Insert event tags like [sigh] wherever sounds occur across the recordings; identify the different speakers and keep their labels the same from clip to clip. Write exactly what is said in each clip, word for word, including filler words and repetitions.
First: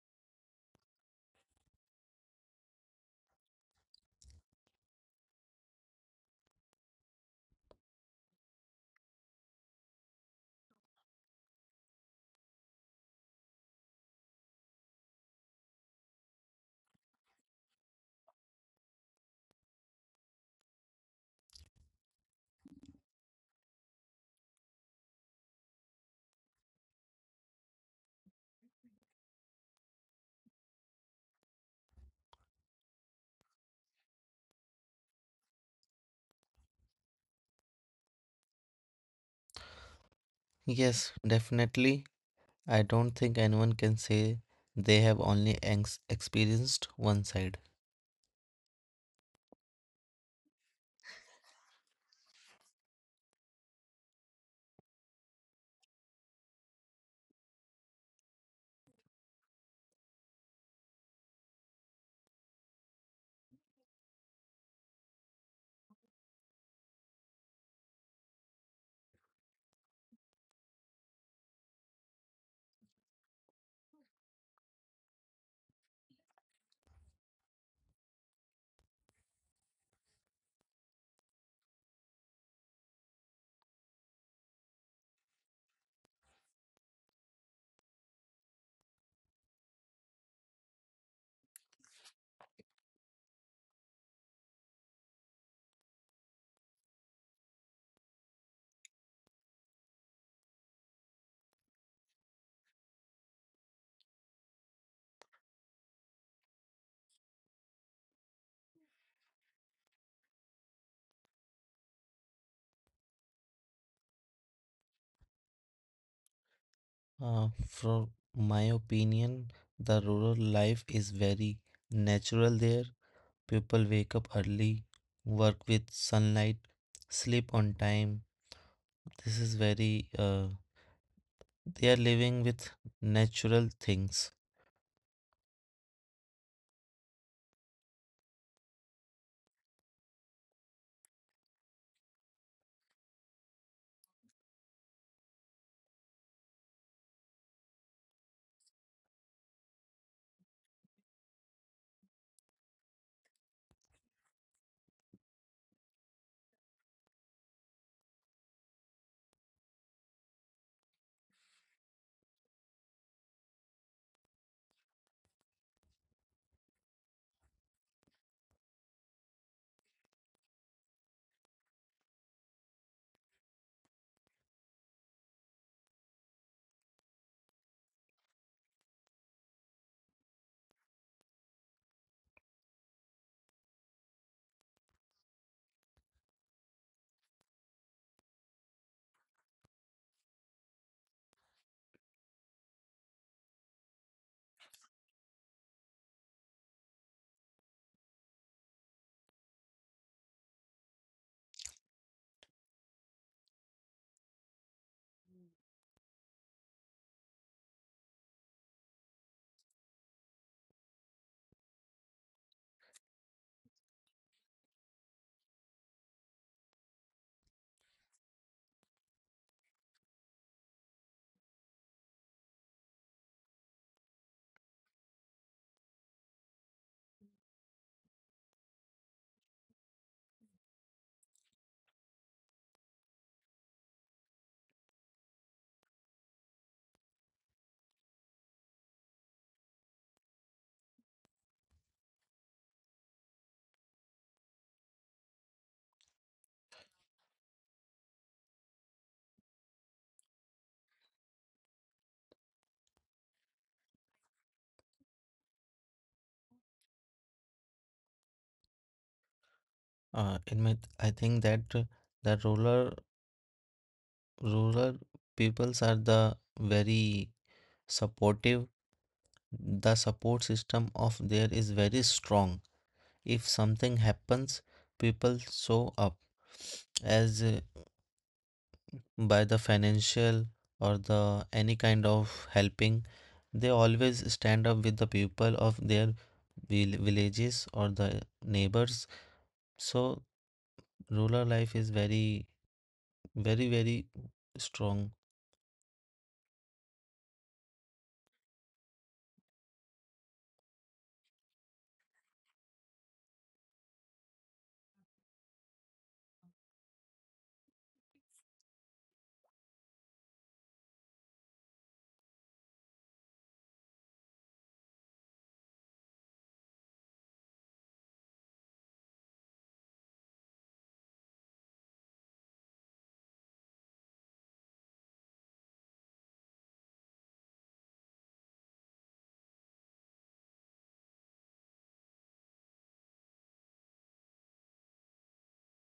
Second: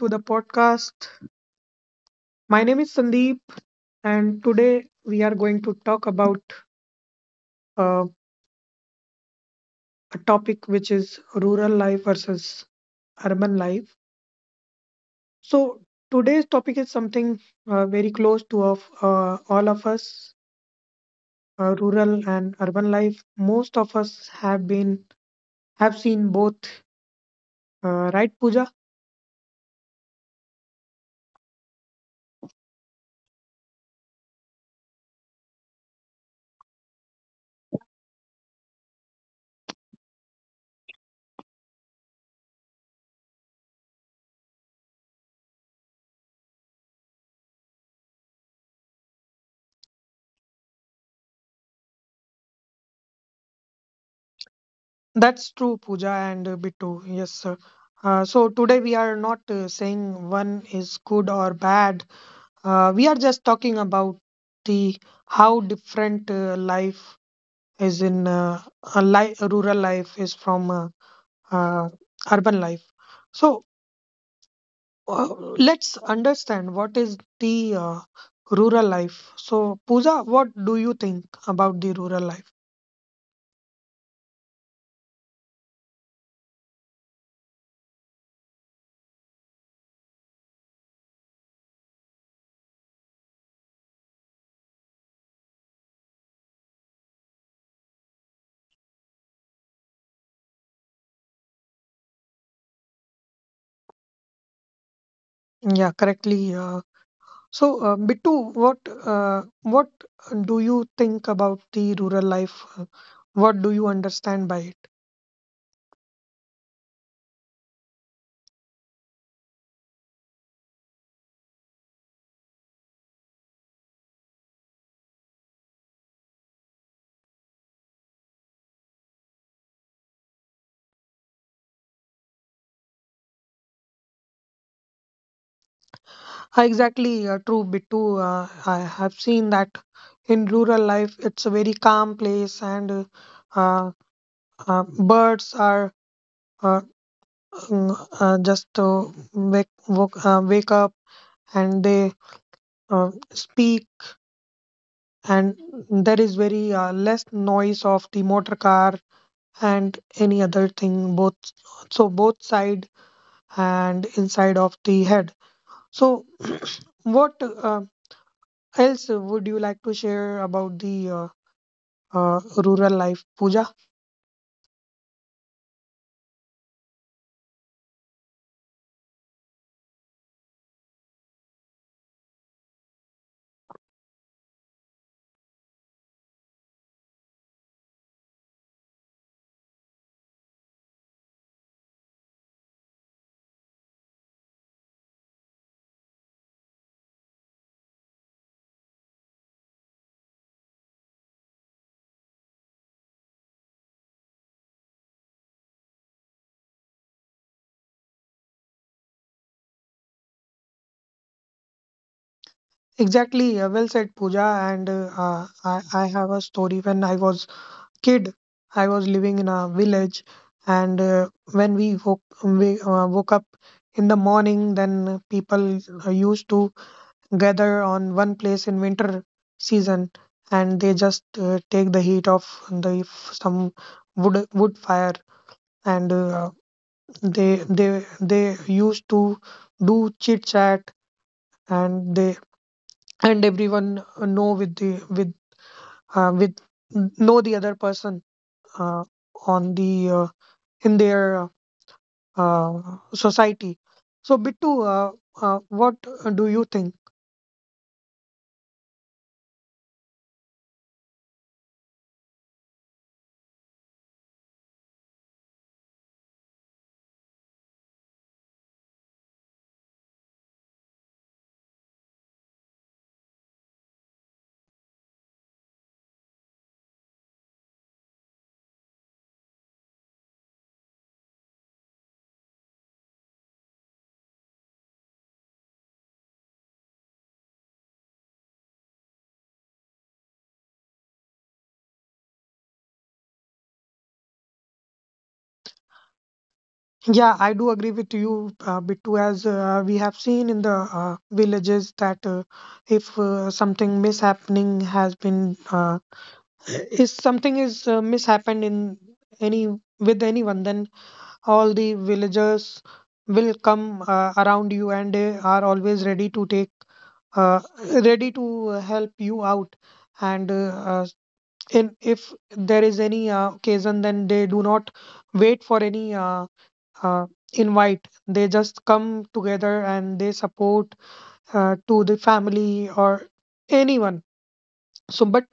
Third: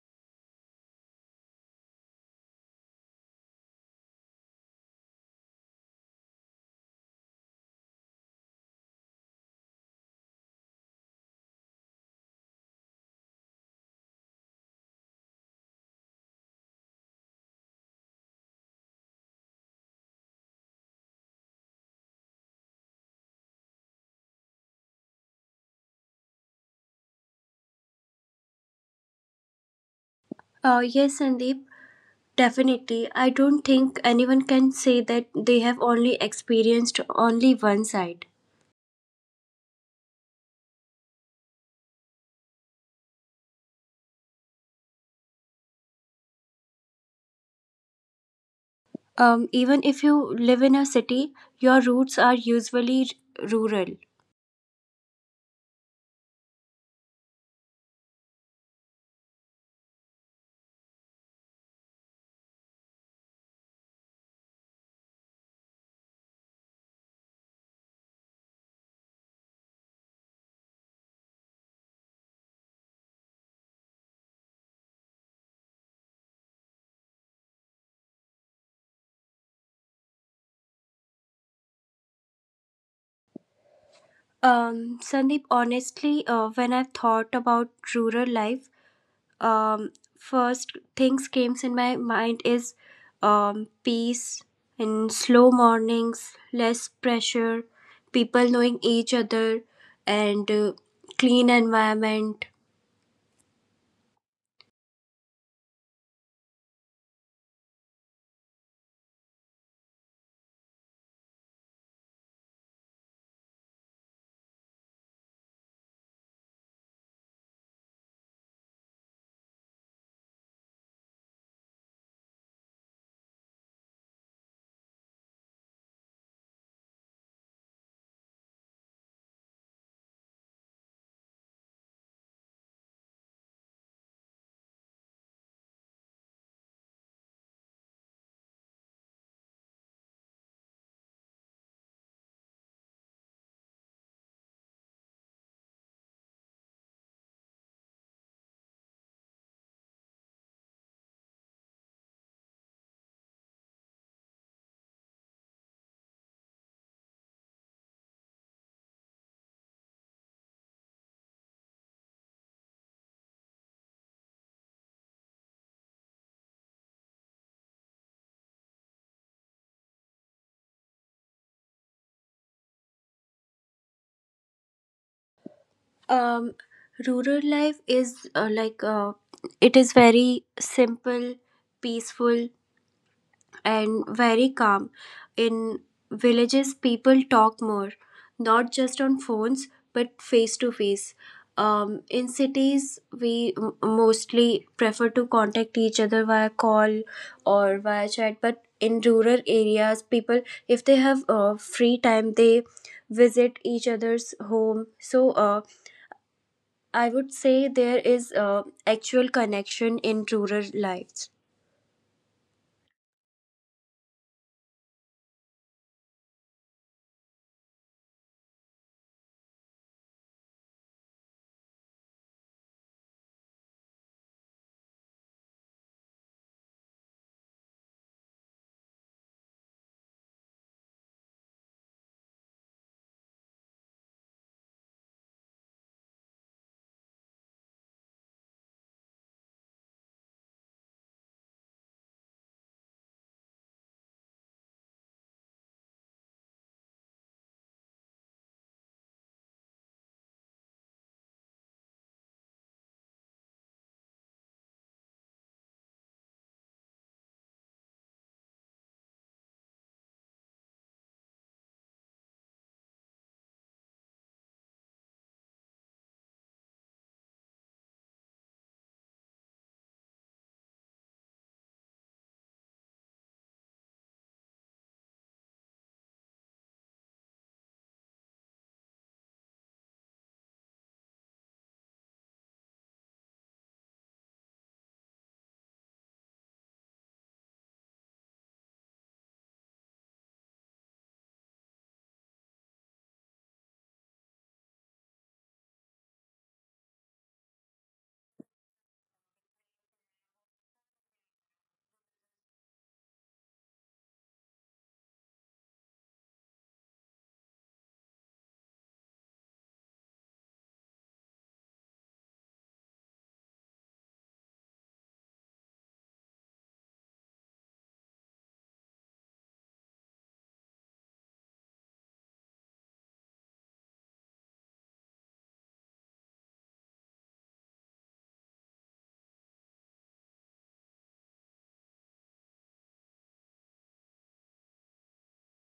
Speaker 1: to the podcast. My name is Sandeep, and today we are going to talk about uh, a topic which is rural life versus urban life. So, today's topic is something uh, very close to of, uh, all of us, uh, rural and urban life. Most of us have been have seen both, uh, right, Pooja?
Speaker 2: Uh, yes, Sandeep, definitely. I don't think anyone can say that they have only experienced only one side.
Speaker 3: Yes, definitely. I don't think anyone can say they have only ex- experienced one side.
Speaker 2: Um, even if you live in a city, your roots are usually r- rural.
Speaker 1: That's true, Pooja and uh, Bittu. Yes, sir. Uh, so today we are not uh, saying one is good or bad. Uh, we are just talking about the how different uh, life is in uh, a li- a rural life is from uh, uh, urban life. So uh, let's understand what is the uh, rural life. So Pooja, what do you think about the rural life?
Speaker 2: Um, Sandeep, honestly, uh, when I've thought about rural life, um, first things came in my mind is um, peace and slow mornings, less pressure, people knowing each other, and uh, clean environment.
Speaker 1: Yeah, correctly. Uh, so uh, Bittu, what uh, what do you think about the rural life? Uh, What do you understand by it?
Speaker 3: Uh, from my opinion, the rural life is very natural there. People wake up early, work with sunlight, sleep on time. This is very, uh, they are living with natural things.
Speaker 1: Uh, Exactly, uh, true, Bittu. Uh, I have seen that in rural life, it's a very calm place, and uh, uh, uh, birds are uh, mm, uh, just uh, wake, woke, uh, wake up, and they uh, speak, and there is very uh, less noise of the motor car and any other thing, both, so both side and inside of the head. So, [clears throat] what uh, else would you like to share about the? Uh, uh, rural life, Pooja?
Speaker 2: Um, Rural life is uh, like uh, it is very simple, peaceful, and very calm. In villages, people talk more, not just on phones, but face to face. Um, in cities, we m- mostly prefer to contact each other via call or via chat. But in rural areas, people, if they have uh, free time, they visit each other's home. So uh, I would say there is uh, actual connection in rural lives.
Speaker 1: Exactly. Uh, well said, Pooja. And uh, uh, I, I have a story. When I was kid, I was living in a village, and uh, when we woke we uh, woke up in the morning, then people uh, used to gather on one place in winter season, and they just uh, take the heat of the some wood wood fire, and uh, they they they used to do chit chat, and they and everyone know with the with uh, with know the other person uh, on the uh, in their uh, society. So bittu uh, uh, what do you think?
Speaker 3: Uh, in my, I think that uh, the rural, rural peoples are the very supportive. The support system of there is very strong. If something happens, people show up as uh, by the financial or the any kind of helping. They always stand up with the people of their vil- villages or the neighbors. So rural life is very, very, very strong.
Speaker 1: Yeah, I do agree with you, uh, Bittu. As uh, We have seen in the uh, villages that uh, if uh, something mishappening has been uh, if something is uh, mishappened in any with anyone, then all the villagers will come uh, around you, and they are always ready to take uh, ready to uh, help you out. and uh, uh, in, if there is any uh, occasion, then they do not wait for any uh, uh, invite. They just come together and they support, uh, to the family or anyone. So, but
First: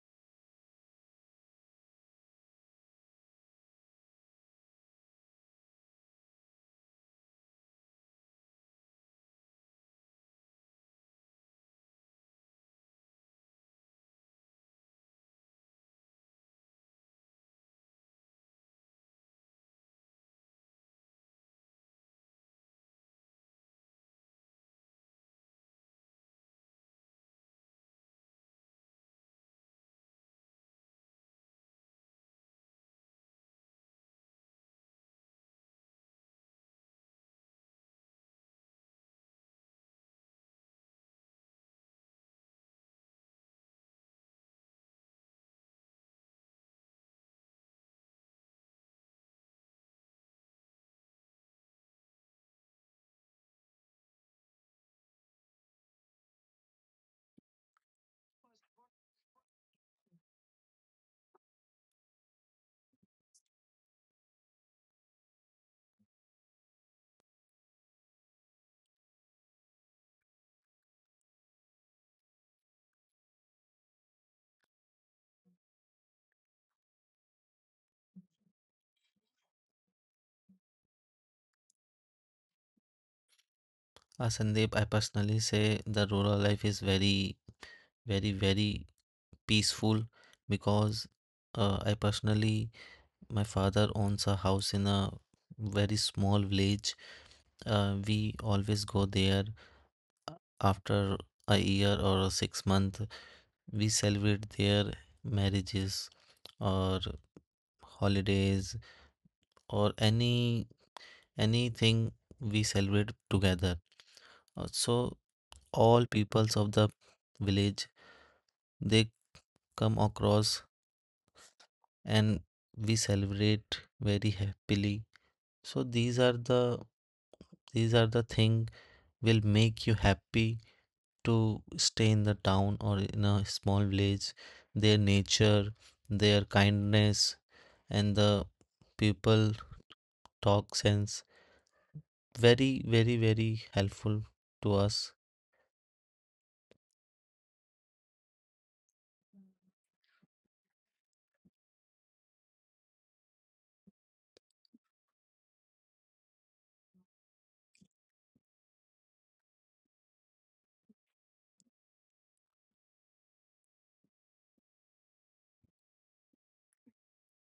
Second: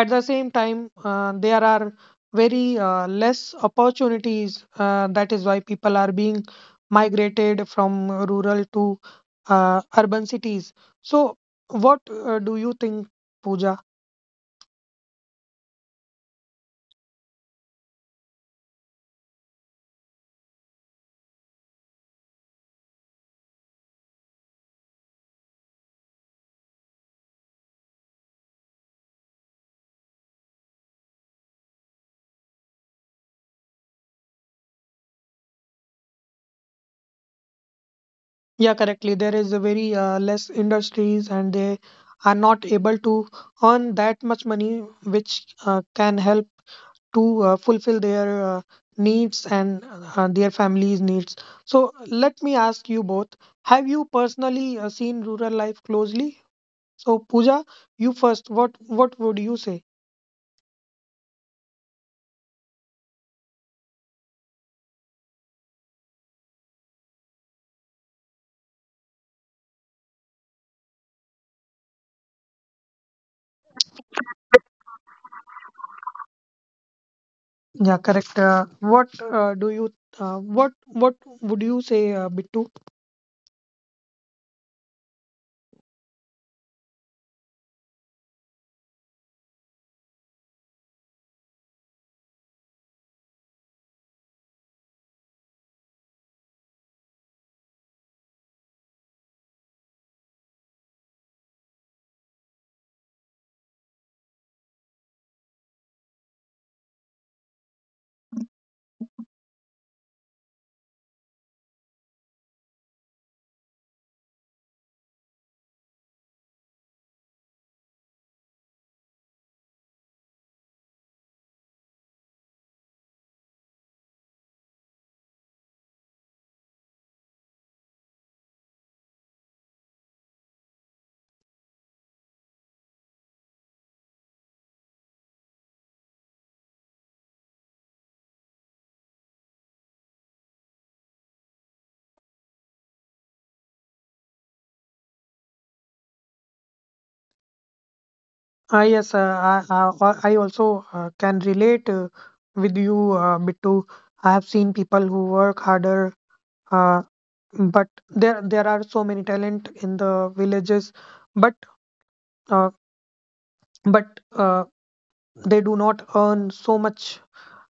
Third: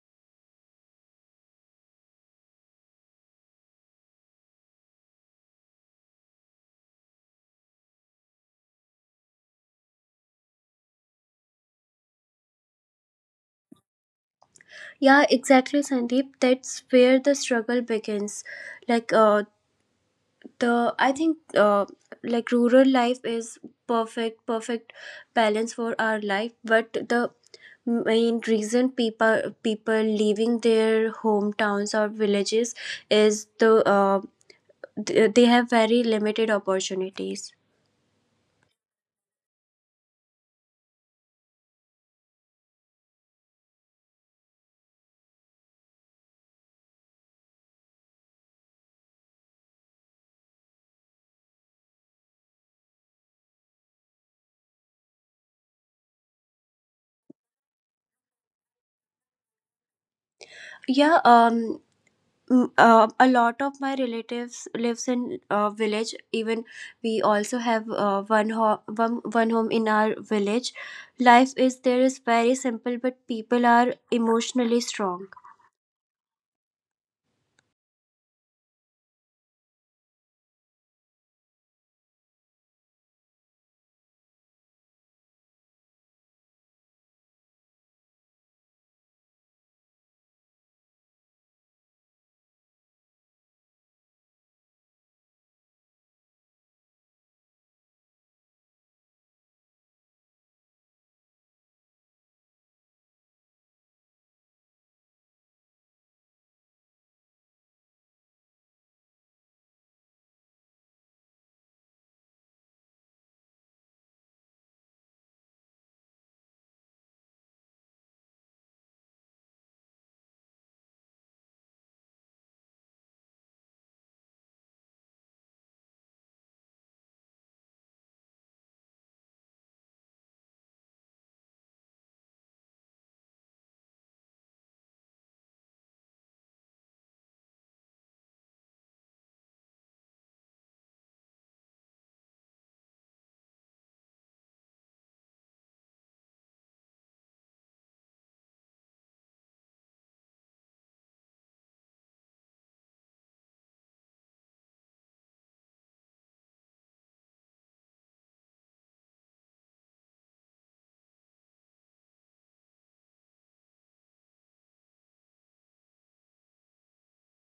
Speaker 1: at the same time, uh, there are very uh, less opportunities, uh, that is why people are being migrated from rural to uh, urban cities. So, what uh, do you think, Pooja?
Speaker 2: Yeah, exactly, Sandeep. That's where the struggle begins. Like uh, the, I think uh, like rural life is perfect, perfect balance for our life. But the main reason people people leaving their hometowns or villages is the uh, th- they have very limited opportunities.
Speaker 1: Yeah, correctly, there is a very uh, less industries, and they are not able to earn that much money which uh, can help to uh, fulfill their uh, needs and uh, their families' needs. So, let me ask you both, have you personally uh, seen rural life closely? So, Pooja, you first, what, what would you say?
Speaker 2: Yeah, um, Mm, uh, a lot of my relatives lives in uh, village. Even we also have uh, one, ho- one one home in our village. Life is there is very simple, but people are emotionally strong.
Speaker 1: Yeah, correct. Uh, what uh, do you uh, what what would you say, uh, Bittu?
Speaker 3: uh, Sandeep, I personally say the rural life is very, very, very peaceful, because uh, I personally my father owns a house in a very small village. Uh, we always go there after a year or a six month. We celebrate their marriages or holidays or any anything we celebrate together. Uh, So all peoples of the village they come across and we celebrate very happily. So these are the these are the thing. Will make you happy to stay in the town or in a small village. Their nature, their kindness, and the people talk sense. Very, very, very helpful to us.
Speaker 1: Ah, yes, uh, I, I, I also uh, can relate uh, with you, uh, Bittu. I have seen people who work harder, uh, but there there are so many talent in the villages, but uh, but uh, they do not earn so much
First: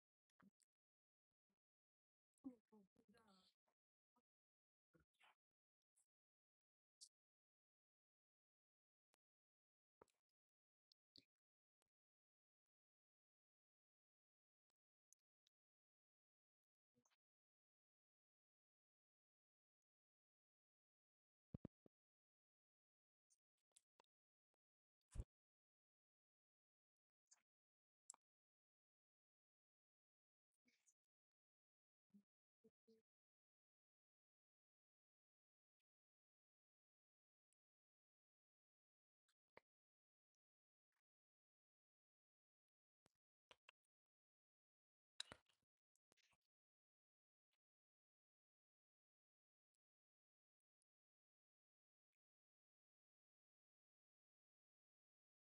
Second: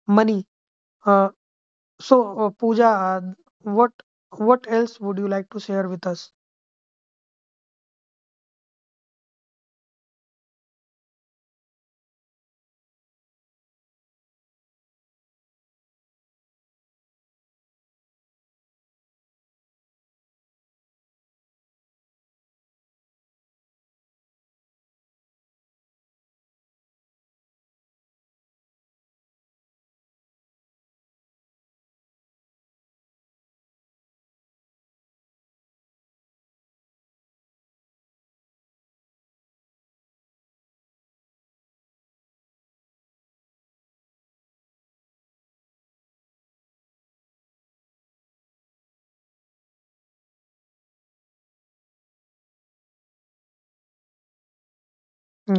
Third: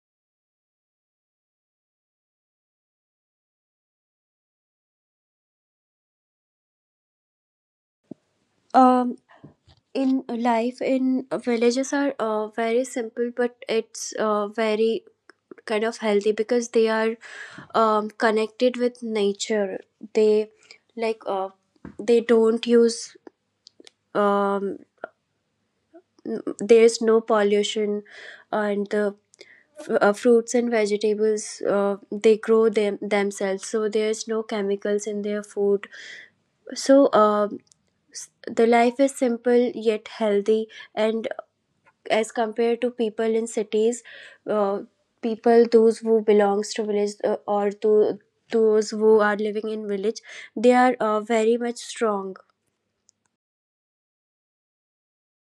Speaker 1: money. Uh, so uh, Pooja, uh, what what else would you like to share with us?
Speaker 2: um in life in villages are uh, very simple, but it's uh, very kind of healthy because they are um, connected with nature. They like uh, they don't use um, there's no pollution, and the f- uh, fruits and vegetables uh, they grow them themselves, so there's no chemicals in their food. So um, s- the life is simple yet healthy, and as compared to people in cities, uh, people those who belongs to village uh, or to those who are living in village, they are uh, very much strong.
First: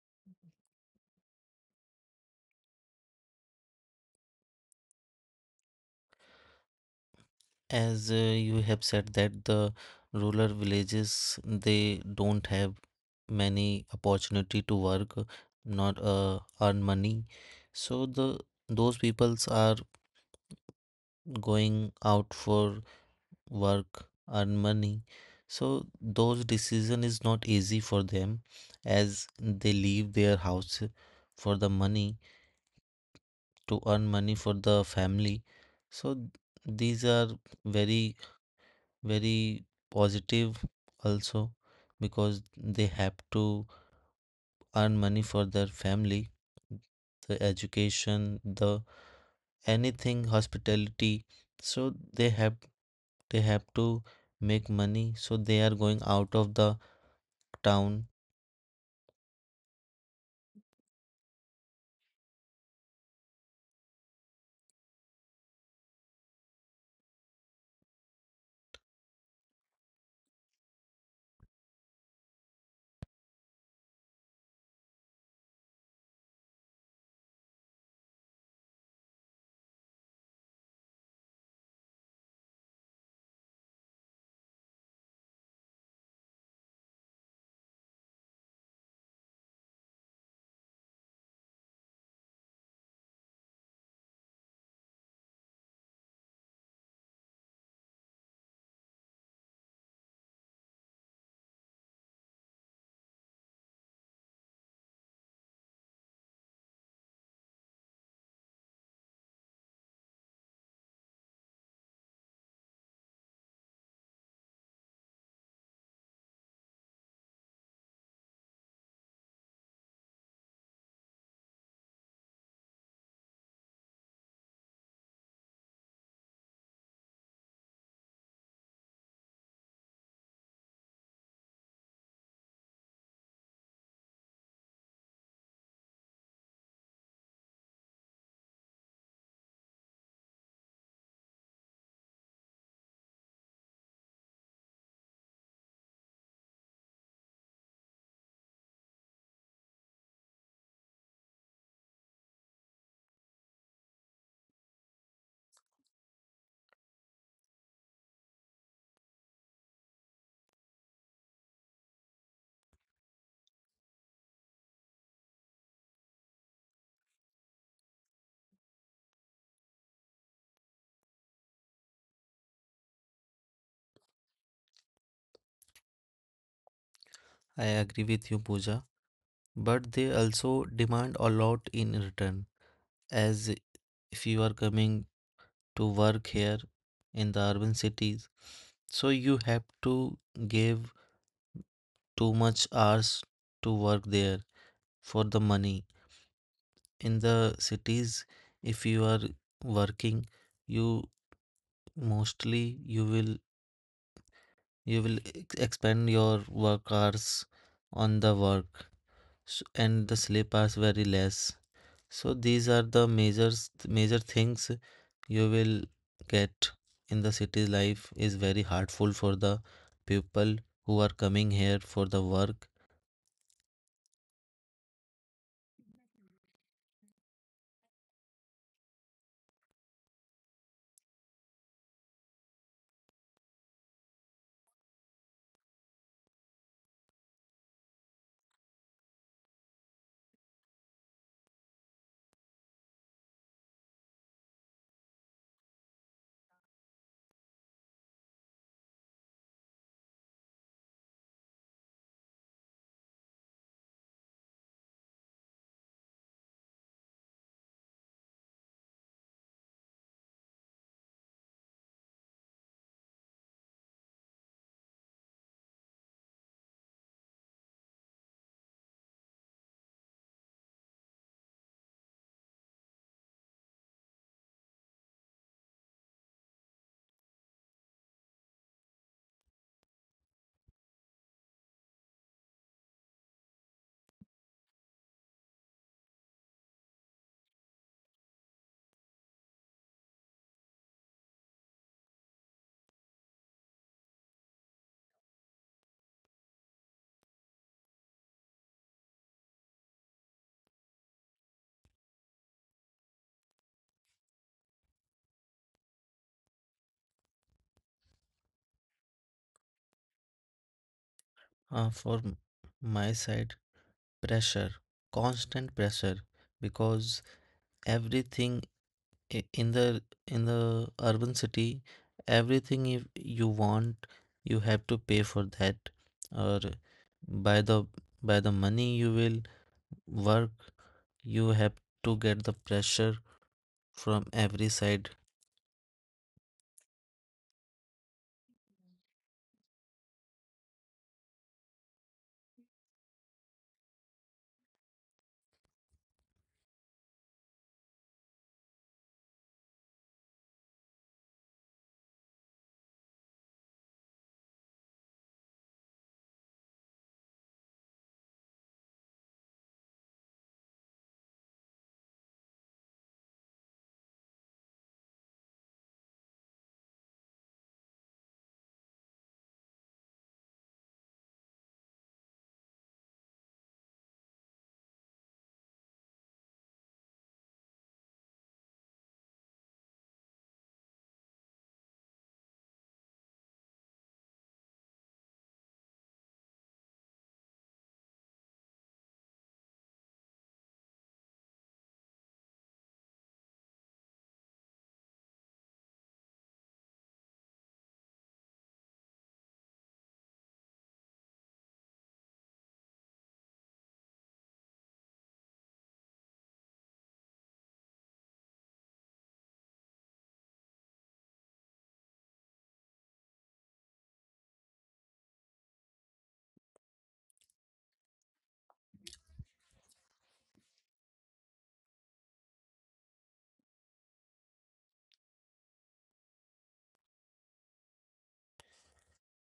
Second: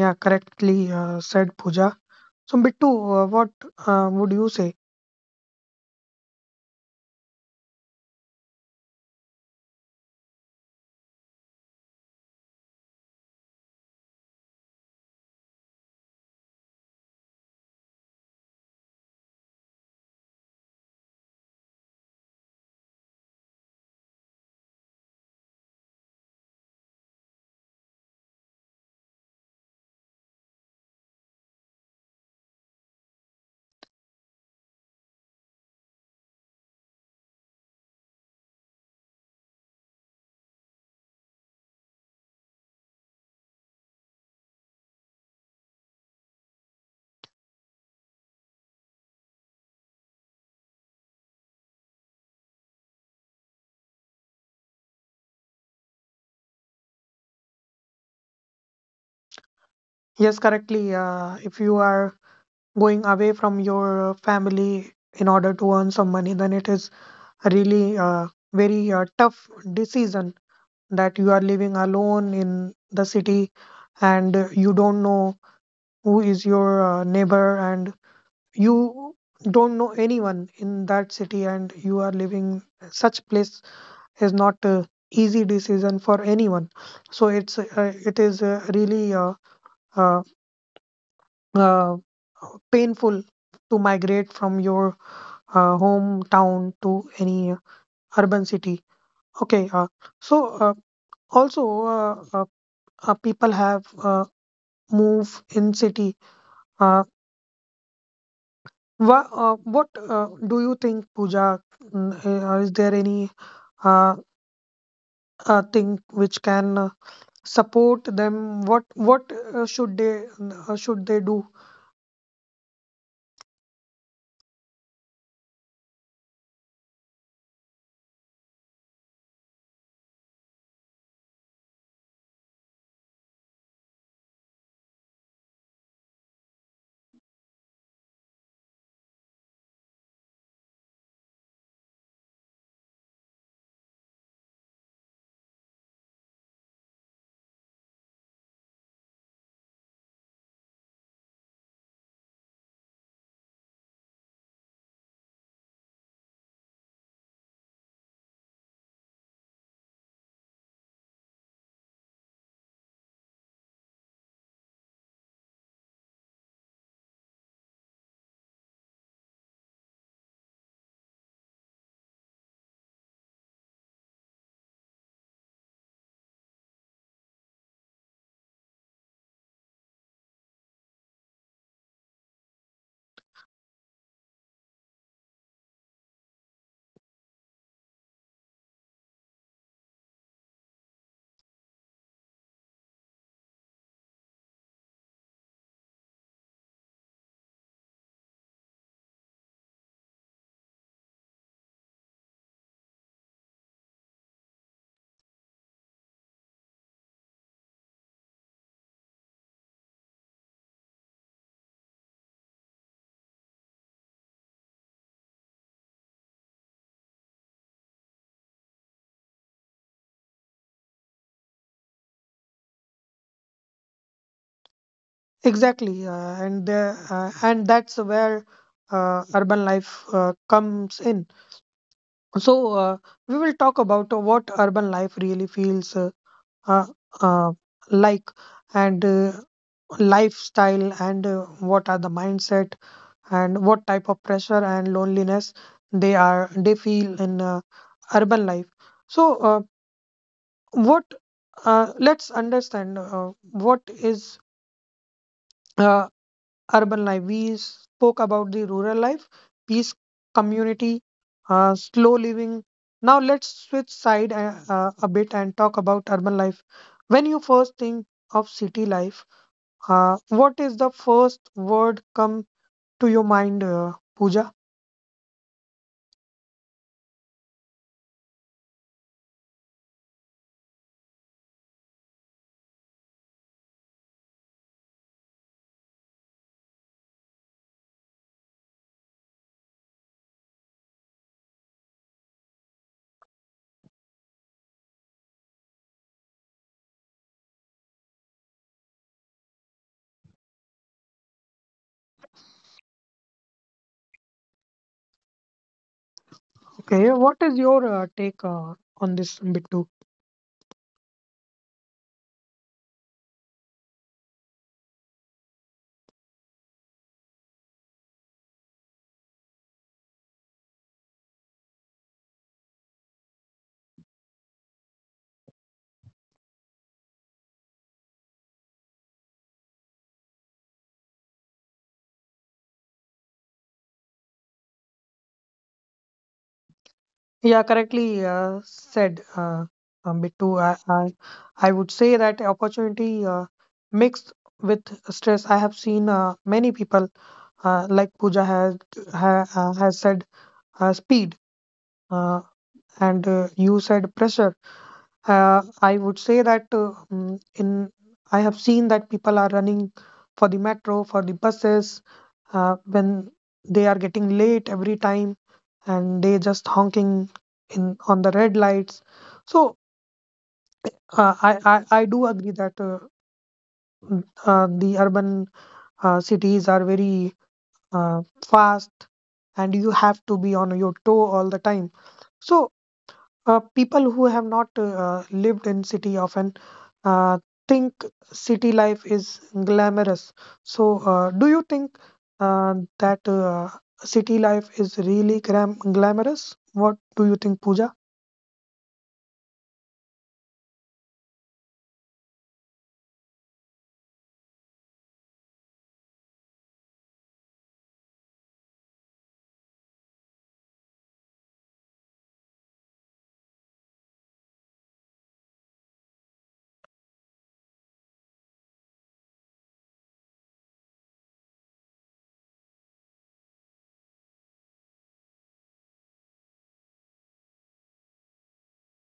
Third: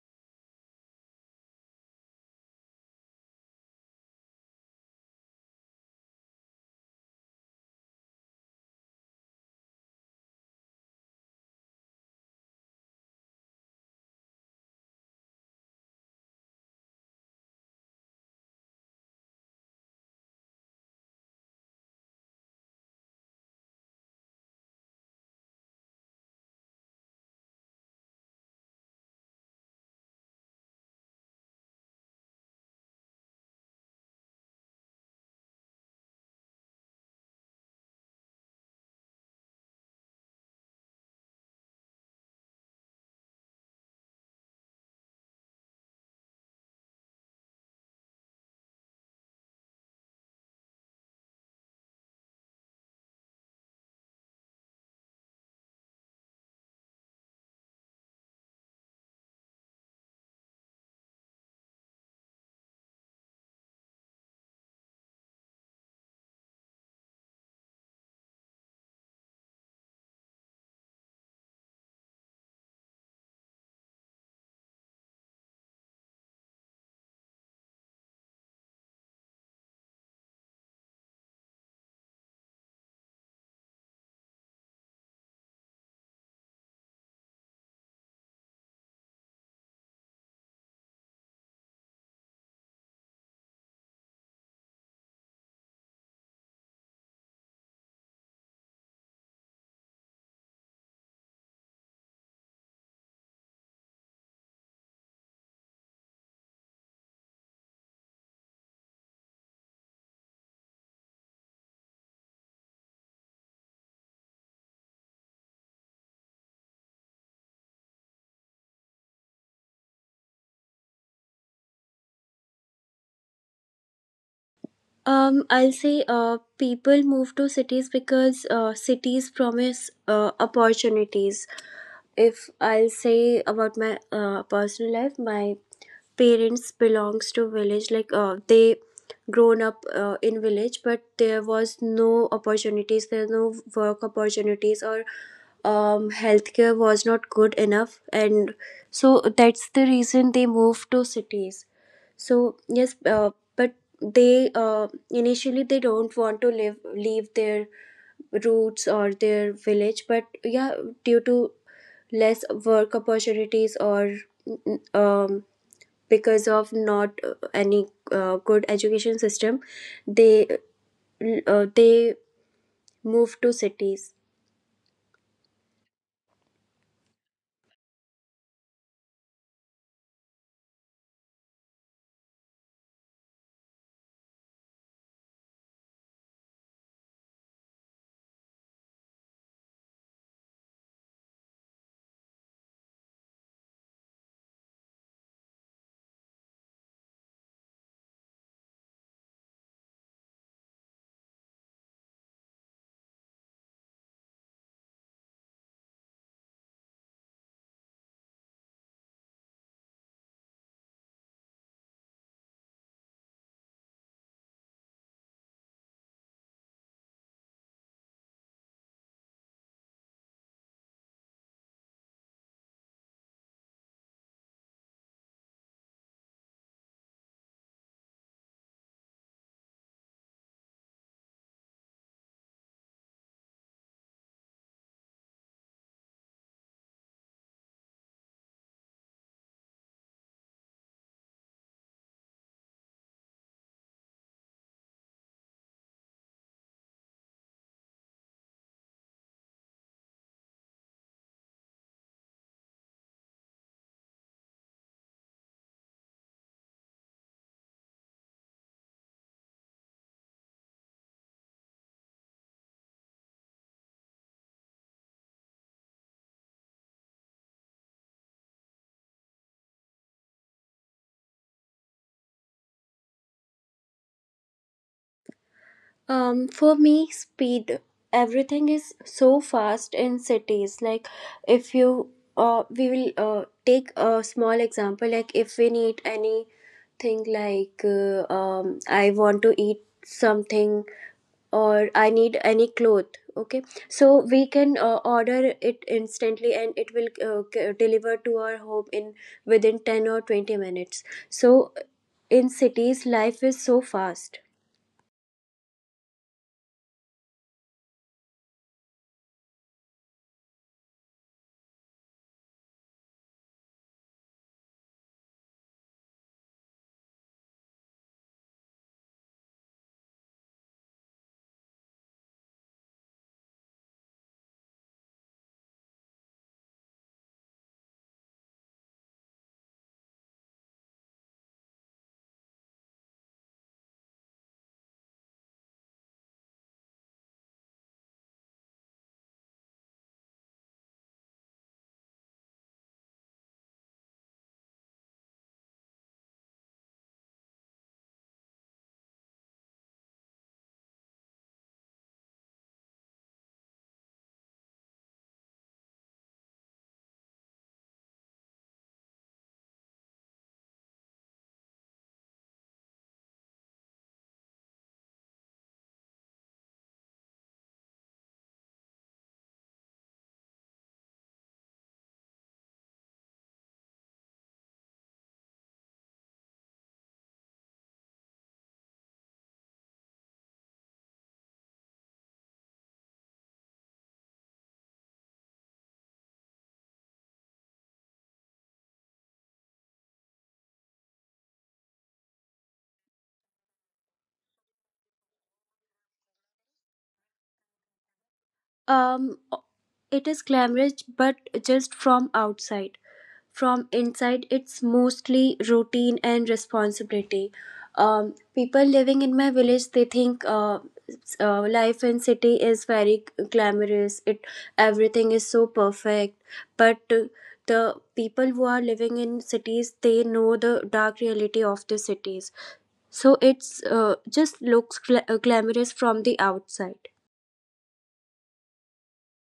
Speaker 1: Yeah, correctly uh, said, Pooja. So Bittu, uh, what uh, would you say?
Speaker 3: As uh, you have said that the rural villages they don't have many opportunity to work, not uh, earn money. So the those peoples are going out for work, earn money. So those decision is not easy for them, as they leave their house for the money, to earn money for the family. So th- these are very, very positive also, because they have to earn money for their family, the education, the anything hospitality. So they have they have to make money, so they are going out of the town.
Speaker 1: Yes, correctly, uh, if you are going away from your uh, family in order to earn some money, then it is really uh, very uh, tough decision, that you are living alone in the city, and uh, you don't know who is your uh, neighbor, and you don't know anyone in that city, and you are living such place, is not a easy decision for anyone. So it's uh, it is uh, really uh, uh, uh, painful to migrate from your uh, hometown to any uh, urban city. Okay, uh, so uh, also, uh, uh, uh, people have uh, move in city. Uh, wha- uh, what uh, do you think, Pooja? Mm, uh, Is there any uh, uh, thing which can uh, support them? What what uh, should they uh, should they do?
Speaker 2: Um, I'll say uh, people move to cities because uh, cities promise uh, opportunities. If I'll say about my uh, personal life, my parents belongs to village. Like uh, they grown up uh, in village, but there was no opportunities there, no work opportunities or um, healthcare was not good enough, and so that's the reason they moved to cities. So yes, uh, but they uh, initially they don't want to live leave their roots or their village, but yeah, due to less work opportunities or um, because of not uh, any uh, good education system, they uh, they move to cities.
Speaker 3: I agree with you, Pooja, but they also demand a lot in return. As if you are coming to work here in the urban cities, so you have to give too much hours to work there for the money in the cities. If you are working, you mostly you will You will e-, ex- expand your work hours on the work, s- and the sleep hours very less. So these are the majors major things you will get in the city life is very hurtful for the people who are coming here for the work.
Speaker 1: Exactly. Uh, and the- uh, and that's where uh, urban life uh, comes in. So, uh, we will talk about uh, what urban life really feels uh, uh, uh, like, and uh, lifestyle, and uh, what are the mindset, and what type of pressure and loneliness they are they feel in uh, urban life. So uh, what uh, let's understand uh, what is uh, urban life. We spoke about the rural life: peace, community, uh, slow living. Now let's switch side uh, uh, a bit and talk about urban life. When you first think of city life, uh, what is the first word come to your mind, uh, Pooja?
Speaker 2: Um, for me, speed. Everything is so fast in cities. Like, if you, uh, we will uh, take a small example. Like, if we need anything, like, uh, um, I want to eat something or I need any cloth. Okay, so we can uh, order it instantly, and it will uh, c- deliver to our home in within ten or twenty minutes. So, in cities, life is so fast.
Speaker 1: Okay, what is your uh, take uh, on this, Bittu?
Speaker 3: Uh, for m- my side, pressure, constant pressure, because everything i- in the in the urban city, everything, if you want, you have to pay for that, or by the by the money you will work, you have to get the pressure from every side.
Speaker 1: Yeah, correctly uh, said, uh, uh, Bittu. I, I, I would say that opportunity uh, mixed with stress. I have seen uh, many people, uh, like Pooja has ha, uh, has said, uh, speed, uh, and uh, you said pressure. Uh, I would say that uh, mm, in I have seen that people are running for the metro, for the buses, uh, when they are getting late every time, and they just honking in on the red lights. So uh, I, I I do agree that uh, mm, uh, the urban uh, cities are very uh, fast, and you have to be on your toe all the time. So uh, people who have not uh, lived in city often uh, think city life is glamorous. So, uh, do you think uh, that uh, city life is really gram- glamorous? What do you think, Pooja?
Speaker 2: Um, it is glamorous, but just from outside. From inside, it's mostly routine and responsibility. Um, people living in my village, they think uh, s- uh, life in city is very g- glamorous. It everything is so perfect, but uh, the people who are living in cities, they know the dark reality of the cities. So it's uh, just looks gla- uh, glamorous from the outside.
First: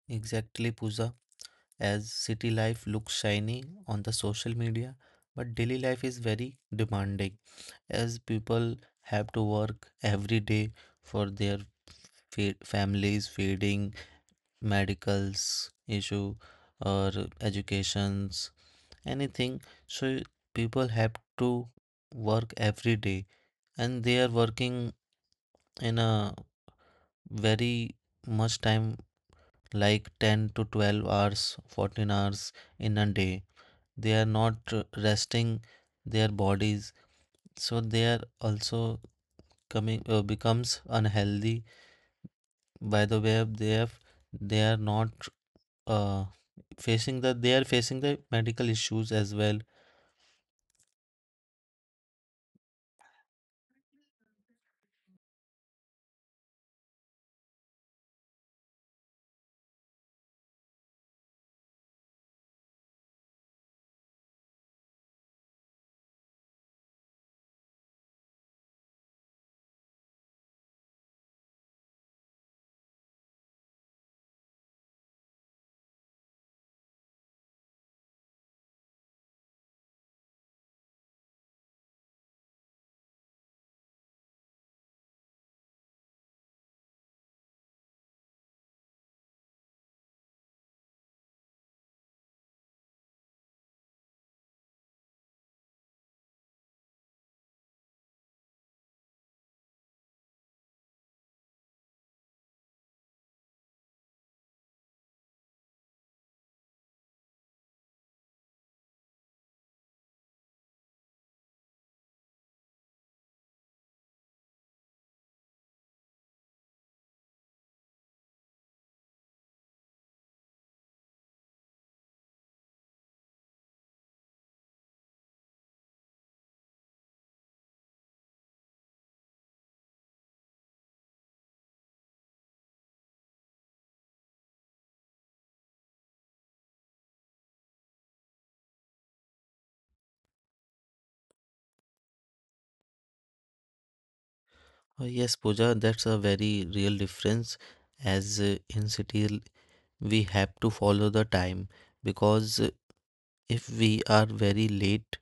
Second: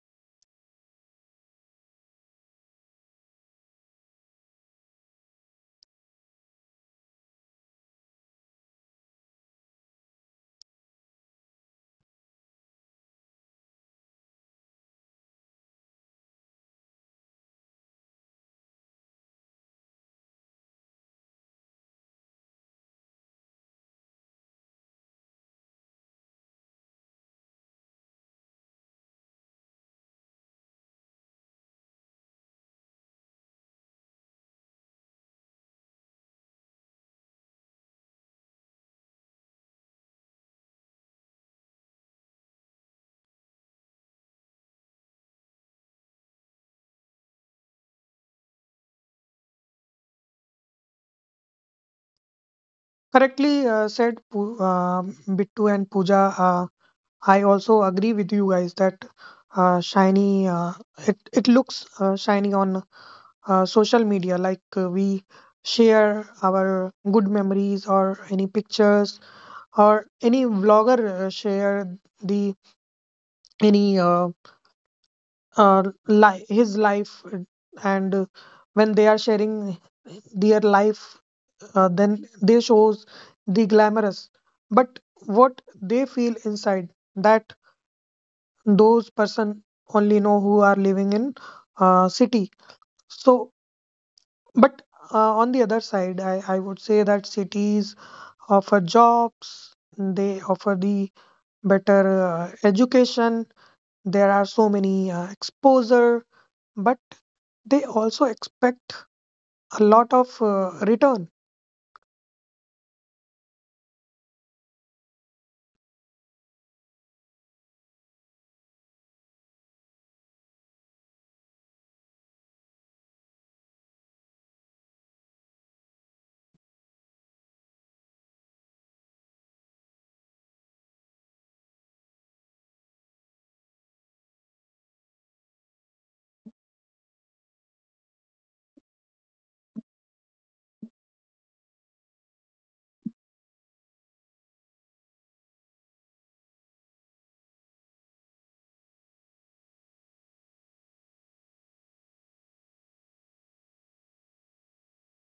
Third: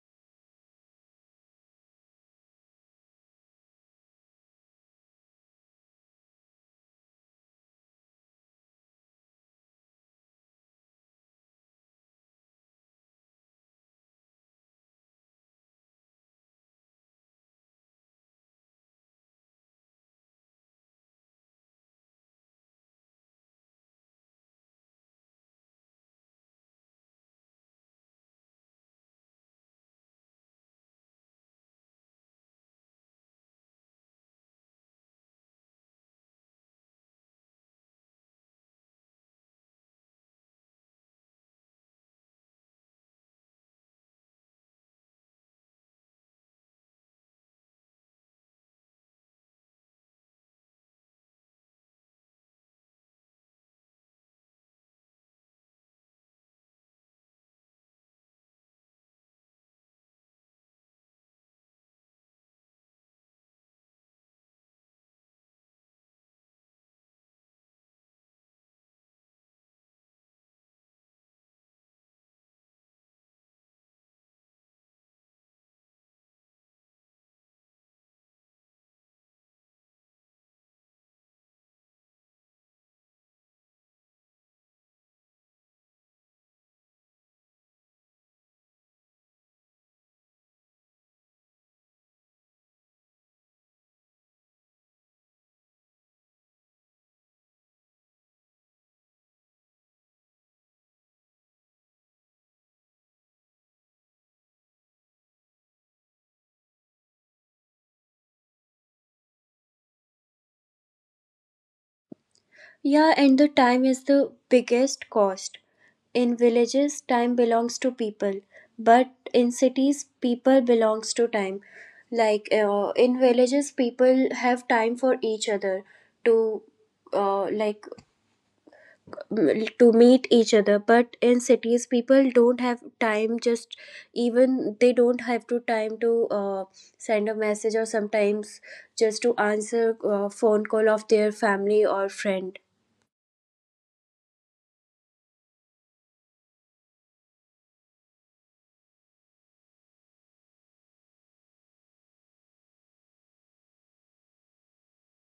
Speaker 3: Exactly, Pooja. As city life looks shiny on the social media, but daily life is very demanding, as people have to work every day for their fa- families feeding, medicals issue or educations, anything. So people have to work every day, and they are working in a very much time like ten to twelve hours, fourteen hours in a day. They are not uh, resting their bodies. So they are also coming uh, becomes unhealthy by the way of they have they are not uh facing the they are facing the medical issues as well.
Speaker 1: Correctly uh, said, Poo- uh, Bittu and Pooja. Uh, I also agree with you guys that uh, shiny. Uh, it it looks uh, shiny on uh, social media, like uh, we share our good memories or any pictures, or any vlogger uh, share the any uh, uh, li- his life, uh, and uh, when they are sharing their life, uh, then they shows the glamorous, but what they feel inside, that those person only know who are living in uh, city. So, but uh, on the other side, I, I would say that cities offer jobs, they offer the better uh, education. There are so many uh, exposure, but they also expect a lot of uh, return.
Speaker 2: Yeah, and the time is the biggest cost. In villages, time belongs to people, but in cities, people belongs to time. Like uh, in villages, people have time for each other to uh, like m- to meet each other. But in cities, people don't have time. Just even they don't have to time to uh, send a message, or sometimes just to answer uh phone call of their family or friend.
Speaker 3: Uh, yes, Pooja, that's a very real difference, as uh, in city l- we have to follow the time, because uh, if we are very late,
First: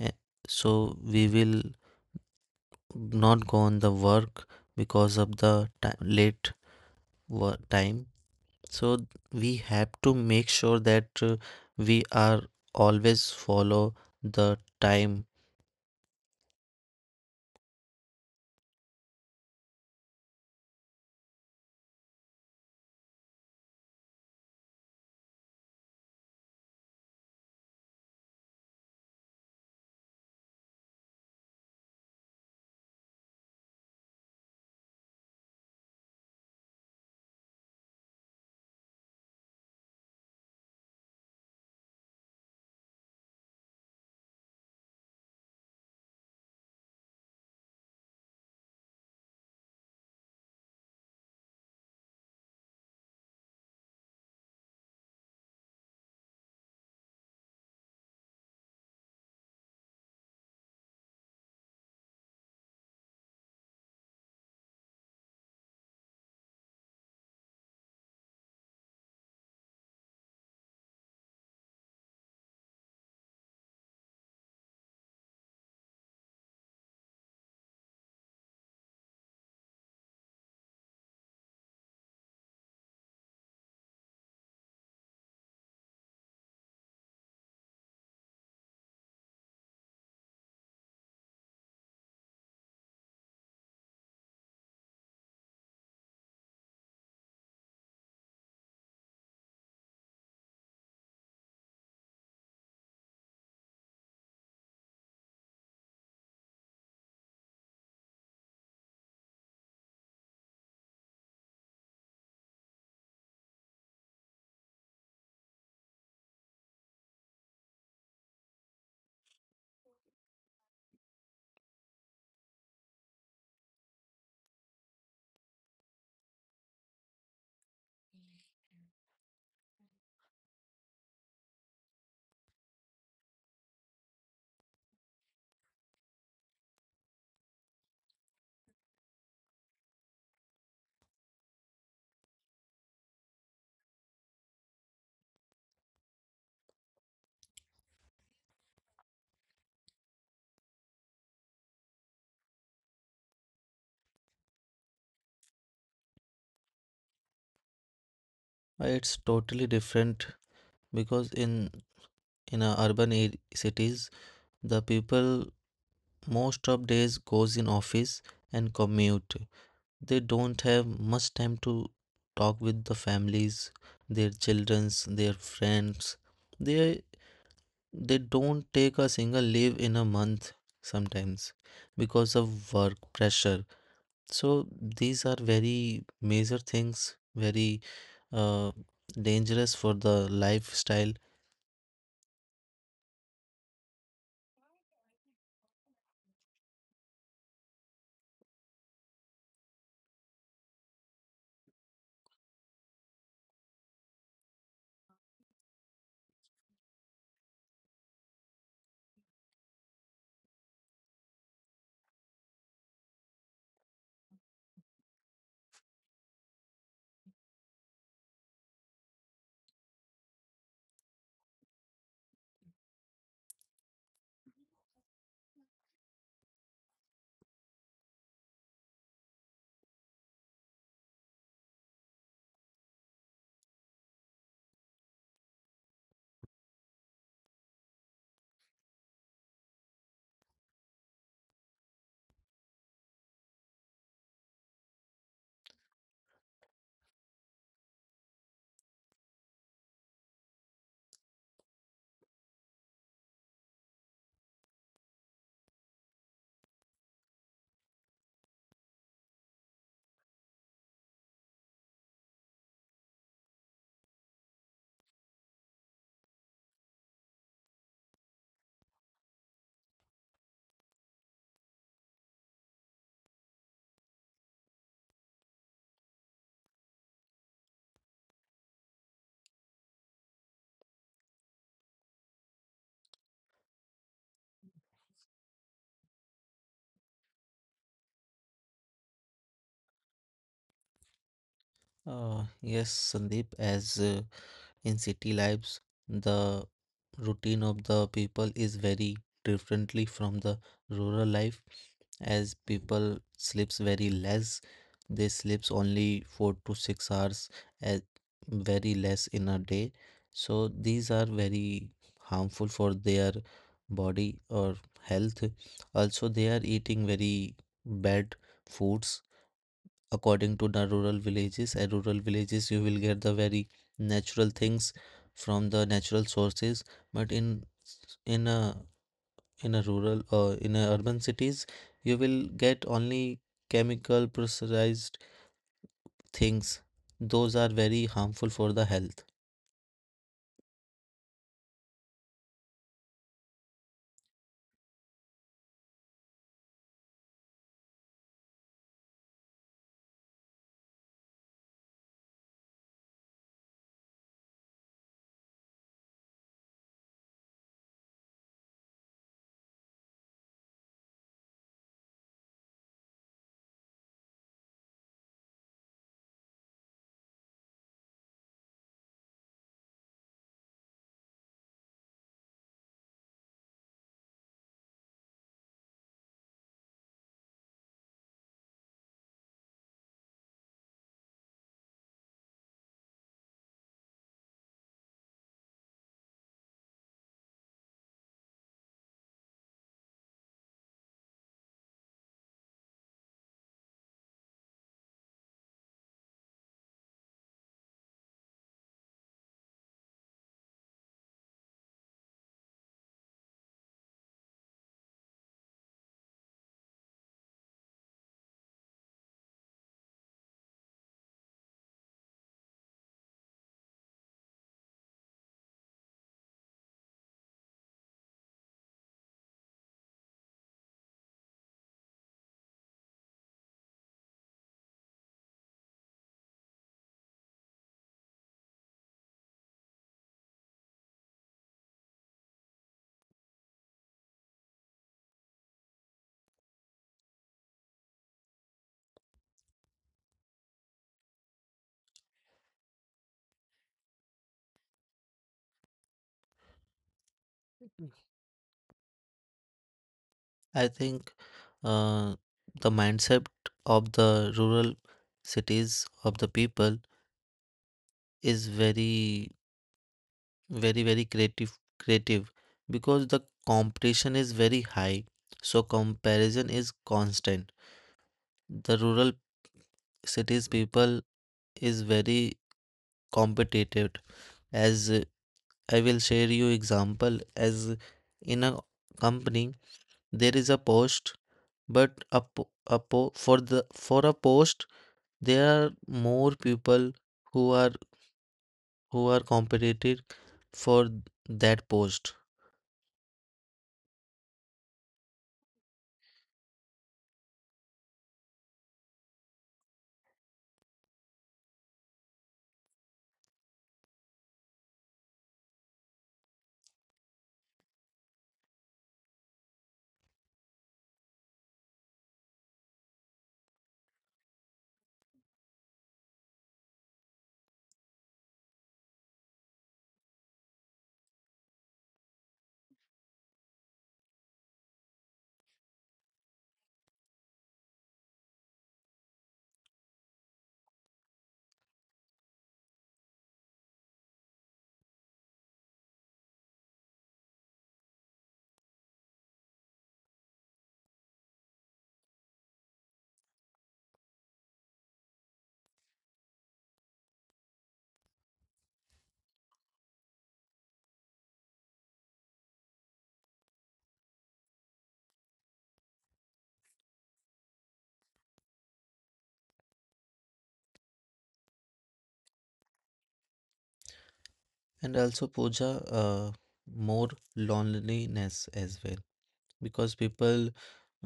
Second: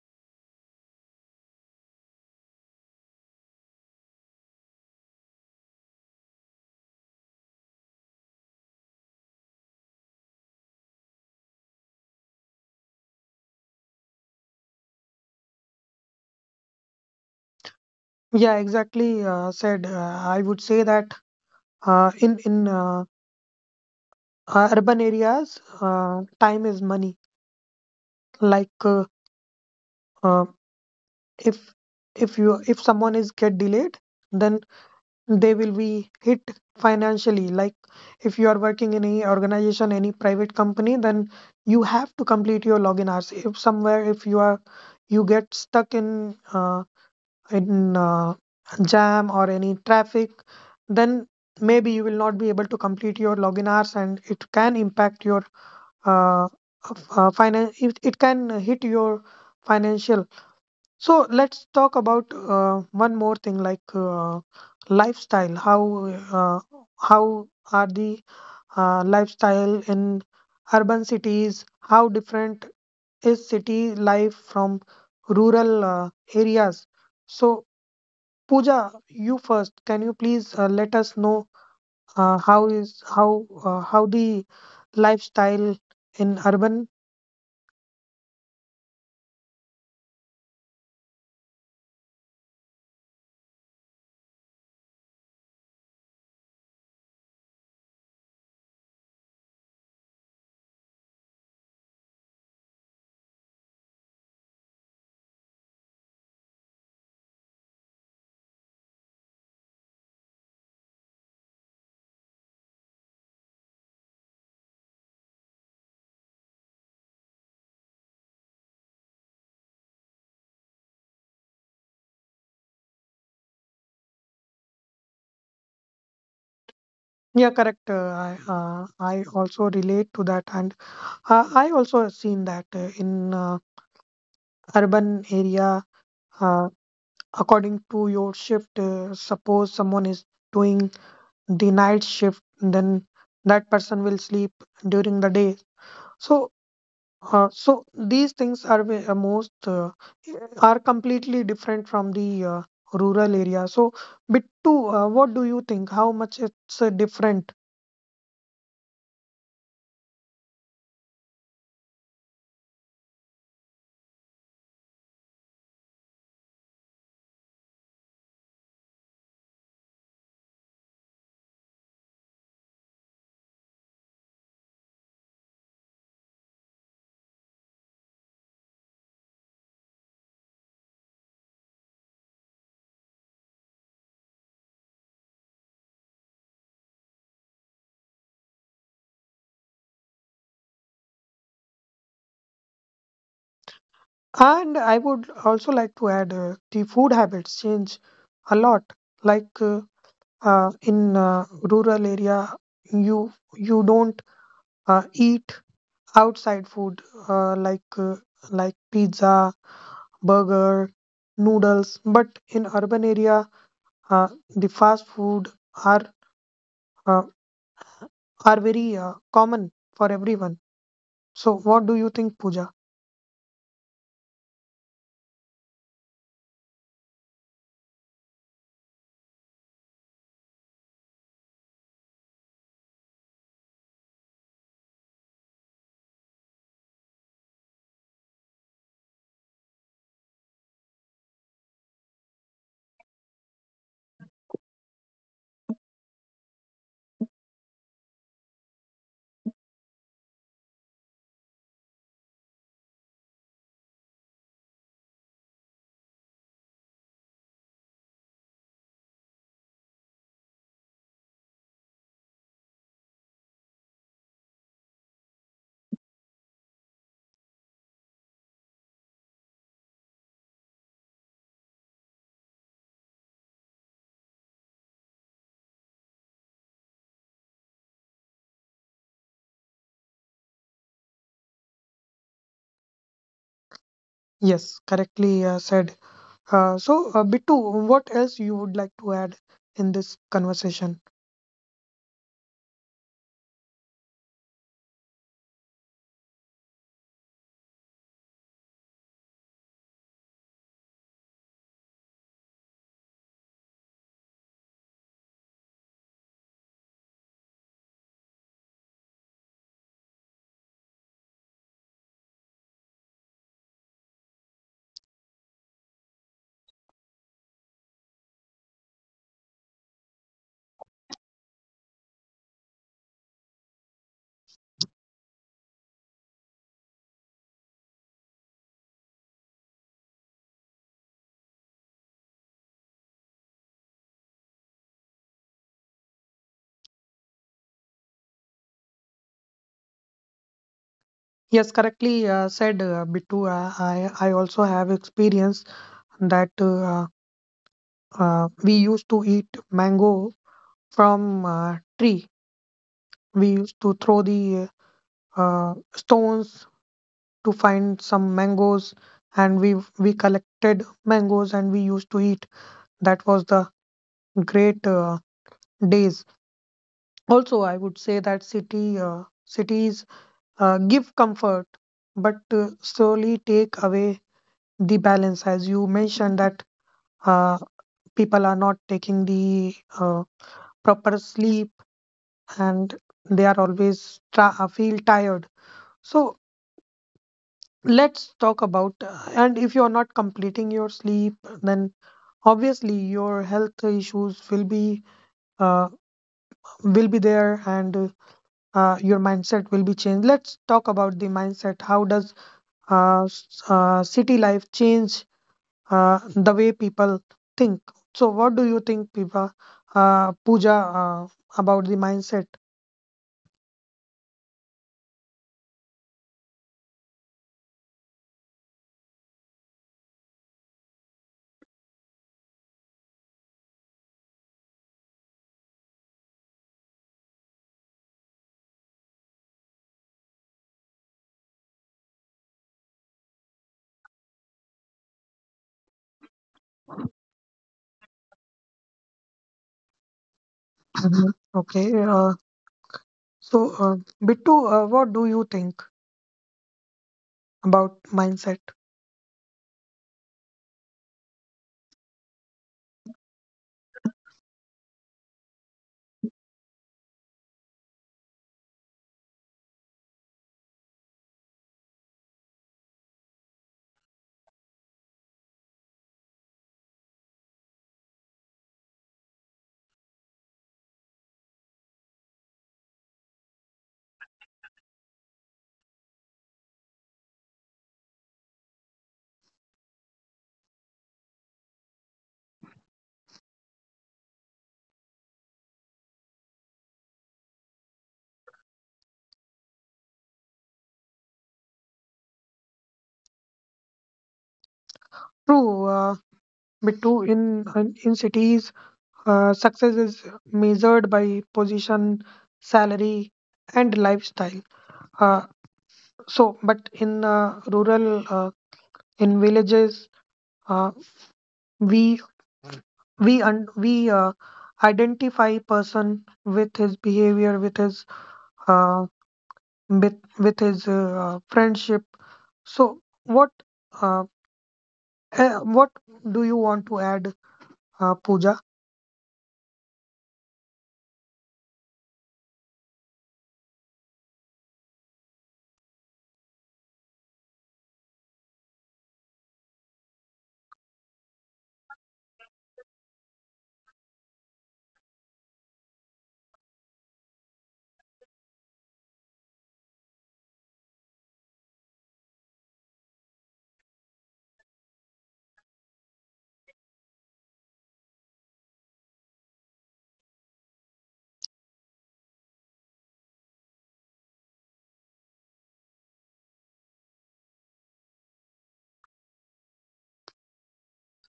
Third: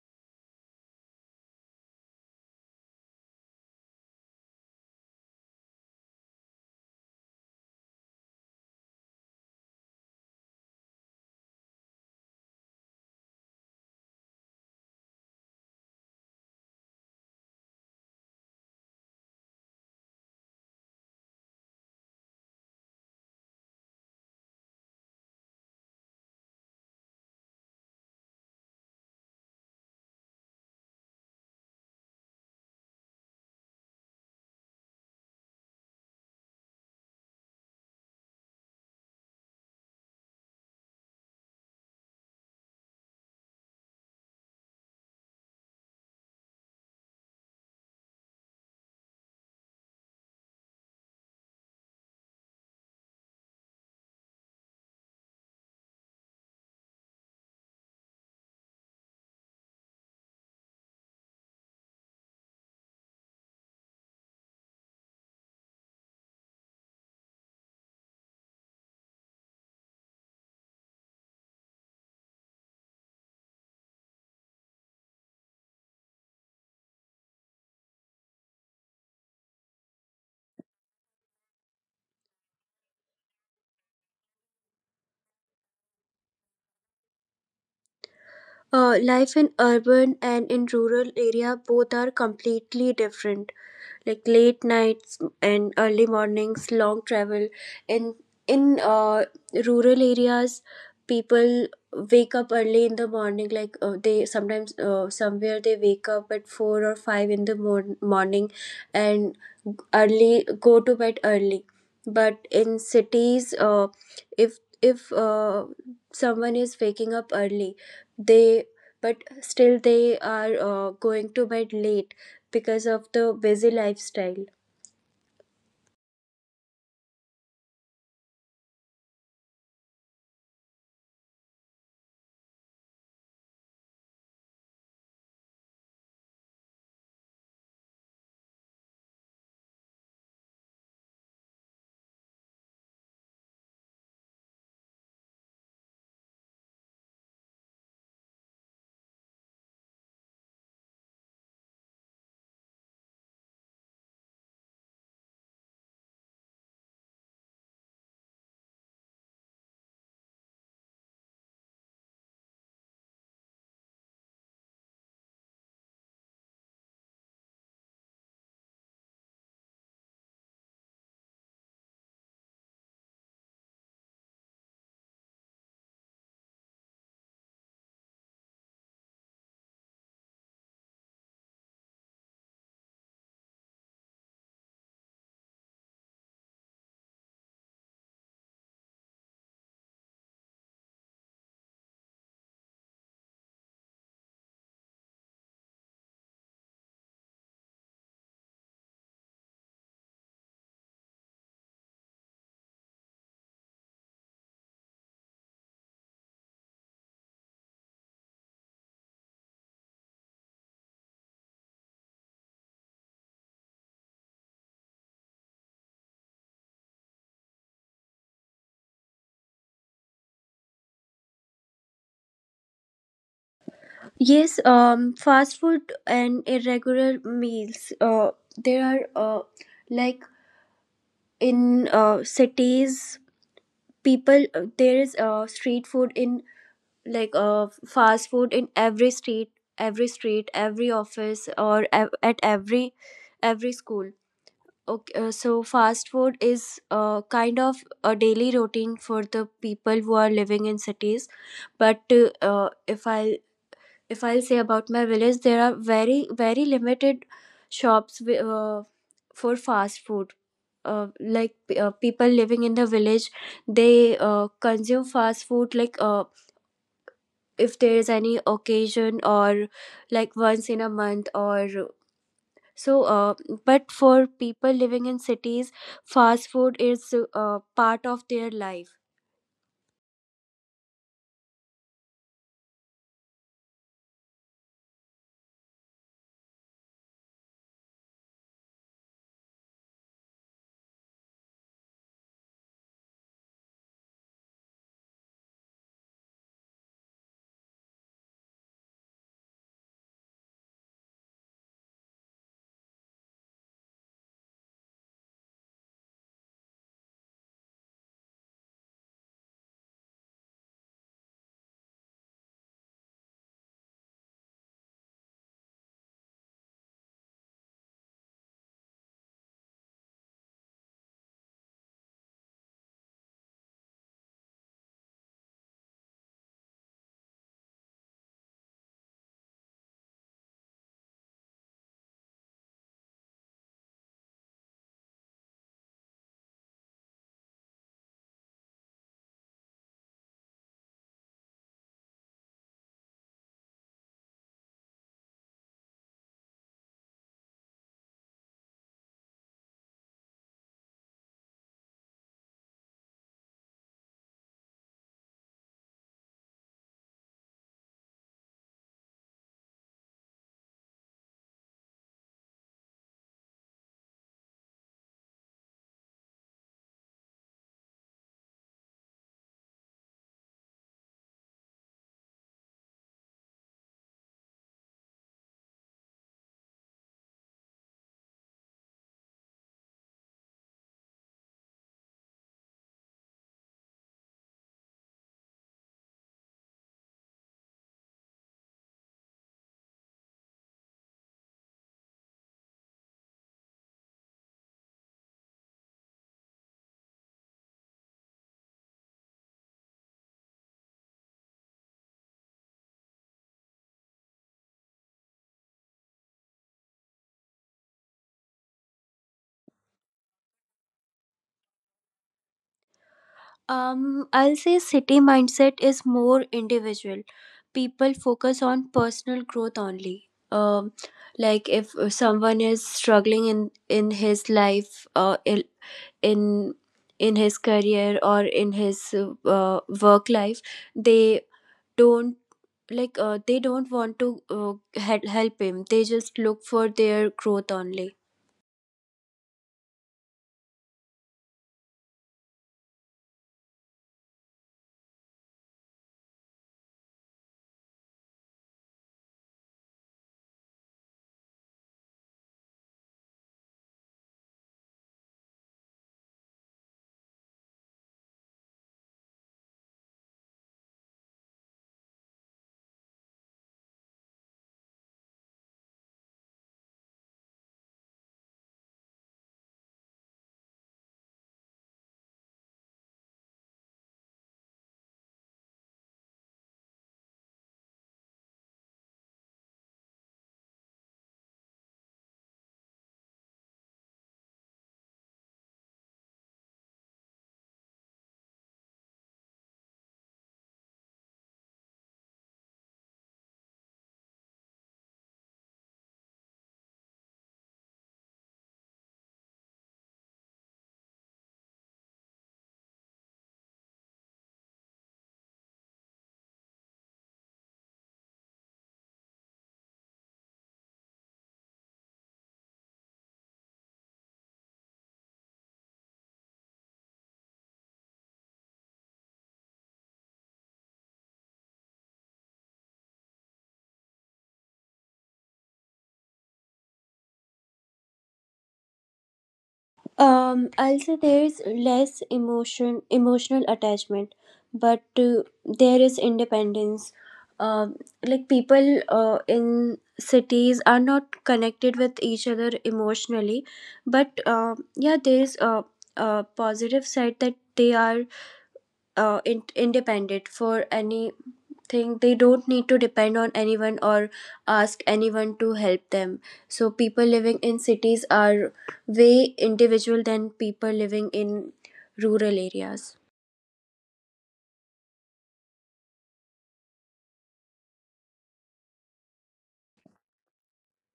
Speaker 3: eh, so we will not go on the work because of the ti- late work time. So th- we have to make sure that uh, we are always follow the time.
Speaker 1: Yeah, exactly. Uh, said. uh, I would say that uh, in in uh, uh, urban areas, uh, time is money. Like uh, uh, if if you if someone is get delayed, then they will be hit financially. Like if you are working in any organization, any private company, then you have to complete your login hours. If somewhere, if you are you get stuck in uh, in uh, jam or any traffic, then maybe you will not be able to complete your login hours, and it can impact your uh, uh, finance. It, it can hit your financial. So let's talk about uh, one more thing, like uh, lifestyle. How uh, how are the uh, lifestyle in urban cities? How different is city life from rural uh, areas? So Pooja, you first. Can you please uh, let us know uh, how is how uh, how the lifestyle in urban?
Speaker 2: Uh, life in urban and in rural area both are completely different. Like late nights and early mornings, long travel. In in uh, rural areas, people wake up early in the morning. Like uh, they sometimes uh, somewhere they wake up at four or five in the mor- morning, and early go to bed early. But in cities, uh, if if uh, someone is waking up early, they but still they are uh, going to bed late because of the busy lifestyle.
Speaker 1: Yeah, correct. Uh, I uh, I also relate to that. And Uh, I also have seen that uh, in uh, urban area, uh, according to your shift, uh, suppose someone is doing the night shift, then that person will sleep during the day. So, uh, so these things are ve- uh, most uh, are completely different from the uh, rural area. So, Bittu, uh, what do you think? How much it's uh, different?
Speaker 3: Uh, it's totally different because in in a urban ar- cities, the people most of days goes in office and commute. They don't have much time to talk with the families, their childrens, their friends. They they don't take a single leave in a month sometimes, because of work pressure. So these are very major things, very uh, dangerous for the lifestyle.
Speaker 1: And I would also like to add, uh, the food habits change a lot. Like uh, uh, in uh, rural area, you you don't uh, eat outside food, uh, like uh, like pizza, burger, noodles. But in urban area, uh, the fast food are uh, are very uh, common for everyone. So what do you think, Pooja?
Speaker 2: Yes, um fast food and irregular meals. Uh there are uh like in uh cities, people uh, there is uh street food in like uh fast food in every street, every street every office, or ev- at every every school. Okay, uh, so fast food is uh, kind of a daily routine for the people who are living in cities. But uh, uh, if I if I'll say about my village, there are very very limited shops wi- uh, for fast food. Uh, like uh, people living in the village, they uh, consume fast food like uh, if there is any occasion or like once in a month or so, uh, but for people living in cities, fast food is uh, part of their life.
Speaker 1: Yes, correctly uh, said. Uh, so uh, Bittu, what else you would like to add in this conversation?
Speaker 3: Uh, yes, Sandeep, as uh, in city lives, the routine of the people is very differently from the rural life, as people sleeps very less. They sleeps only four to six hours, as very less in a day. So these are very harmful for their body or health. Also, they are eating very bad foods, according to the rural villages, at rural villages you will get the very natural things from the natural sources. But in in a in a rural or in a urban cities, you will get only chemical pressurized things. Those are very harmful for the health.
Speaker 1: Yes, correctly uh, said, uh, Bittu. Uh, I I also have experience that uh, uh, we used to eat mango from uh, tree. We used to throw the uh, stones to find some mangoes, and we we collected mangoes and we used to eat. That was the great uh, days. Also, I would say that city uh, cities uh, give comfort, but uh, slowly take away the balance. As you mentioned that, uh, people are not taking the uh, proper sleep, and they are always tra- uh, feel tired. So let's talk about, uh, and if you are not completing your sleep, then obviously your health issues will be uh, will be there, and uh, your mindset will be changed. Let's talk about the mindset. How does uh, s- uh, city life change uh, the way people think? So what do you think, Pipa, uh, Pooja, uh, about the mindset?
Speaker 2: Um, I'll say city mindset is more individual. People focus on personal growth only. Um, like if someone is struggling in in his life, uh, in in in his career or in his uh, work life, they don't like uh, they don't want to uh, he- help him. They just look for their growth only.
Speaker 1: Mhm. Okay. Uh, So, uh, Bittu, uh, what do you think about mindset?
Speaker 3: I think uh, the mindset of the rural cities of the people is very, very, very creative, creative because the competition is very high. So comparison is constant. The rural cities people is very competitive. As uh, I will share you example, as in a company there is a post, but a, po- a po- for the for a post there are more people who are who are competitive for that post.
Speaker 1: True. uh, Bittu, in in in cities, uh, success is measured by position, salary, and lifestyle. Uh, so, but in uh, rural, uh, in villages, uh, we we un- we uh, identify person with his behavior, with his uh, with with his uh, friendship. So, what? uh, Uh, what do you want to add, uh, Pooja?
Speaker 2: Um also there is less emotion emotional attachment, but uh, there is independence. um like people uh, in cities are not connected with each other emotionally, but um yeah there is a, a positive side that they are uh, in- independent for any think. They don't need to depend on anyone or ask anyone to help them. So people living in cities are way individual than people living in rural areas.
Speaker 3: And also, Pooja, uh, more loneliness as well, because people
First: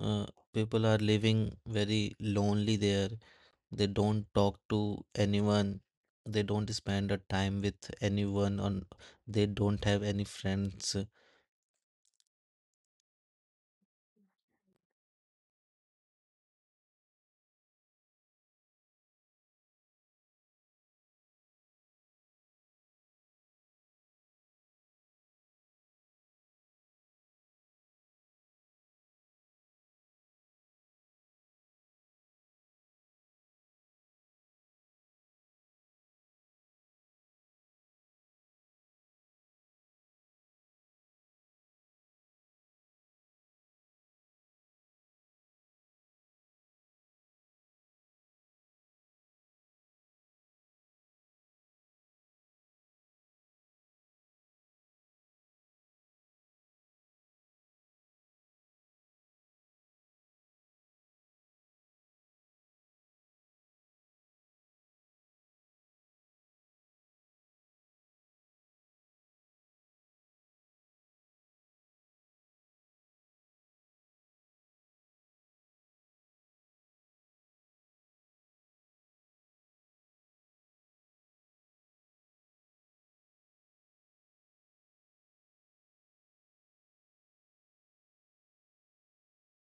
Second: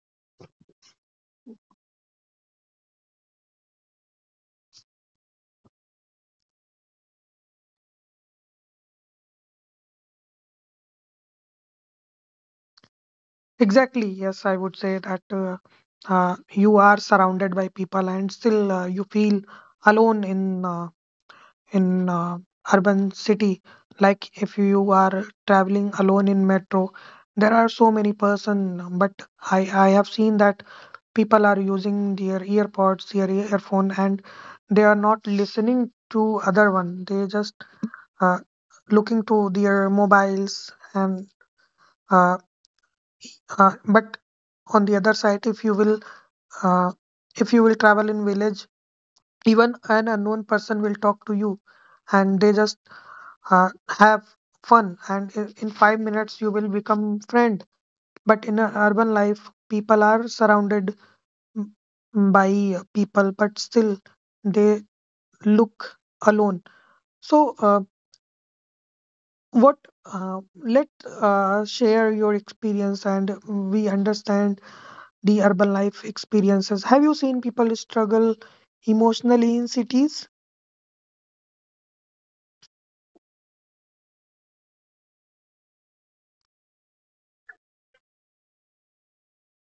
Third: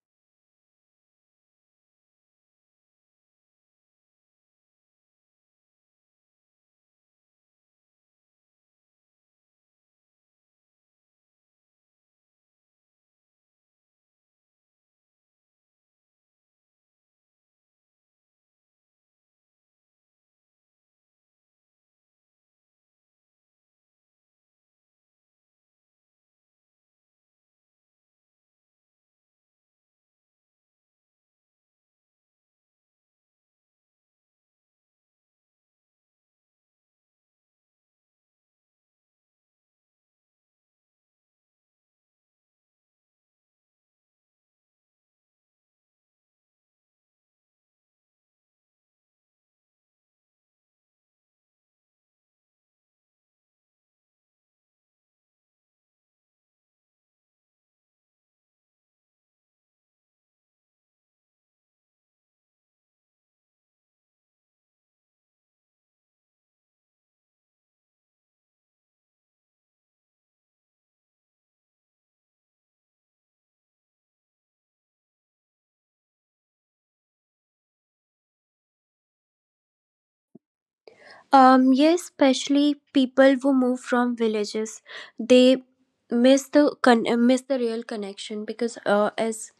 Speaker 3: uh, people are living very lonely there. They don't talk to anyone. They don't spend a time with anyone, on they don't have any friends. Uh,
Speaker 1: Exactly. Yes, I would say that uh, uh, you are surrounded by people, and still uh, you feel alone in uh, in uh, urban city. Like if you are traveling alone in metro, there are so many person. But I I have seen that people are using their earpods, their earphone, and they are not listening to other one. They just uh, looking to their mobiles and. Uh, Uh, but on the other side, if you will, uh, if you will travel in village, even an unknown person will talk to you, and they just uh, have fun, and in, in five minutes you will become friend. But in a urban life, people are surrounded m- by people, but still they look alone. So, uh, what? Uh, let uh, share your experience, and we understand the urban life experiences. Have you seen people struggle emotionally in cities?
Speaker 2: um Yes, especially people who move from villages, they miss the con- uh, miss the real connection because uh, as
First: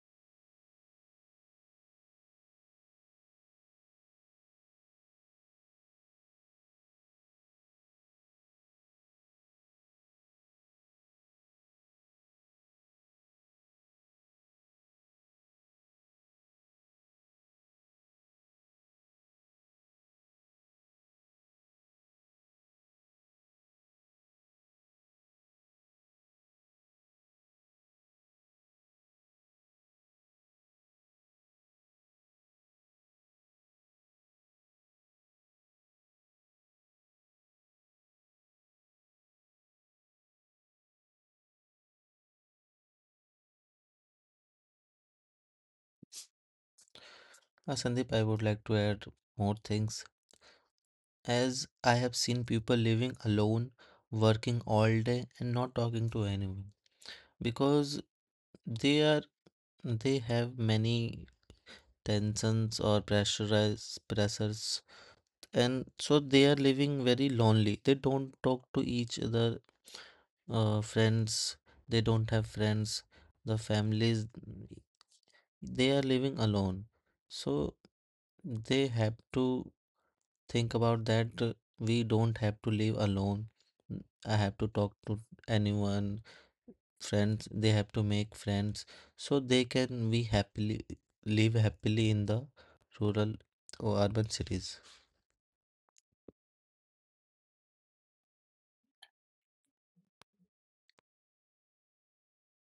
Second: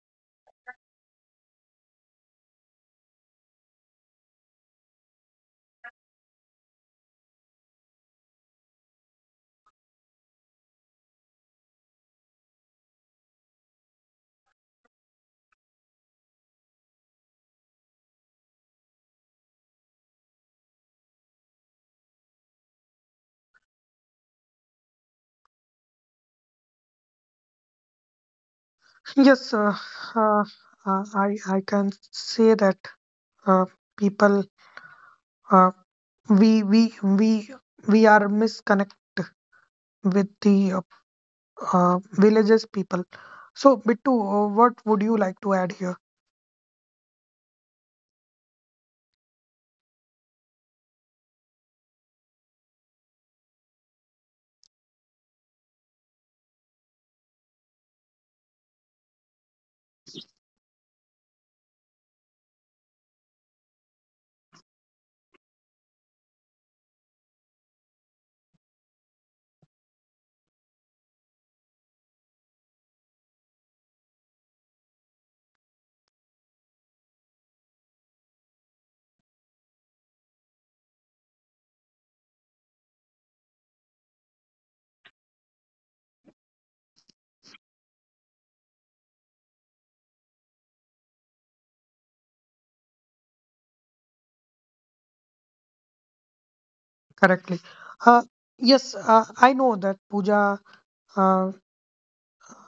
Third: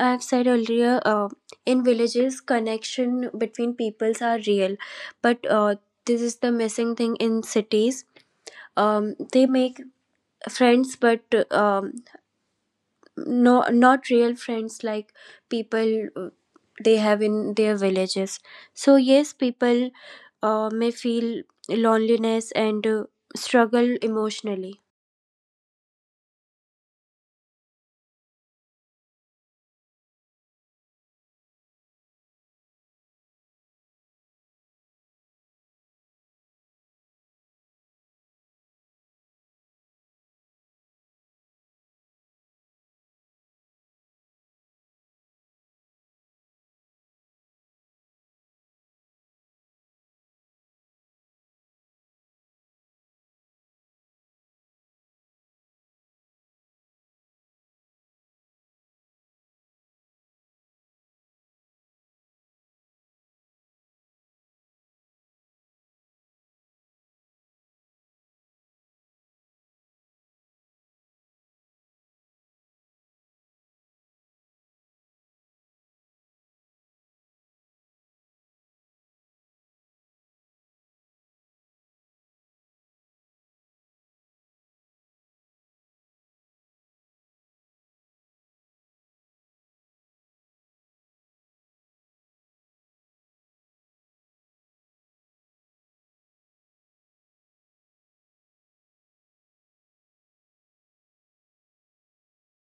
Speaker 2: I've said earlier, uh, in villages connection between peoples are real, but uh, this is the missing thing in cities. Um, they make friends, but um, no, not real friends like people uh, they have in their villages. So yes, people uh, may feel loneliness and uh, struggle emotionally.
Speaker 1: [laughs] Yes, uh, uh, uh, I I can say that uh, people uh, we we we we are misconnect with the uh, uh, villages people. So, Bittu, uh, what would you like to add here
Speaker 3: Sandeep, I would like to add more things. As I have seen people living alone, working all day and not talking to anyone, because they are they have many tensions or pressurize pressures. And so they are living very lonely, they don't talk to each other, uh, friends, they don't have friends, the families, they are living alone. So they have to think about that, uh, we don't have to live alone. N- I have to talk to anyone, friends. They have to make friends, so they can be happily live happily in the rural or urban cities.
Speaker 1: correctly? Uh, yes, uh, I know that, Pooja, uh,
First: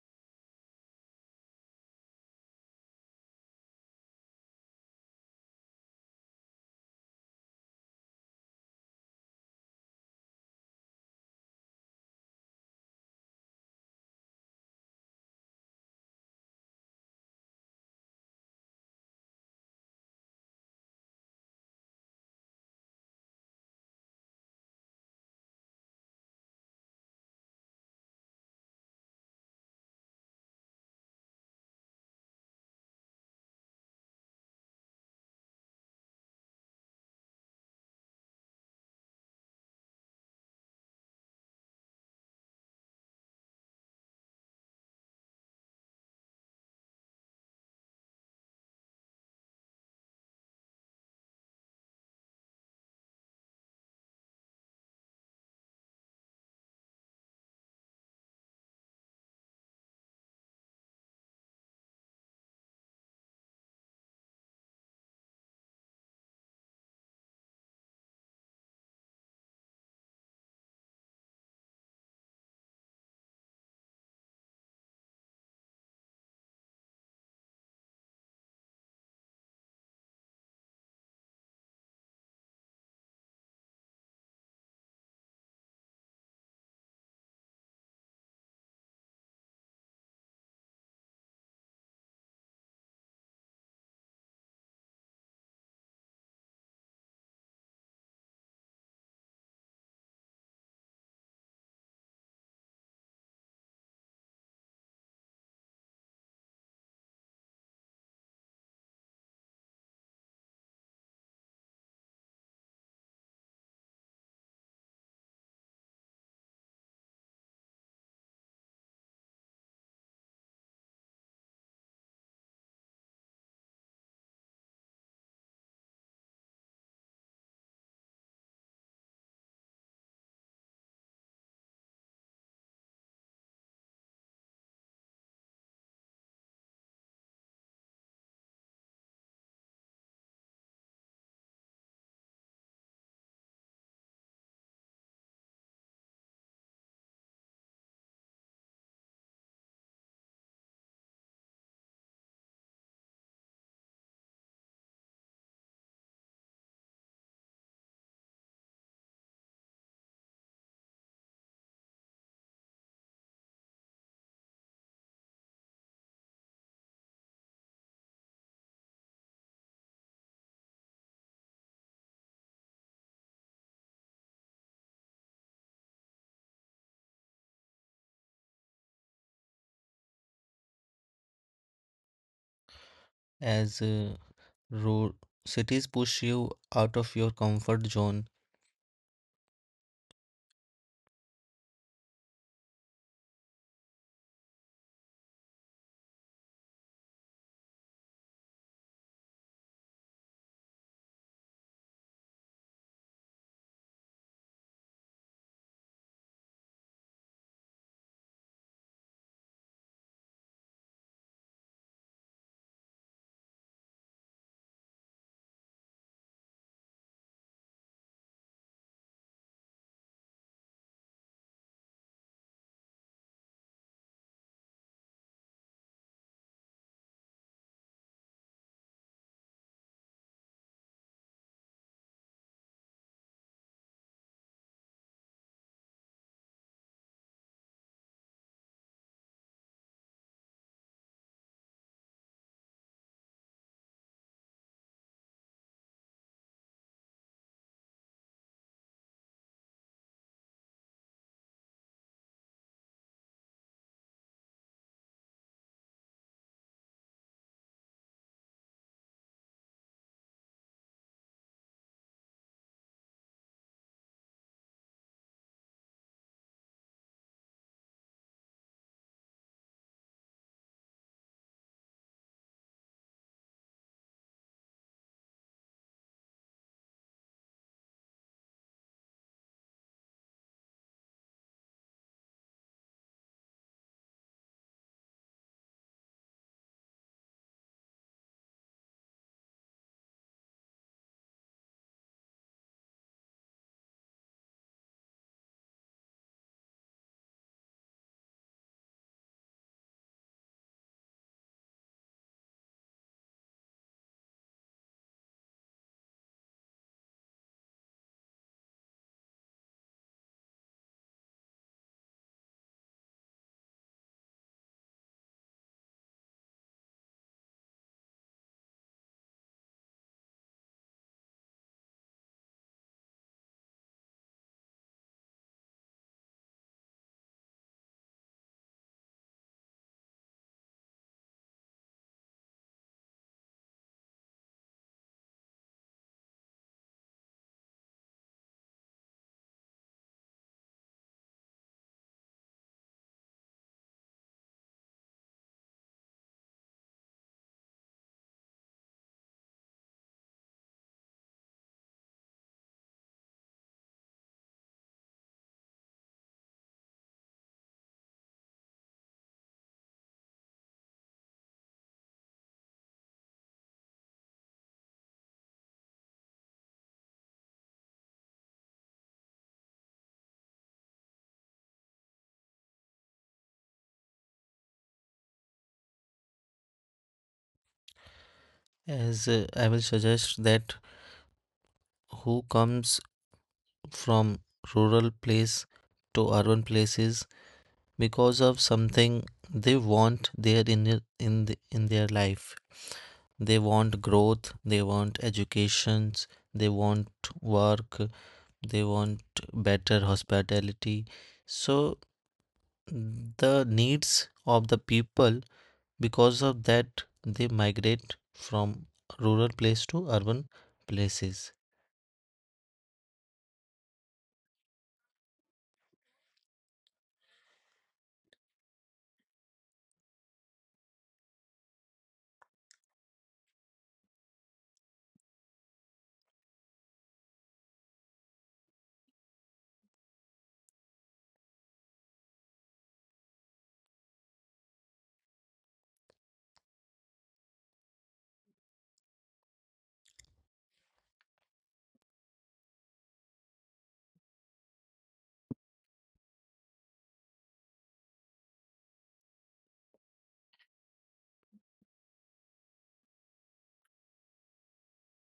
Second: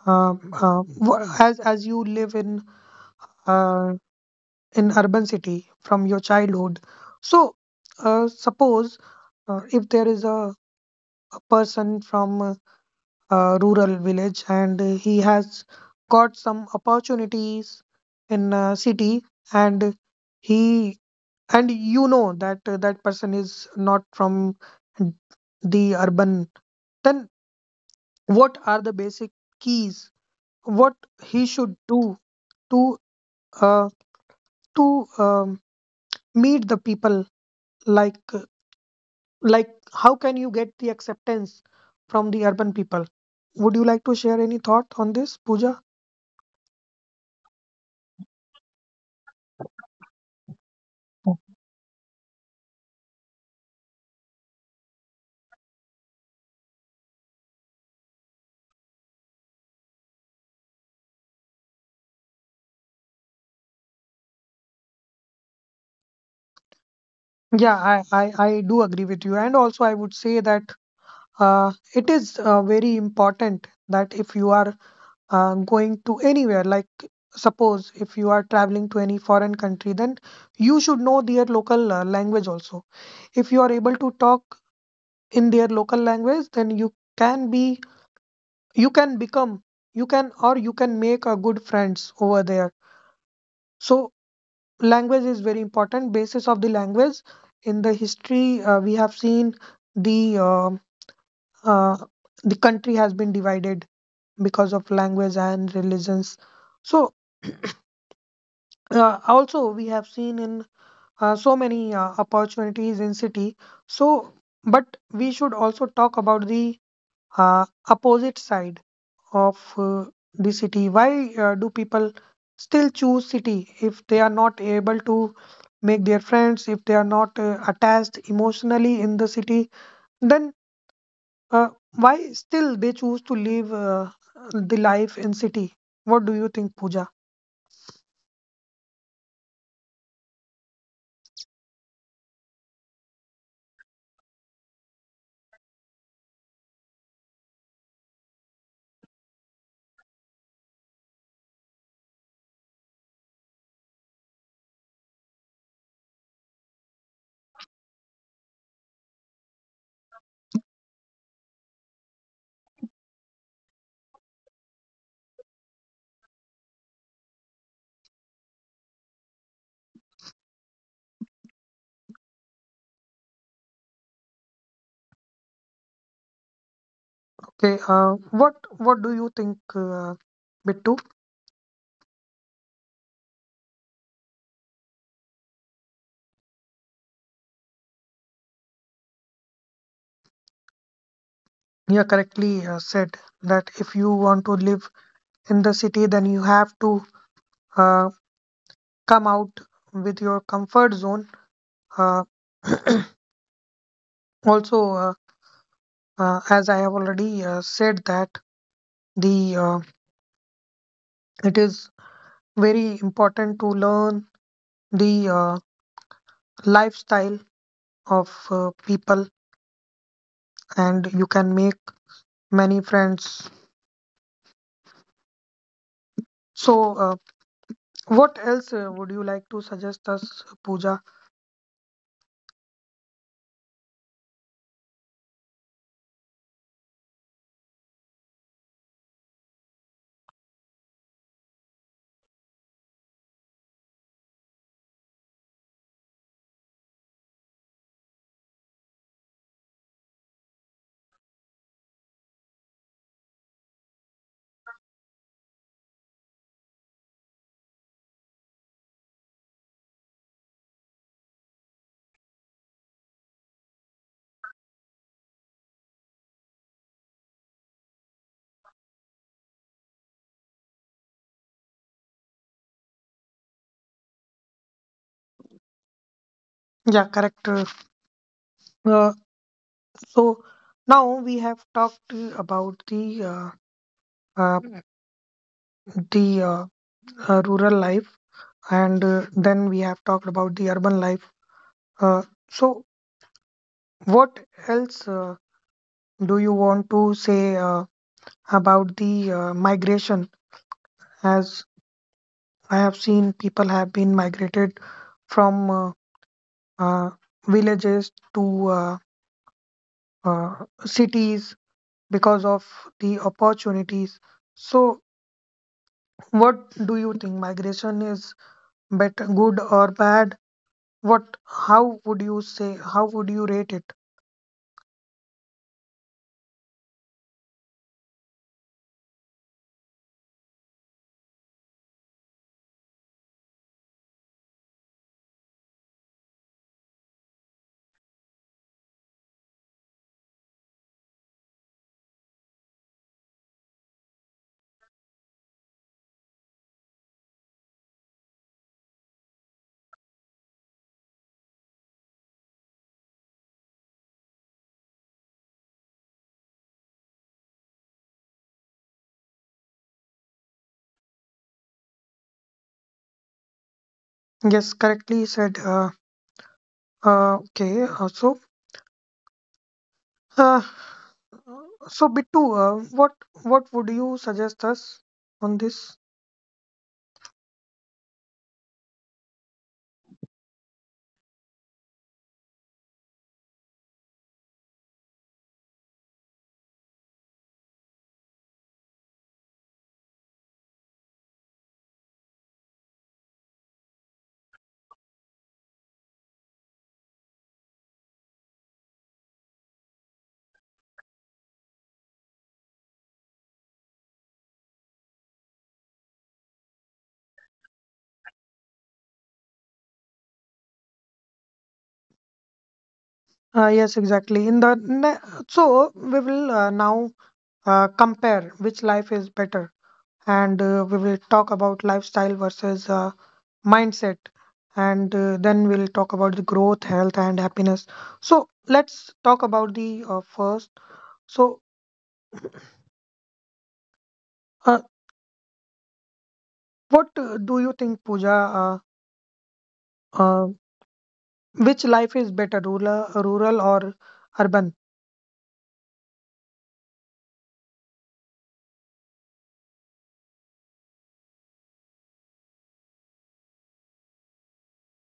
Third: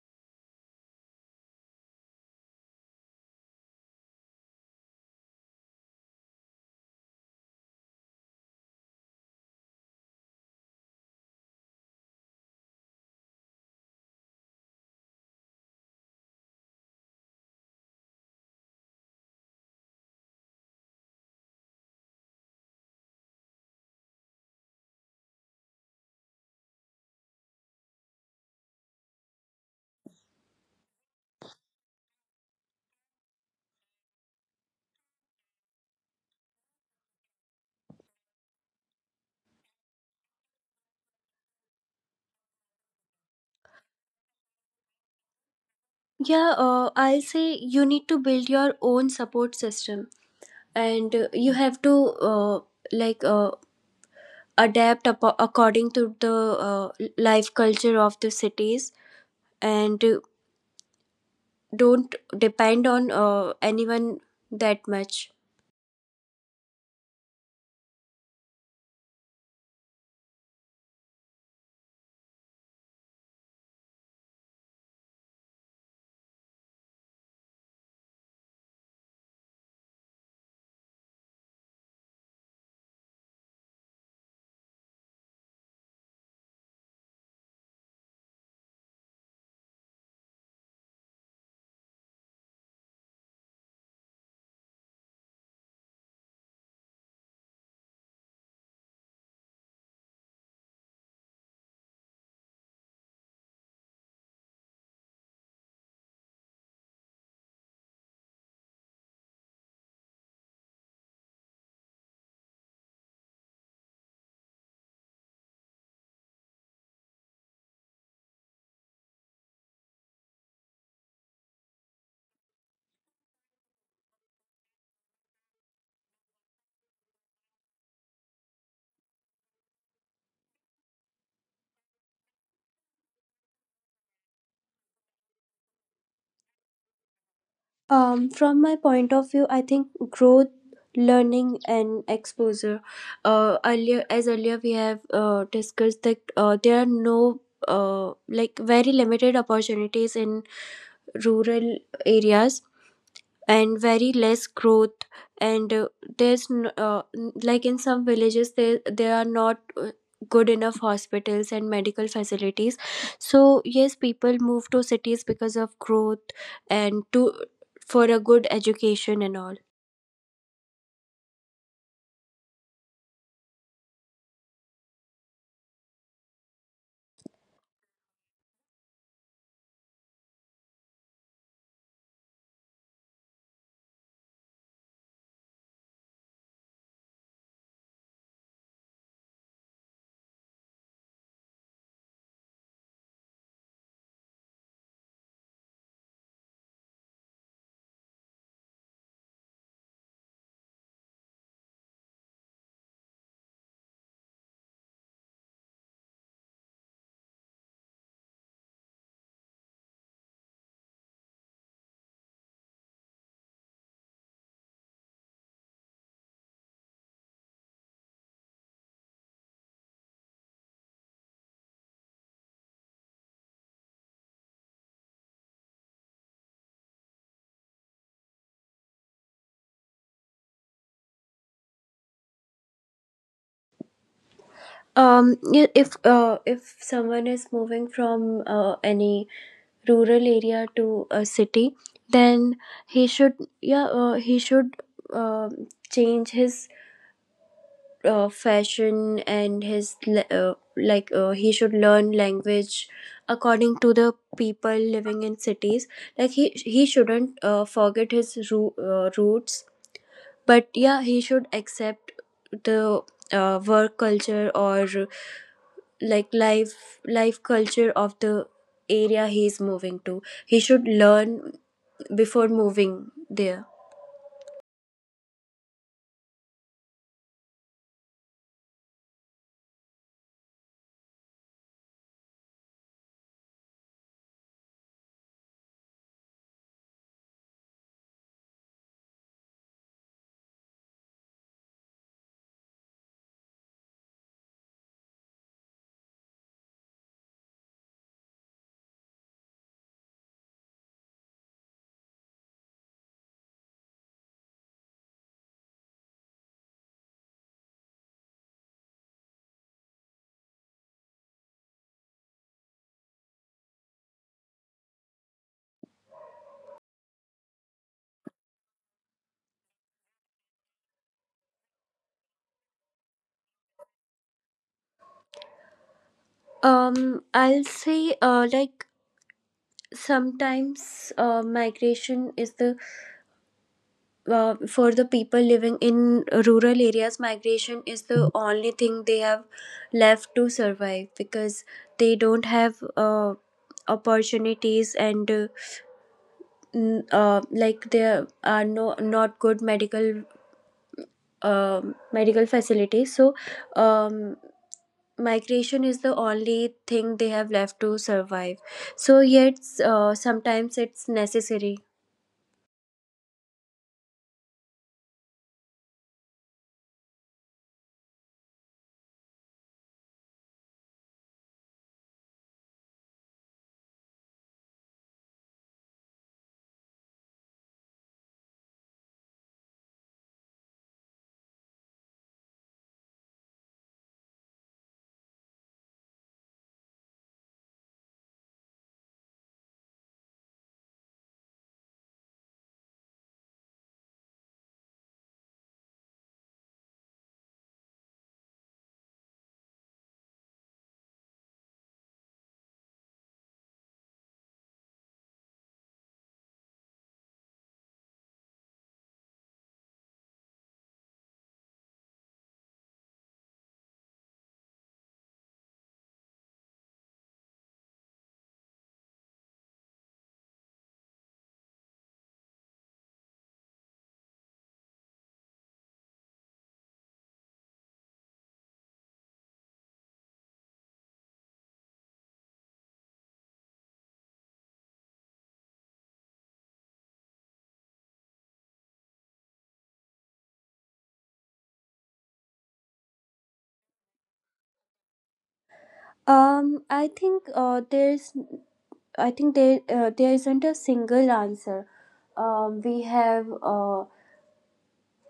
Speaker 1: uh, uh, wha- as as you live in uh, in urban city from your childhood. So uh, suppose uh, if there is a, a person from uh, a rural village, and he has got some opportunities in a city and he and you know that uh, that person is not from the urban. Then what are the basic keys what he should do to, uh, to um, meet the people, like like how can you get the acceptance from the urban people? Would you like to share any thought on this, Pooja?
Speaker 2: Yeah, uh, I'll say you need to build your own support system, and uh, you have to uh, like uh, adapt apo- according to the uh, life culture of the cities, and uh, don't depend on uh, anyone that much.
Speaker 1: Yeah, i i, I do agree with you, and also I would say that uh, it is uh, very important that if you are uh, going to anywhere, like suppose if you are traveling to any foreign country, then you should know their local uh, language also. If you are able to talk in their local language, then you can be you can become you can or you can make a good friends over there. So language is very important. Basis of the language, in the history uh, we have seen the uh, uh, the country has been divided because of language and religions. So uh, also we have seen in uh, so many uh, opportunities in city. So but we should also talk about the uh, opposite side of uh, the city. Why uh, do people still choose city if they are not able to make their friends, if they are not uh, attached emotionally in the city? Then uh, why still they choose to live uh, the life in city? What do you think, Pooja?
Speaker 2: Um, from my point of view, I think growth, learning, and exposure. Uh, earlier, as earlier we have uh, discussed that uh, there are no uh, like very limited opportunities in rural areas, and very less growth, and uh, there's n- uh, n- like in some villages there there are not uh, good enough hospitals and medical facilities. So yes, people move to cities because of growth, and to for a good education and all.
Speaker 1: Okay. Uh, what what do you think, uh, Bittu?
Speaker 3: As uh, ro- cities push you out of your comfort zone.
Speaker 1: You correctly uh, said that if you want to live in the city, then you have to uh, come out with your comfort zone. Uh, Also, uh, uh, as I have already uh, said, that the uh, it is very important to learn the uh, lifestyle of uh, people, and you can make many friends. So, uh, what else uh, would you like to suggest us, Pooja?
Speaker 2: Um yeah, if uh, if someone is moving from uh, any rural area to a city, then he should, yeah uh, he should uh, change his uh, fashion, and his le- uh, like uh, he should learn language according to the people living in cities. Like he he shouldn't uh, forget his roo- uh, roots, but yeah, he should accept the uh, work culture or like life life culture of the area he's moving to. He should learn before moving there.
Speaker 1: Yeah, correct. Uh, uh, so now we have talked uh, about the uh, uh, the uh, uh, rural life, and uh, then we have talked about the urban life. Uh, so what else uh, do you want to say uh, about the uh, migration? As I have seen, people have been migrated from uh, uh, villages to uh, uh, cities because of the opportunities. So, what do you think? Migration is better, good or bad? What? How would you say? How would you rate it?
Speaker 2: um I'll say uh like sometimes uh, migration is the uh, for the people living in rural areas, migration is the only thing they have left to survive because they don't have uh, opportunities, and uh, n- uh, like there are no not good medical um medical facilities. So um, migration is the only thing they have left to survive. So yet uh, sometimes it's necessary.
Speaker 1: Yes, correctly said. Uh, uh, okay. Uh, so. Uh, So Bittu, uh, what what would you suggest us on this?
Speaker 3: As uh, I will suggest that who comes from rural place to urban places because of something they want there, in their, in the, in their life. They want growth, they want educations, they want work, they want better hospitality. So the needs of the people, because of that they migrate from rural place to urban places.
Speaker 1: Uh, yes, exactly. In the ne- so we will uh, now uh, compare which life is better, and uh, we will talk about lifestyle versus uh, mindset, and uh, then we'll talk about the growth, health, and happiness. So let's talk about the uh, first. So uh, what uh, do you think, Pooja? Uh, uh, which life is better, rural, rural or urban?
Speaker 2: Um, I think uh, there's, I think there uh, there isn't a single answer. Um, we have uh,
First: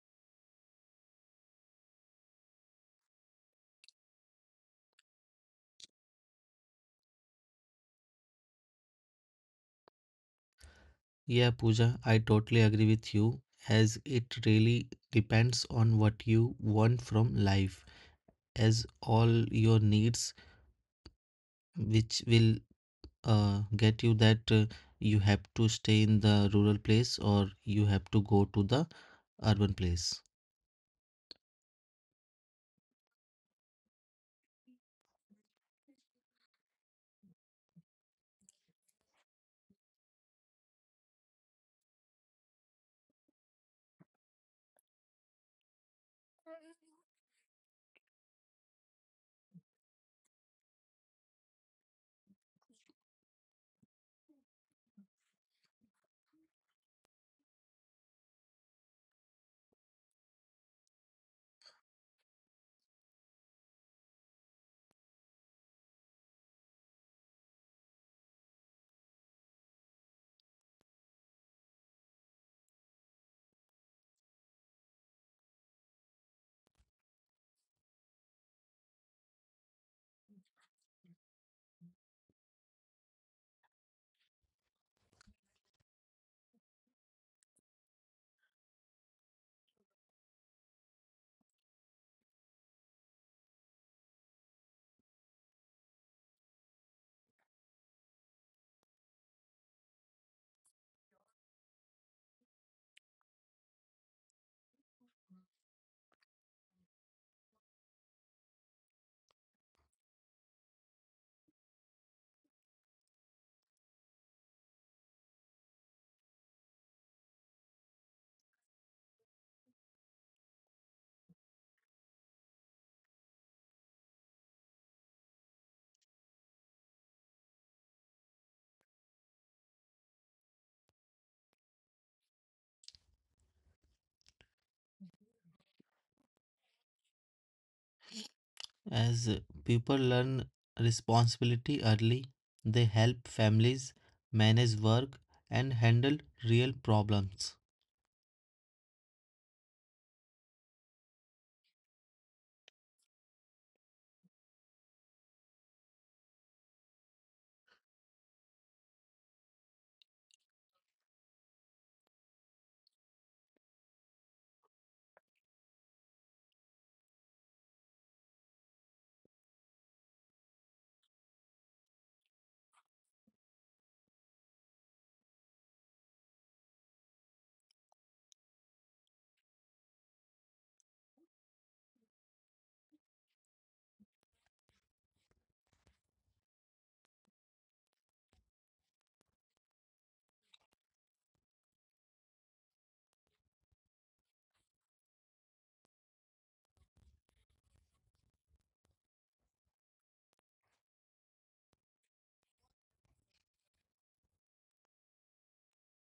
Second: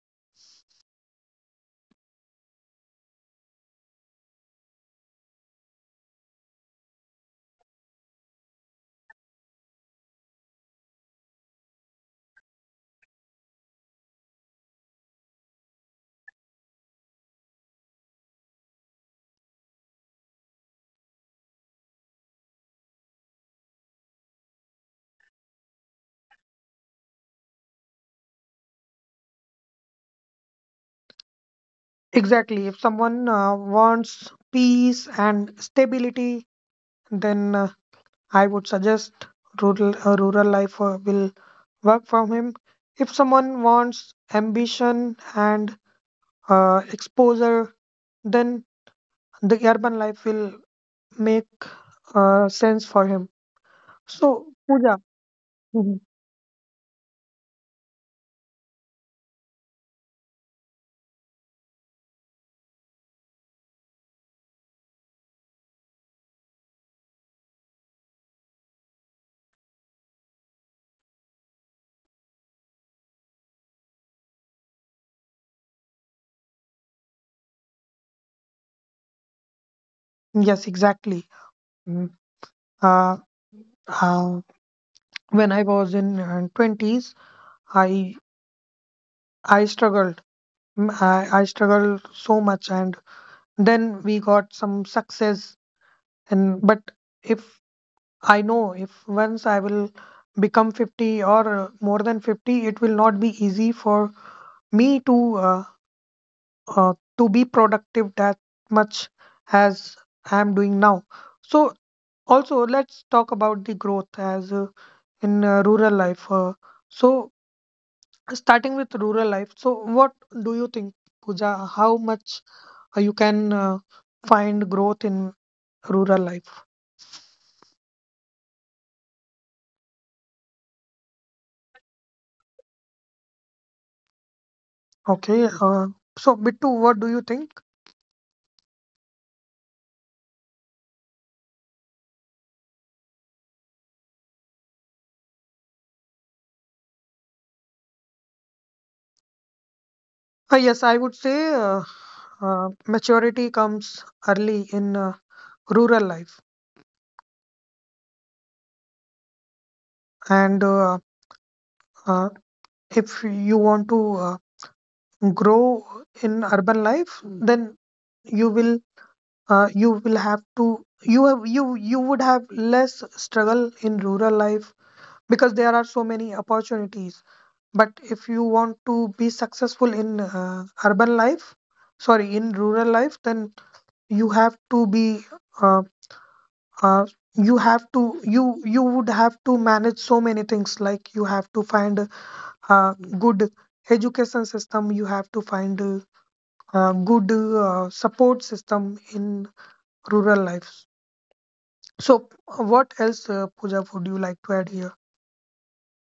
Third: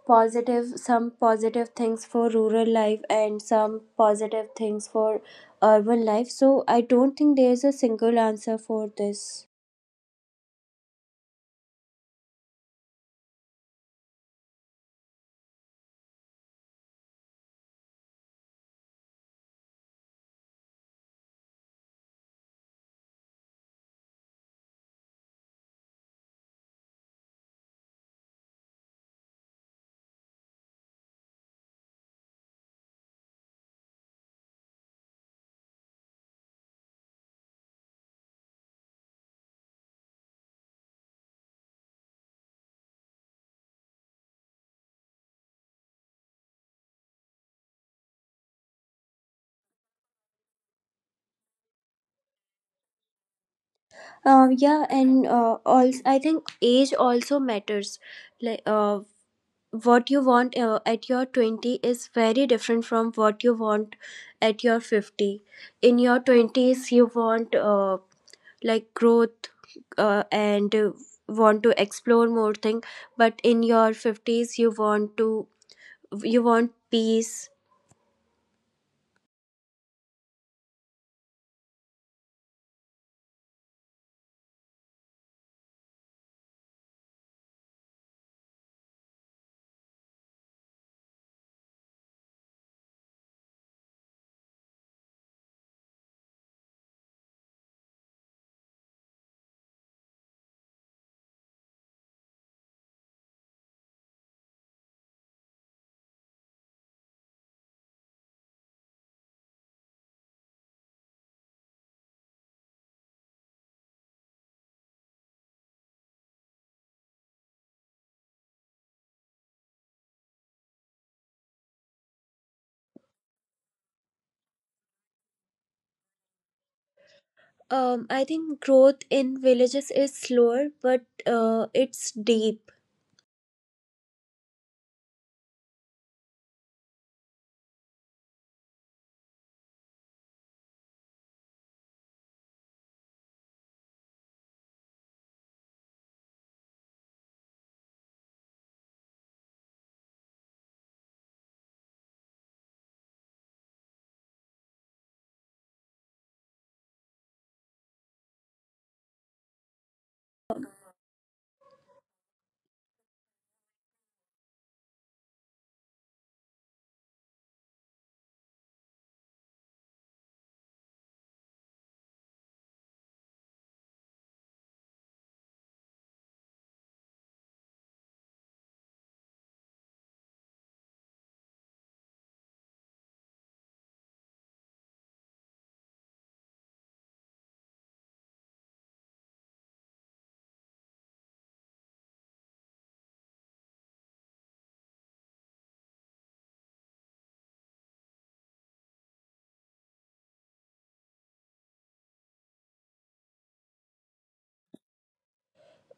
Speaker 2: positive some positive things for rural life and some positive things for urban life. So I don't think there's a single answer for this.
Speaker 3: Yeah, Pooja, I totally agree with you, as it really depends on what you want from life, as all your needs which will uh, get you that, uh, you have to stay in the rural place or you have to go to the urban place.
Speaker 1: Exactly. If someone uh, wants peace and stability, then uh, I would suggest rural. Uh, rural life uh, will work for him. If someone wants ambition and uh, exposure, then the urban life will make uh, sense for him. So,
Speaker 2: Um, yeah,
Speaker 1: Pooja.
Speaker 2: and uh,
Speaker 1: Mhm.
Speaker 2: also I think age also matters. Like uh, what you want uh, at your twenty is very different from what you want at your fifty. In your twenties, you want uh, like growth uh, and uh, want to explore more thing, but in your fifties you want to you want peace.
Speaker 1: Yes, exactly. Mm. Uh, uh, when I was in uh, twenties, I I struggled. Mm, I, I struggled so much, and then we got some success, and but if I know, if once I will become fifty, or uh, more than fifty, it will not be easy for me to, uh, uh, to be productive that much as I am doing now. So also let's talk about the growth. As uh, in uh, rural life, uh, so starting with rural life, so what do you think, puja how much uh, you can uh, find growth in rural life?
Speaker 2: um, I think growth in villages is slower but uh, it's deep.
Speaker 1: Okay. Uh, so, Bittu, what do you think?
Speaker 3: As uh, people learn responsibility early, they help families manage work and handle real problems.
Speaker 1: Uh, yes, I would say uh, uh, maturity comes early in uh, rural life. And uh, uh, if you want to uh, grow in urban life, then you will uh, you will have to you have you you would have less struggle in rural life, because there are so many opportunities. But if you want to be successful in uh, urban life, sorry, in rural life, then you have to be uh, uh, you have to you you would have to manage so many things, like you have to find a uh, good education system, you have to find a, uh good uh, support system in rural lives. So uh, what else, uh, Pooja, would you like to add here?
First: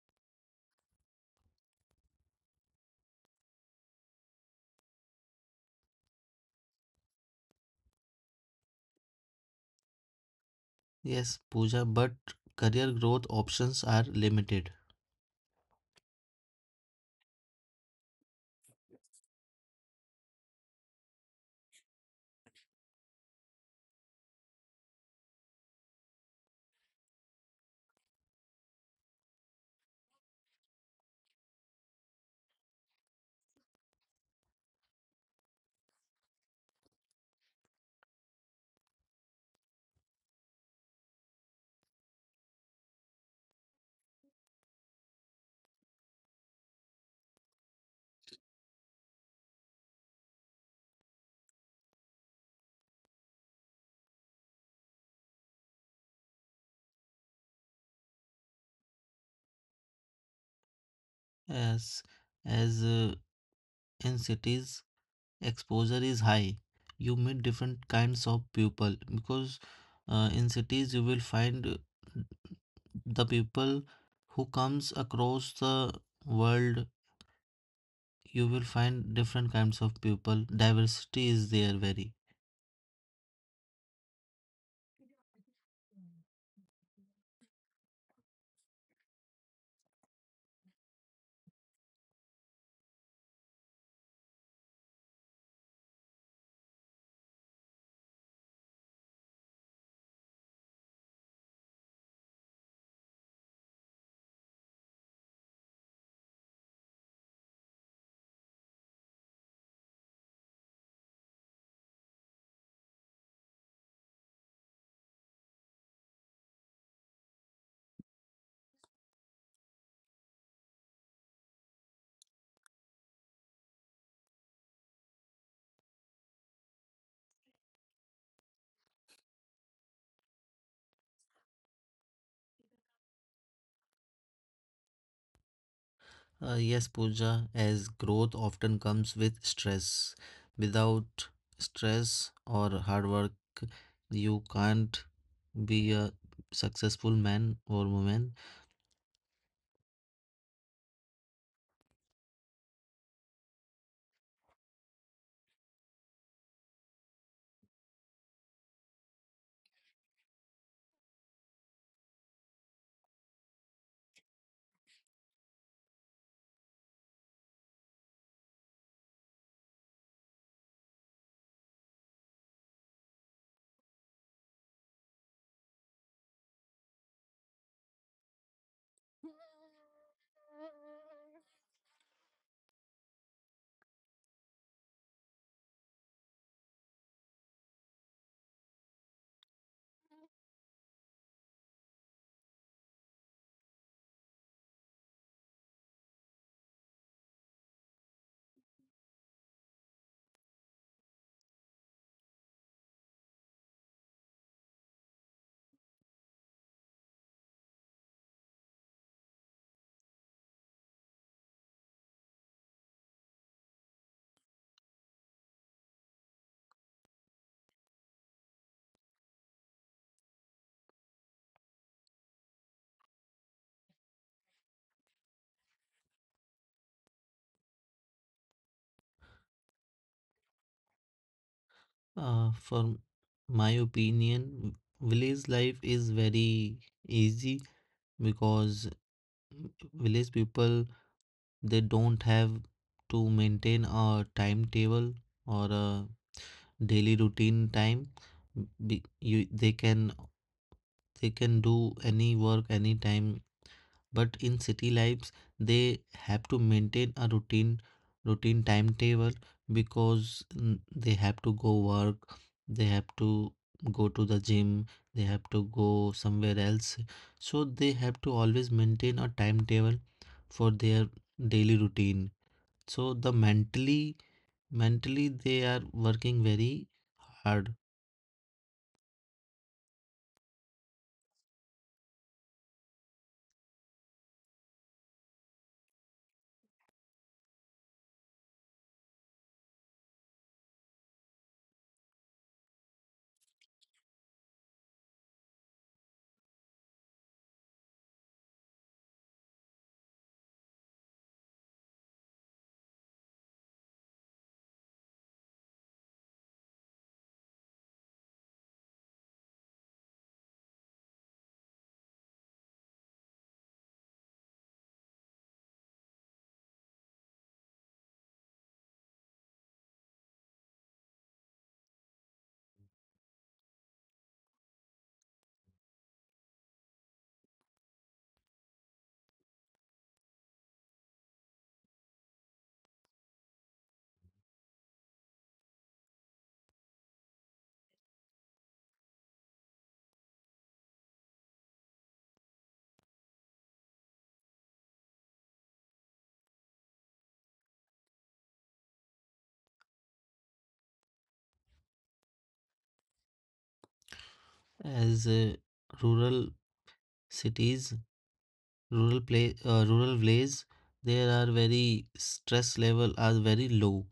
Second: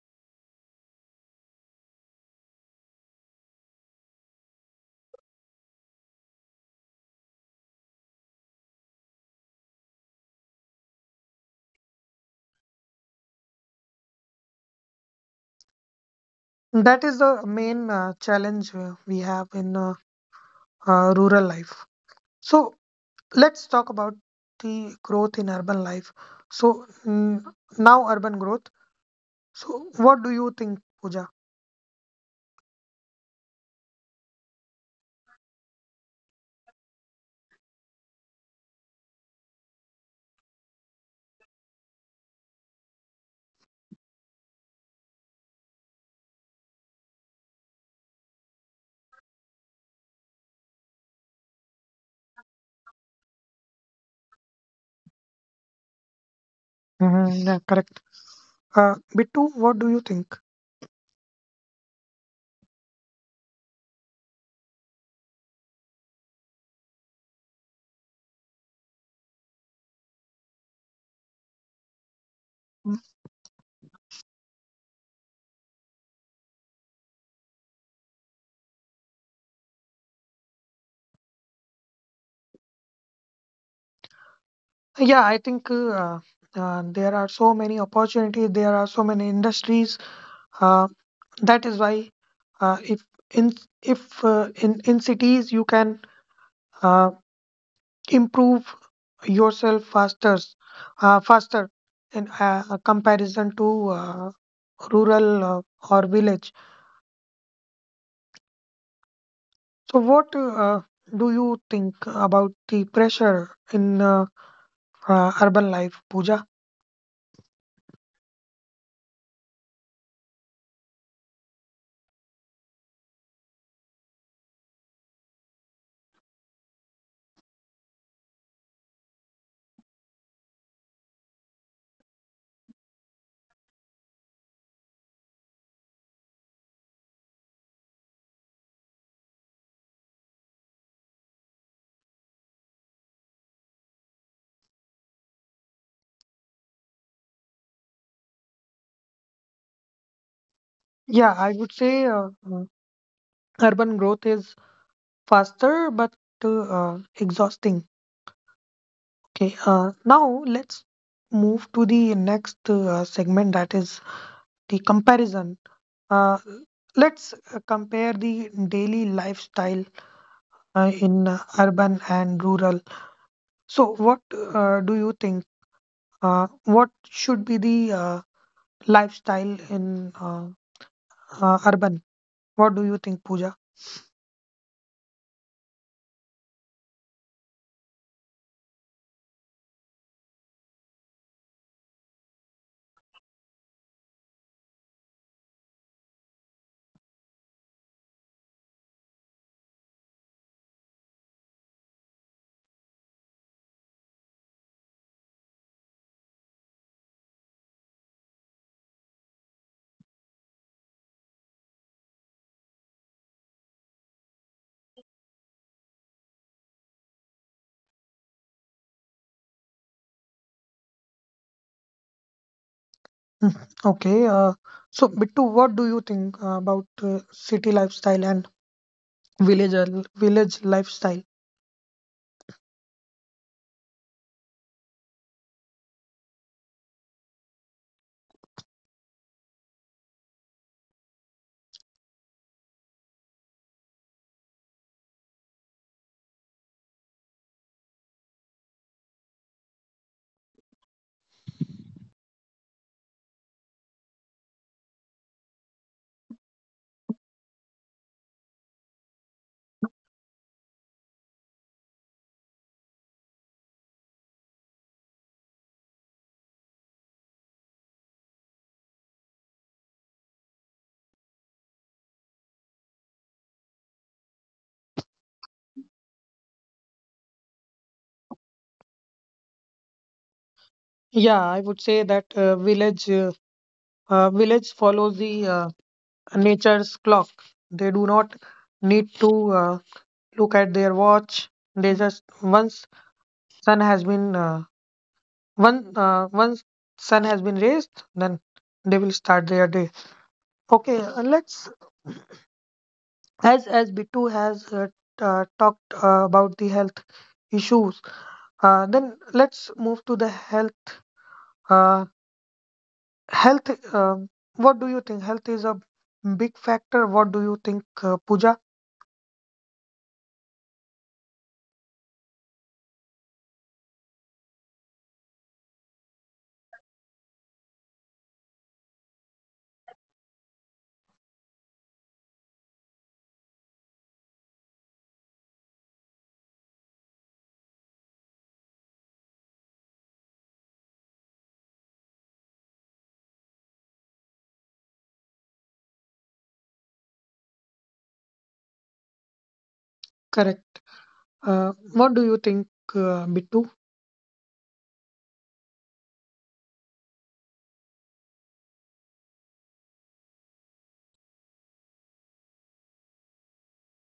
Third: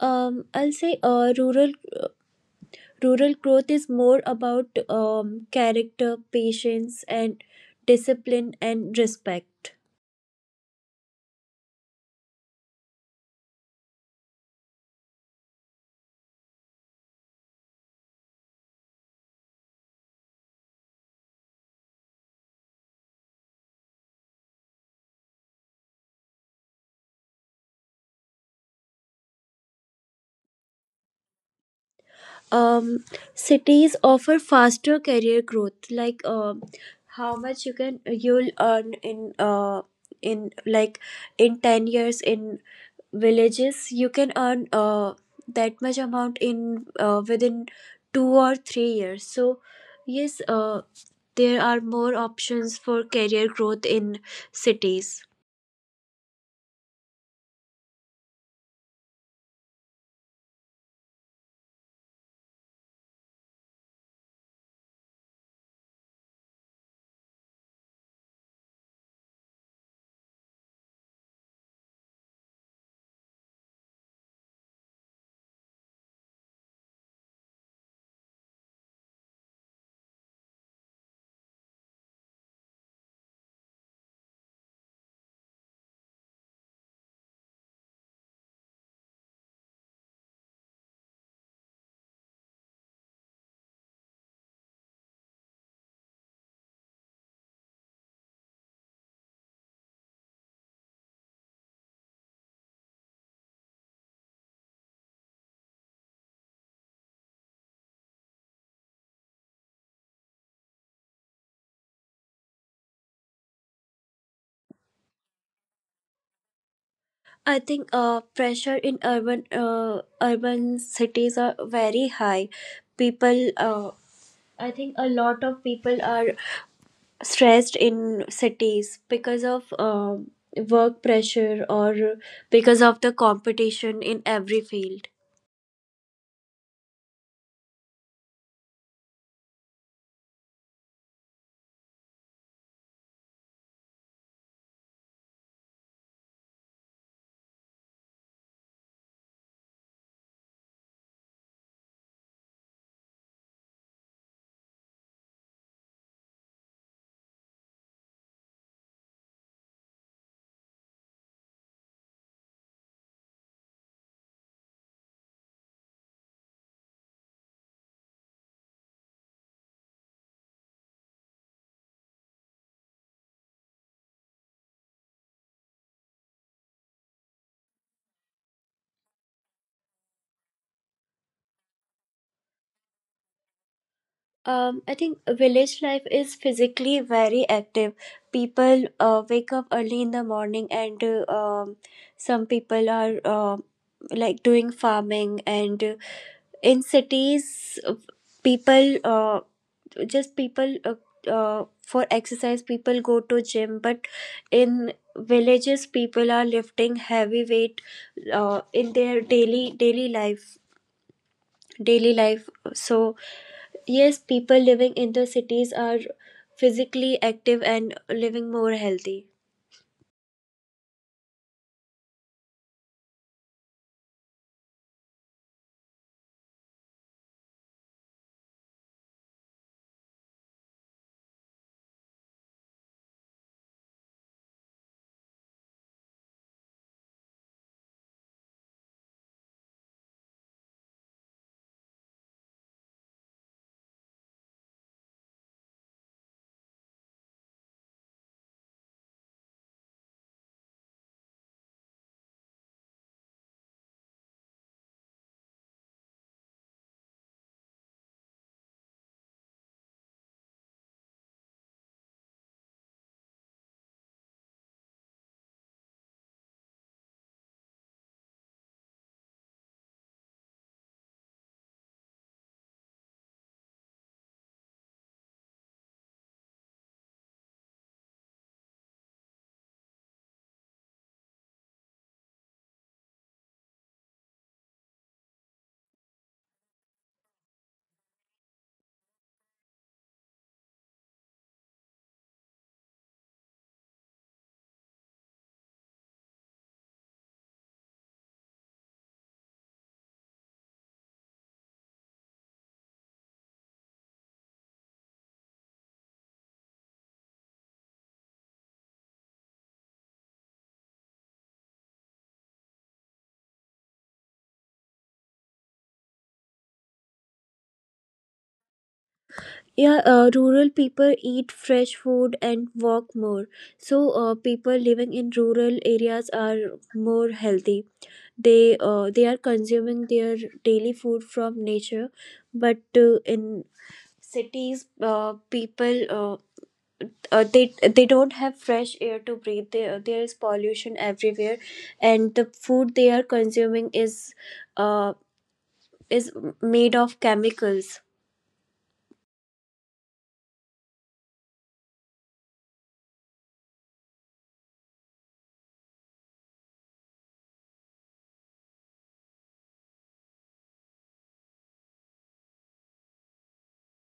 Speaker 2: Um, I'll say uh, Rural Rural growth is more about um, character, patience, and discipline and respect.
Speaker 3: Yes, Puja, but career growth options are limited.
Speaker 1: That is the main uh, challenge uh, we have in uh, uh, rural life. So let's talk about the growth in urban life. So mm, now urban growth. So, what do you think, Pooja?
Speaker 2: Um, Cities offer faster career growth, like um, how much you can you'll earn in uh, in like in ten years. In villages, you can earn uh, that much amount in uh, within two or three years. So yes, uh, there are more options for career growth in cities.
Speaker 1: Mm-hmm. Yeah, correct. Uh, Bittu, what do you think?
Speaker 3: As as uh, in cities exposure is high, you meet different kinds of people, because uh, in cities you will find uh,
Speaker 1: Mm,
Speaker 3: the people who comes across the world. You will find different kinds of people. Diversity is there, very.
Speaker 1: yeah, I think uh, uh, there are so many opportunities. There are so many industries. Uh, that is why, uh, if in if uh, in in cities you can uh, improve yourself faster, uh, faster in uh, comparison to uh, rural uh, or village. So, what uh, do you think about the pressure in uh, uh, urban life, Pooja?
Speaker 2: I think uh, pressure in urban uh, urban cities are very high. People, uh, I think a lot of people are stressed in cities because of um work pressure or because of the competition in every field.
Speaker 3: Uh, yes, Pooja. As growth often comes with stress. Without stress or hard work, you can't be a successful man or woman.
Speaker 1: Yeah, I would say uh, uh, urban growth is faster but, uh, uh, exhausting. Okay. Uh, now let's move to the next uh, segment, that is the comparison. Uh, let's uh, compare the daily lifestyle uh, in uh, urban and rural. So, what uh, do you think? Uh, what should be the uh, lifestyle in uh, uh, urban? What do you think, Pooja?
Speaker 2: Um, I think village life is physically very active. People uh, wake up early in the morning, and uh, um, some people are uh, like doing farming. And uh, in cities, uh, people uh, just people uh, uh, for exercise, people go to gym. But in villages, people are lifting heavy weight uh, in their daily daily life daily life. So yes, people living in the cities are physically active and living more healthy.
Speaker 1: Mm, okay. Uh, so, Bittu, what do you think uh, about uh, city lifestyle and village al- village lifestyle?
Speaker 3: Uh, for my opinion, village life is very easy, because village people they don't have to maintain a timetable or a daily routine time. Be, you, they can they can do any work anytime. But in city lives, they have to maintain a routine routine timetable, because mm, they have to go work, they have to go to the gym, they have to go somewhere else. So they have to always maintain a timetable for their daily routine. So the mentally mentally they are working very hard.
Speaker 1: Yeah, I would say that uh, village uh, uh, village follows the uh, nature's clock. They do not need to uh, look at their watch. They just once sun has been uh, one uh, once sun has been raised, then they will start their day. Okay, uh, let's as as Bittu has uh, t- uh, talked uh, about the health issues. Uh, then let's move to the health. Uh, health. Um what do you think? Health is a big factor. What do you think, uh, Pooja?
Speaker 2: Yeah, uh, rural people eat fresh food and walk more. So, uh, people living in rural areas are more healthy. They uh, they are consuming their daily food from nature, but uh, in cities, uh, people uh, uh, they they don't have fresh air to breathe. there there is pollution everywhere, and the food they are consuming is uh, is made of chemicals.
Speaker 1: Correct. Uh, what do you think, uh, Bittu?
Speaker 3: As uh, rural cities rural play uh, rural village, there are very stress level are very low,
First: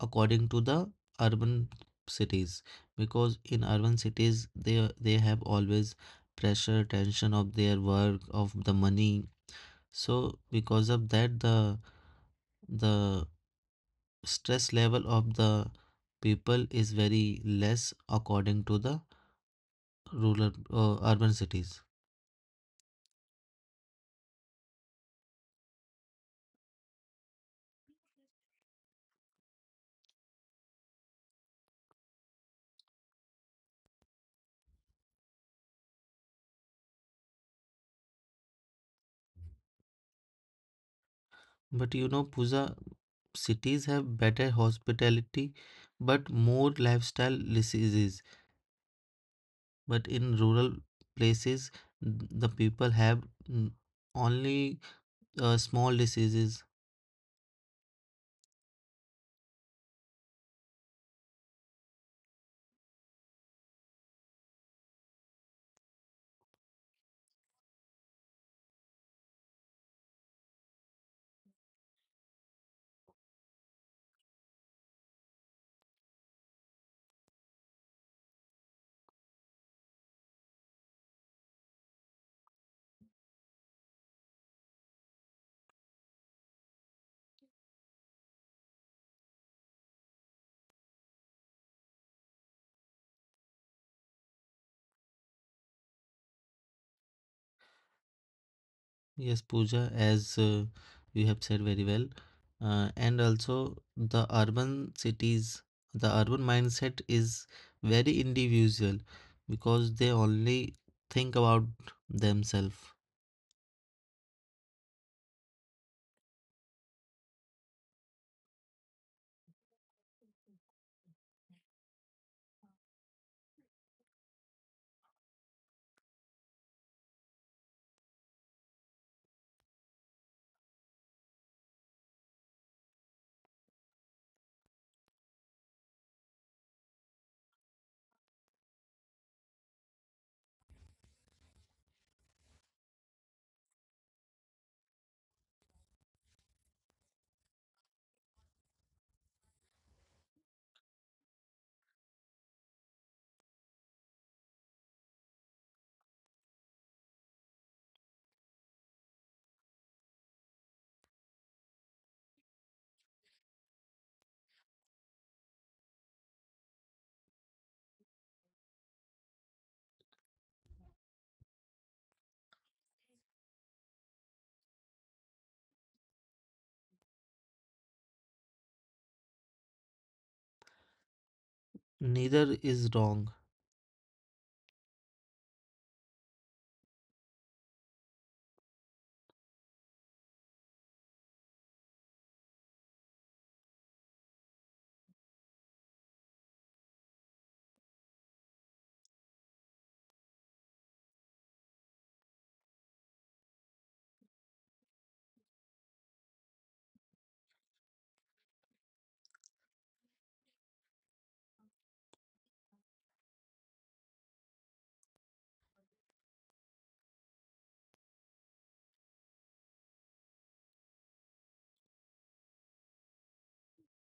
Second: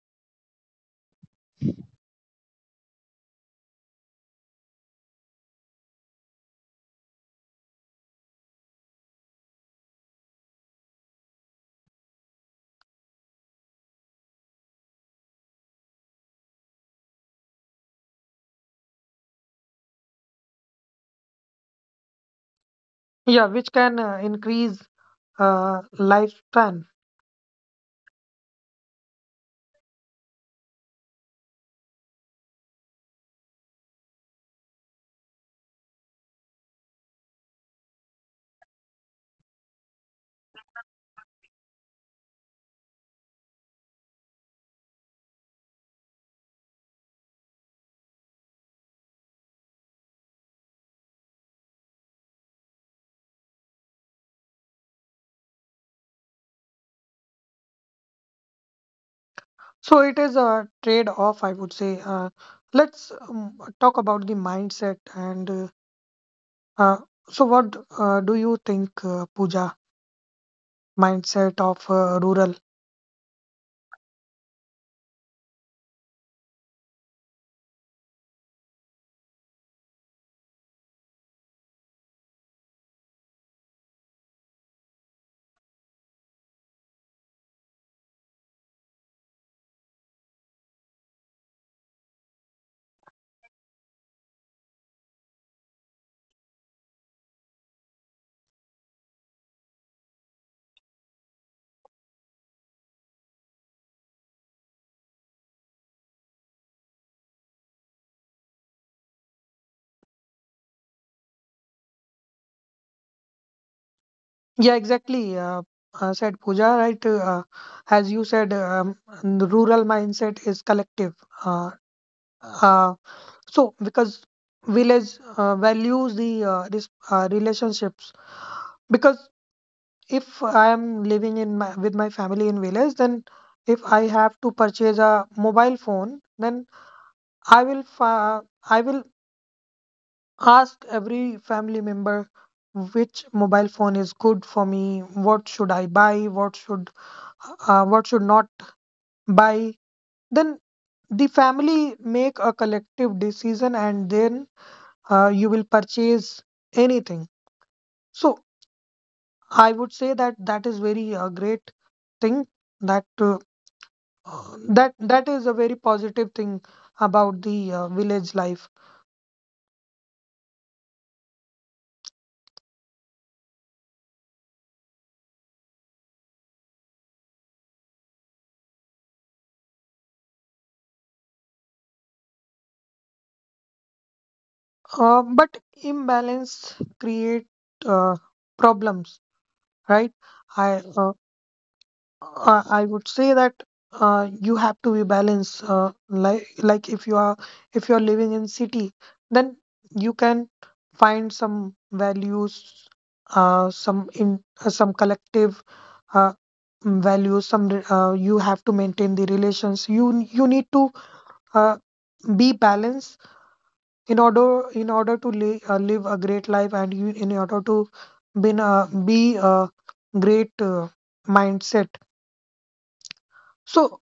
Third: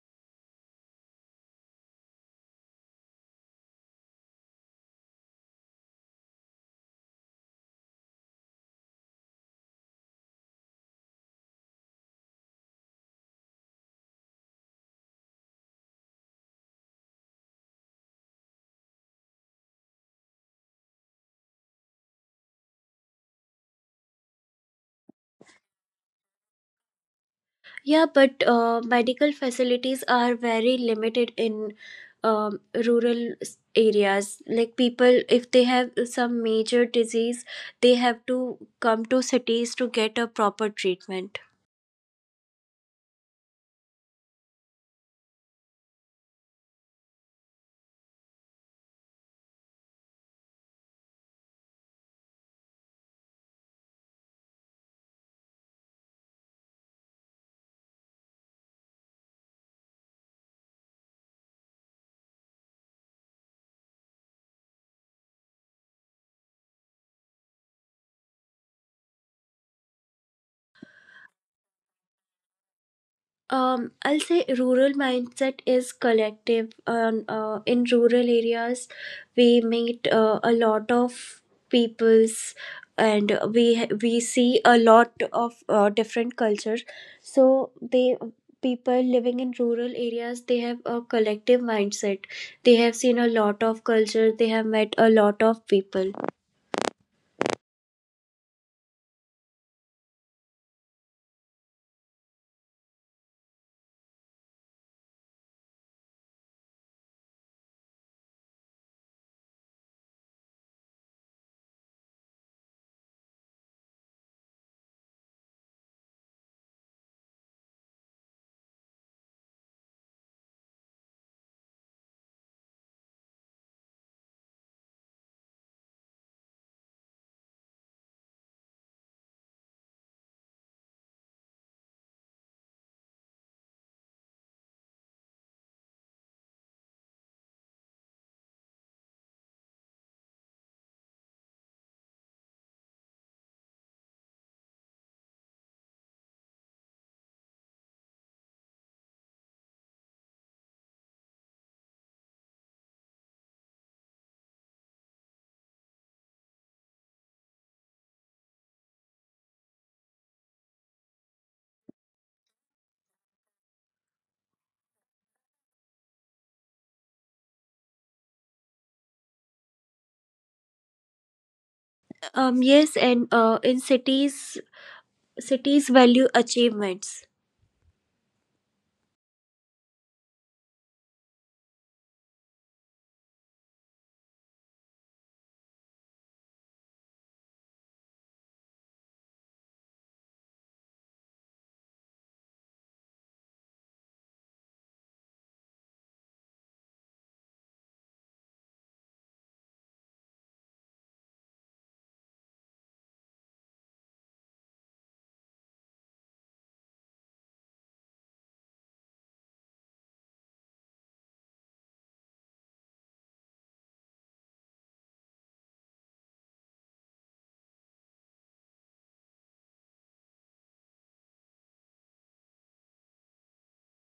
Speaker 3: according to the urban cities. Because in urban cities, they they have always pressure, tension of their work, of the money. So because of that, the the stress level of the people is very less according to the rural uh, urban cities.
Speaker 1: Yeah, which can uh, increase uh, lifespan.
Speaker 2: Yeah, but uh, medical facilities are very limited in um, rural s- areas. Like people if they have some major disease, they have to come to cities to get a proper treatment.
Speaker 3: But you know, Pooja, cities have better hospitality, but more lifestyle diseases. But in rural places, the people have mm, only uh, small diseases.
Speaker 1: So it is a trade-off, I would say. Uh, let's um, talk about the mindset. And uh, uh, so what uh, do you think, uh, Pooja? Mindset of uh, rural.
Speaker 2: um, I'll say rural mindset is collective. Um, uh, in rural areas, we meet uh, a lot of peoples, and we we see a lot of uh, different cultures. So they people living in rural areas they have a collective mindset. They have seen a lot of cultures. They have met a lot of people.
Speaker 3: Yes, Pooja, as uh, you have said very well. Uh, and also, the urban cities, the urban mindset is very individual, because they only think about themselves.
Speaker 1: Yeah, exactly. Uh, uh, said Pooja, right? Uh, as you said, um, the rural mindset is collective. Uh, uh, so, because village uh, values the uh, this, uh, relationships. Because if I am living in my, with my family in village, then if I have to purchase a mobile phone, then I will fa- I will ask every family member which mobile phone is good for me, what should I buy, what should uh, what should not buy, then the family make a collective decision and then uh, you will purchase anything. So I would say that that is very uh, great thing that uh, that that is a very positive thing about the uh, village life.
Speaker 2: Um, yes, and uh, in cities cities value achievements.
Speaker 3: Neither is wrong.
Speaker 1: Uh, but imbalance create uh, problems, right? I uh, Uh, I would say that uh, you have to be balanced. Uh, like like if you are if you are living in city, then you can find some values, uh, some in uh, some collective uh, mm, values. Some re- uh, you have to maintain the relations. You you need to uh, be balanced in order in order to li- uh, live a great life, and you in order to be uh, be a great uh, mindset. So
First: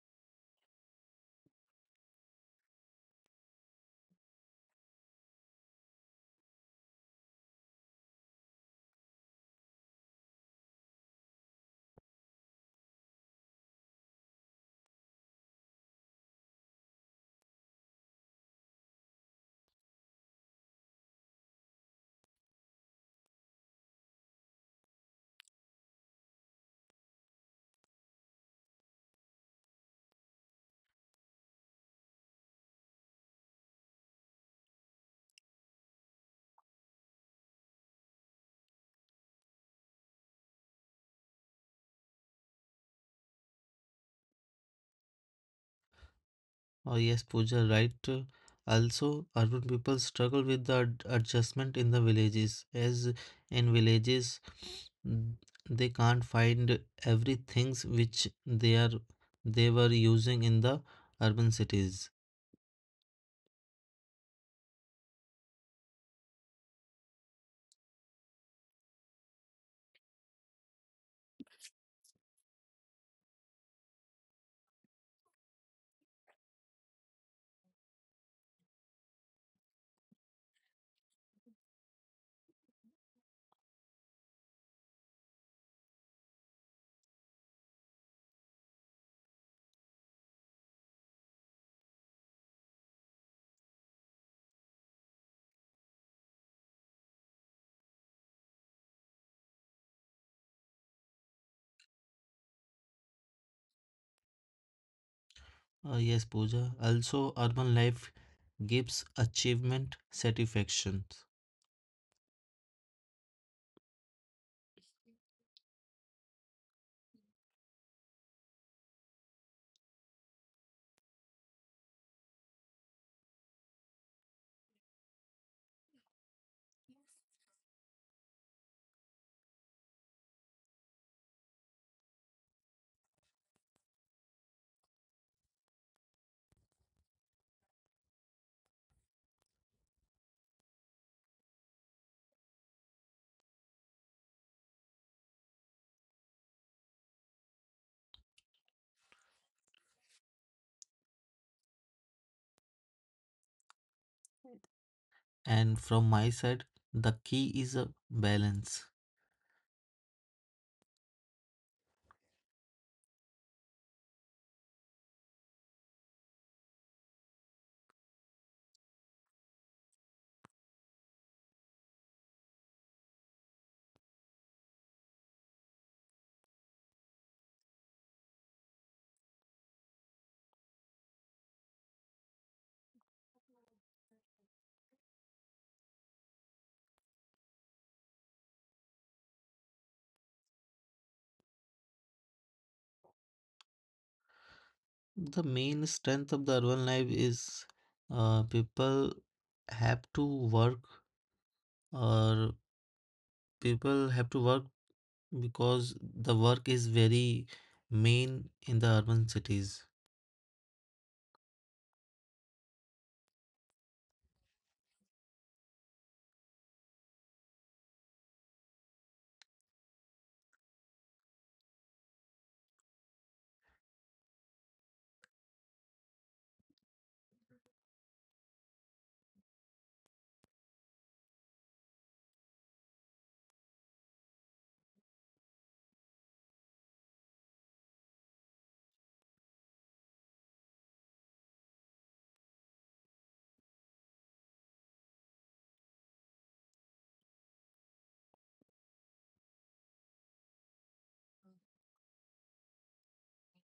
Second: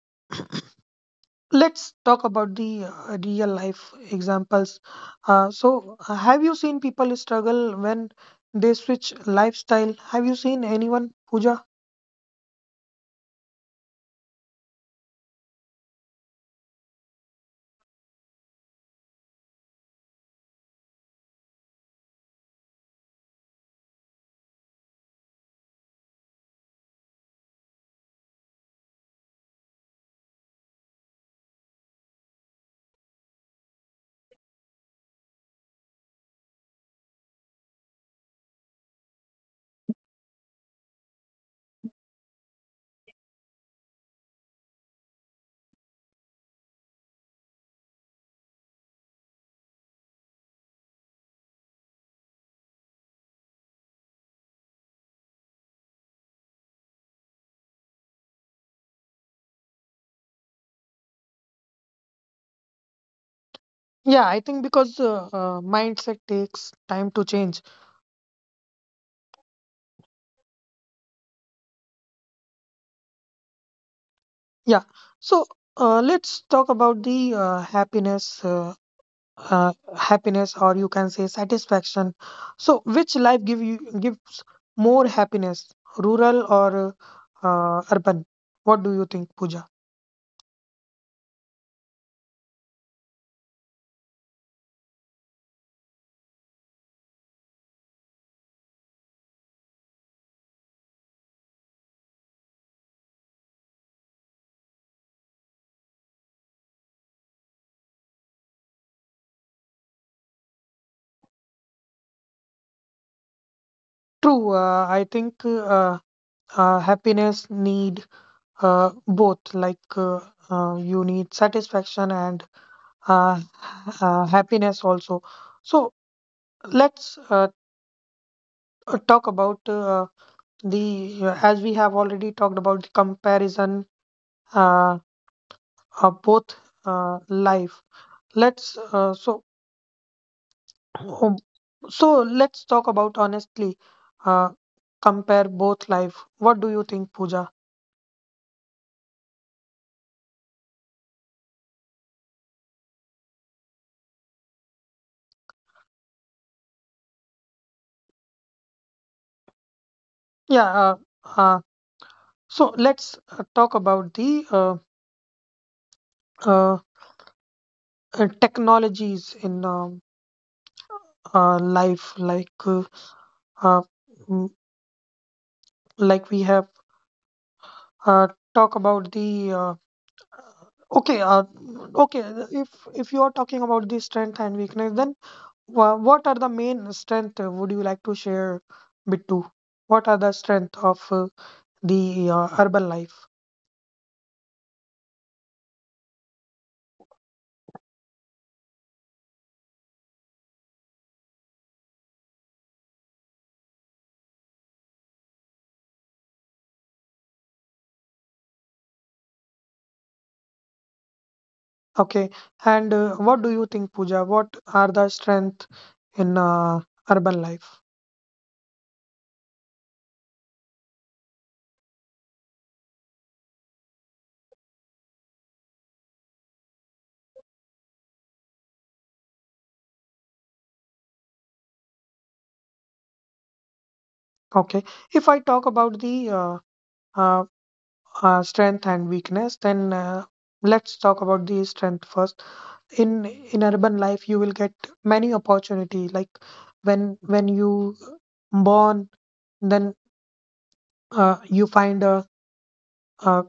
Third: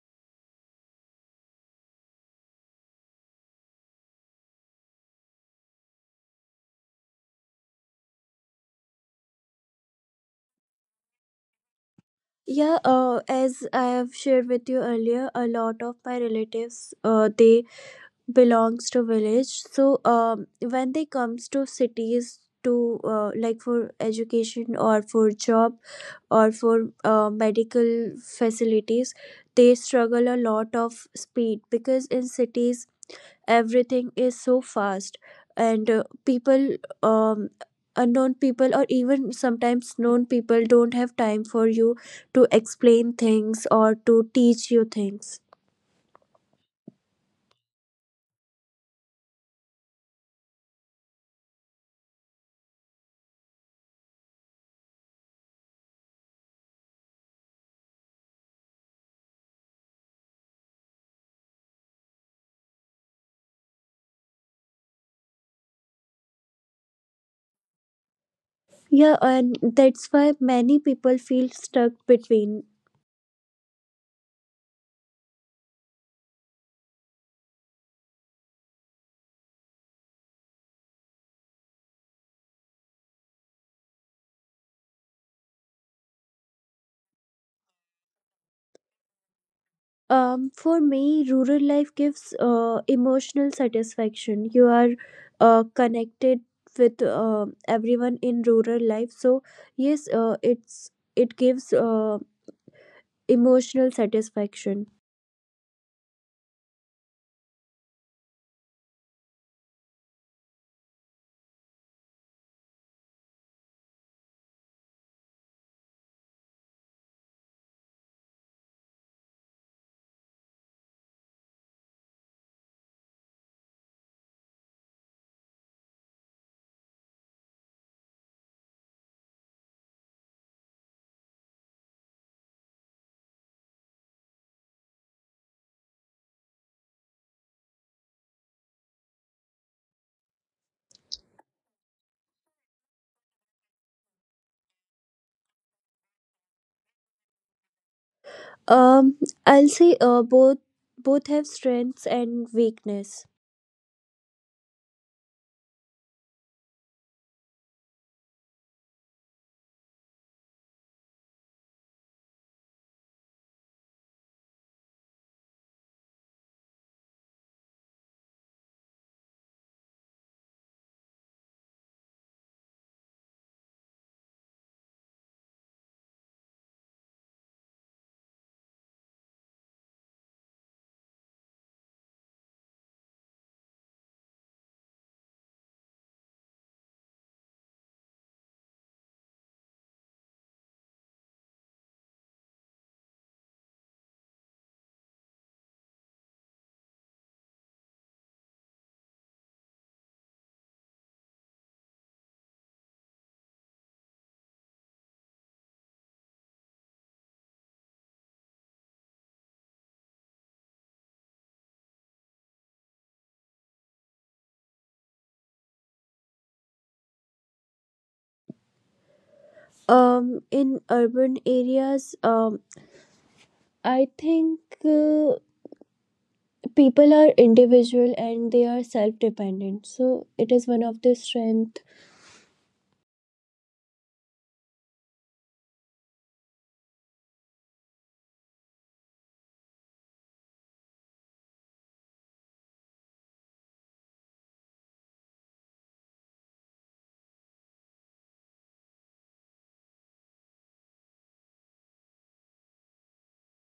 Speaker 1: let's talk about the uh, real life examples. Uh, so, uh, have you seen people struggle when they switch lifestyle? Have you seen anyone, Pooja?
Speaker 2: Yeah, uh, as I have shared with you earlier, a lot of my relatives uh, they belongs to village. So um, when they comes to cities to uh, like for education or for job or for uh, medical facilities, they struggle a lot of speed because in cities everything is so fast, and uh, people um unknown people or even sometimes known people don't have time for you to explain things or to teach you things.
Speaker 3: Oh, yes, Pooja, right. Uh, Also, urban people struggle with the ad- adjustment in the villages, as in villages, n- they can't find everything which they are they were using in the urban cities.
Speaker 1: Yeah, I think because uh, uh, mindset takes time to change.
Speaker 2: Yeah, and that's why many people feel stuck between.
Speaker 1: Yeah. So, uh, let's talk about the uh, happiness. Uh, uh, happiness, or you can say satisfaction, so which life give you gives more happiness, rural or uh, urban? What do you think, pooja?
Speaker 2: Um for me, rural life gives uh, emotional satisfaction. You are uh, connected with uh, everyone in rural life. So yes uh, it's it gives uh, emotional satisfaction.
Speaker 3: Uh, yes, Pooja. Also, urban life gives achievement satisfactions.
Speaker 1: True. uh, I think uh, uh, happiness need uh, both. Like uh, uh, you need satisfaction and uh, [laughs] uh, happiness also. So let's uh, uh, talk about uh, the uh, as we have already talked about the comparison uh, of both uh, life. Let's uh, so [clears throat] So let's talk about honestly uh, compare both life. What do you think, Pooja?
Speaker 2: um I'll say uh, both both have strengths and weakness.
Speaker 3: And from my side, the key is a balance.
Speaker 1: Yeah. Uh, uh, So let's uh, talk about the uh, uh, uh, technologies in um, uh, life, like uh, uh, mm, like we have uh, talk about the uh, okay, uh, okay. If if you are talking about the strength and weakness, then wha- what are the main strength? uh, Would you like to share, Bittu? What are the strength of uh, the uh, urban life?
Speaker 3: The main strength of the urban life is uh, people have to work, or people have to work, because the work is very main in the urban cities.
Speaker 1: Okay, and uh, what do you think, Pooja? What are the strength in uh, urban life?
Speaker 2: Um in urban areas, um I think uh, people are individual and they are self dependent, so it is one of the strength.
Speaker 1: Okay. If I talk about the uh, uh, uh, strength and weakness, then uh, let's talk about the strength first. In in urban life, you will get many opportunity. Like when when you born, then uh, you find a, a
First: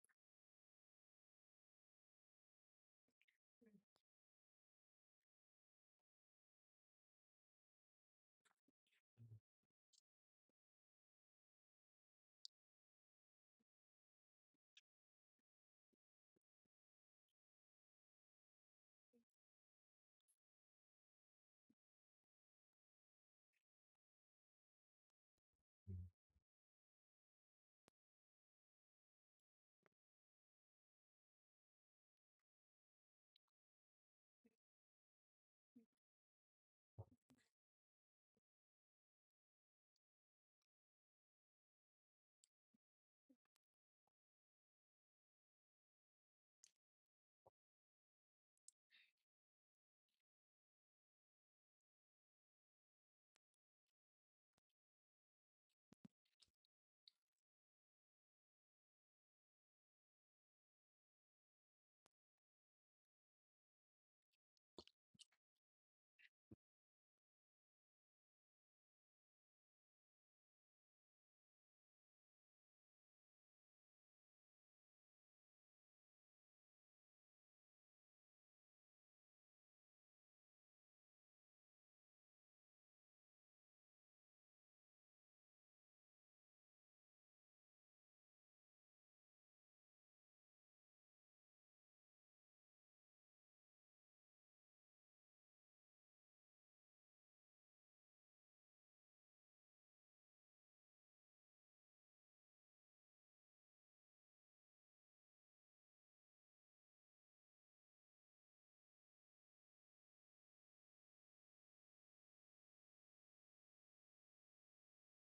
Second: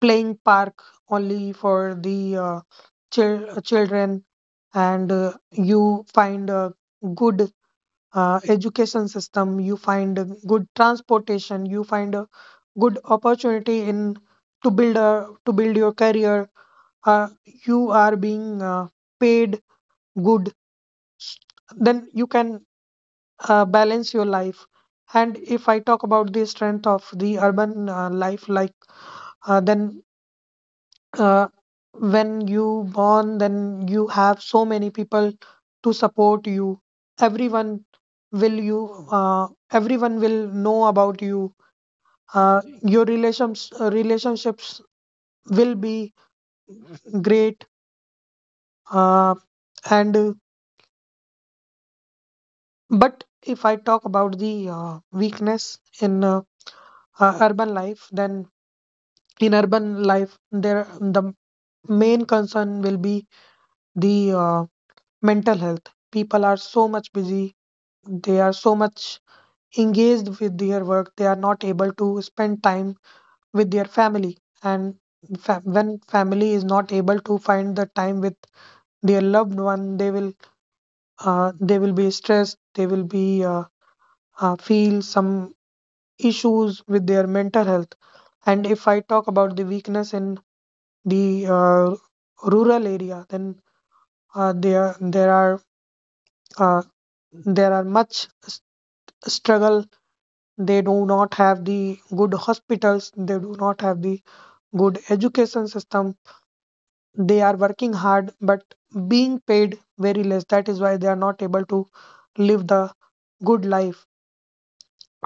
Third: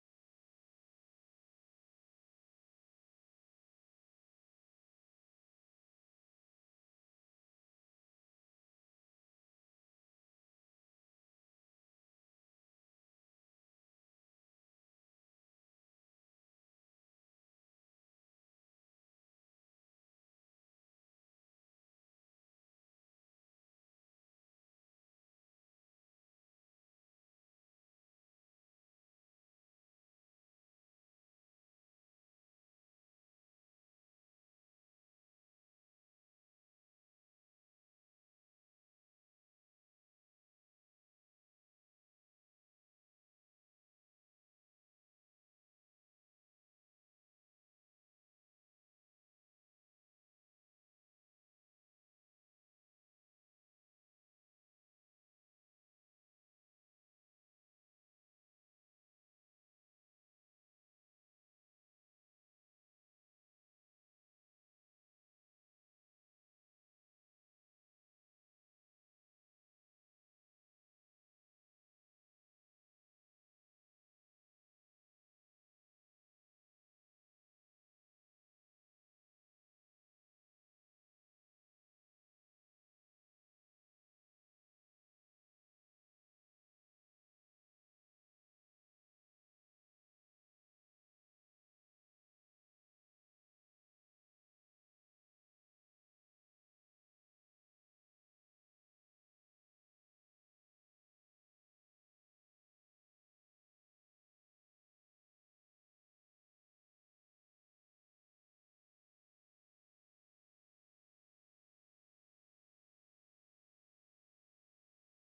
Speaker 1: playing park only for the uh, chil- children, and uh, you find a good uh, education system, you find a good transportation, you find a good opportunity in to build a to build your career. Uh, you are being uh, paid good, then you can uh, balance your life. And if I talk about the strength of the urban uh, life, like uh, then uh, when you born, then you have so many people to support you. Everyone will you uh, Everyone will know about you, uh, your relations uh, relationships will be great, uh, and uh, but if I talk about the uh, weakness in uh, uh, urban life, then in urban life there the main concern will be the uh, mental health. People are so much busy, they are so much engaged with their work, they are not able to spend time with their family, and fa- when family is not able to find the time with their loved one, they will uh, they will be stressed, they will be uh, uh, feel some issues with their mental health. And if I talk about the weakness in the uh, rural area, then uh, there there are uh, there are much s- struggle. They do not have the good hospitals, they do not have the good education system, they are working hard but being paid very less, that is why they are not able to live the good life.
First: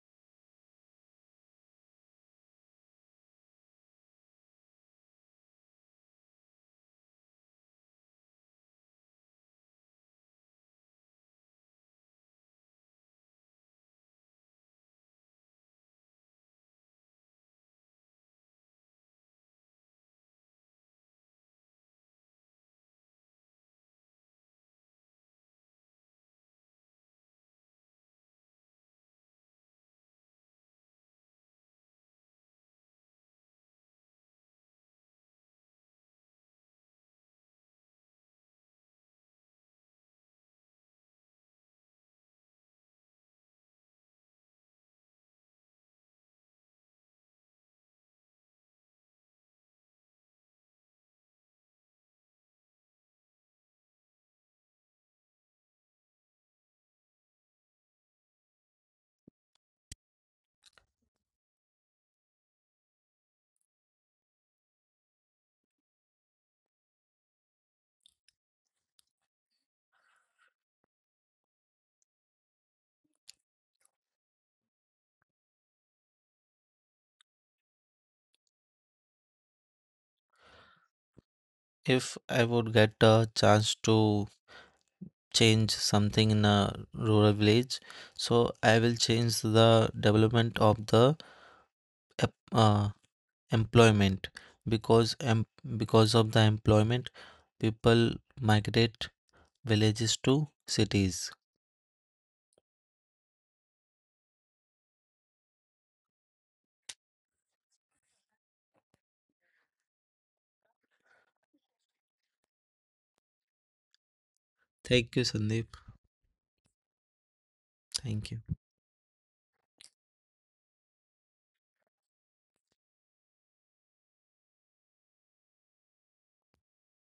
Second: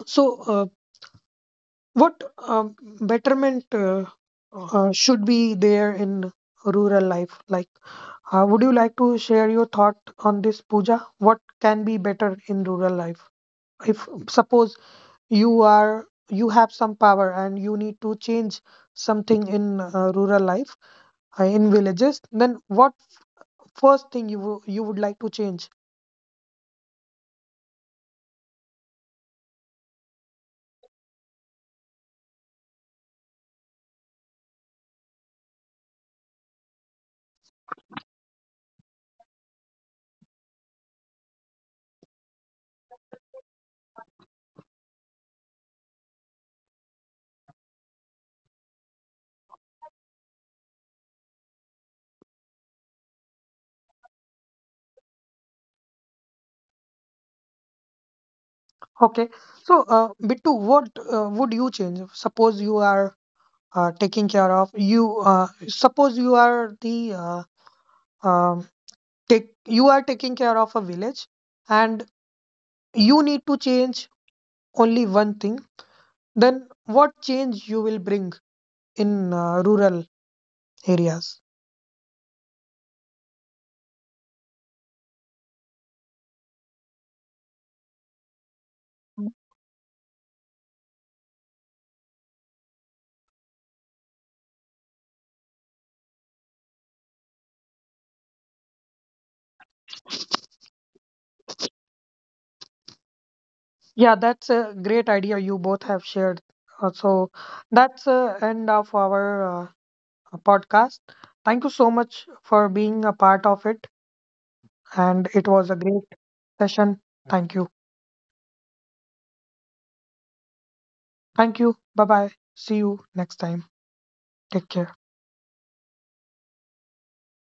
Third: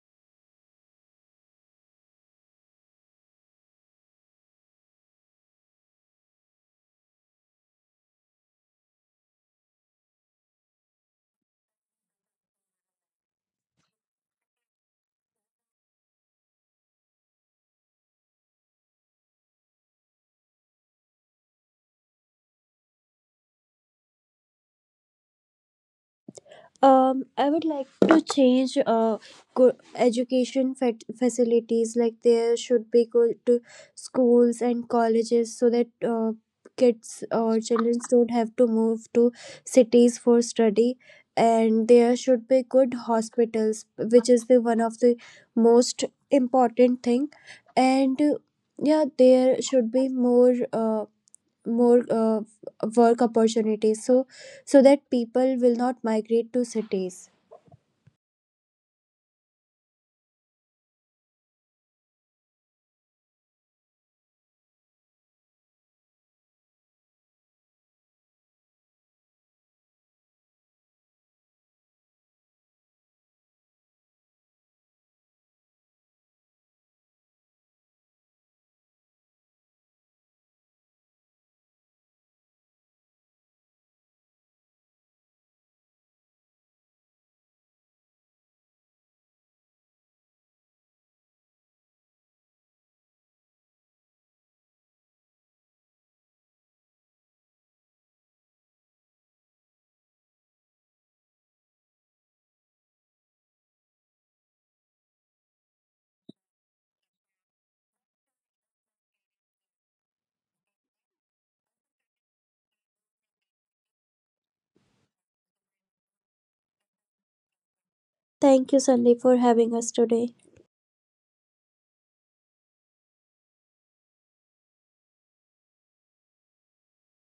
Speaker 1: So uh, what um, betterment uh, uh, should be there in rural life? Like, uh, would you like to share your thought on this, Pooja? What can be better in rural life? If suppose you are you have some power and you need to change something in uh, rural life uh, in villages, then what first thing you wo- you would like to change?
Speaker 2: Um, I would like to change uh, go- education fat- facilities. Like there should be good to schools and colleges so that uh, kids or children don't have to move to cities for study. And there should be good hospitals, which is the one of the most important thing. And uh, yeah, there should be more. Uh, more uh, work opportunities so so that people will not migrate to cities.
Speaker 1: Okay, so uh, Bittu, what uh, would you change? Suppose you are uh, taking care of you uh, suppose you are the uh, um, take you are taking care of a village, and you need to change only one thing, then what change you will bring in uh, rural areas?
Speaker 3: If I would get a chance to change something in a rural village, so I will change the development of the ep- uh, employment, because em- because of the employment people migrate villages to cities.
Speaker 1: Yeah, that's a great idea you both have shared. Uh, so that's the end of our uh, podcast. Thank you so much for being a part of it,
Speaker 3: Thank you,
Speaker 1: and it was a
Speaker 3: Sandeep.
Speaker 1: great session. Thank you.
Speaker 3: Thank you.
Speaker 2: Thank you, Sandeep, for having us today.
Speaker 1: Thank you. Bye bye, see you next time. Take care.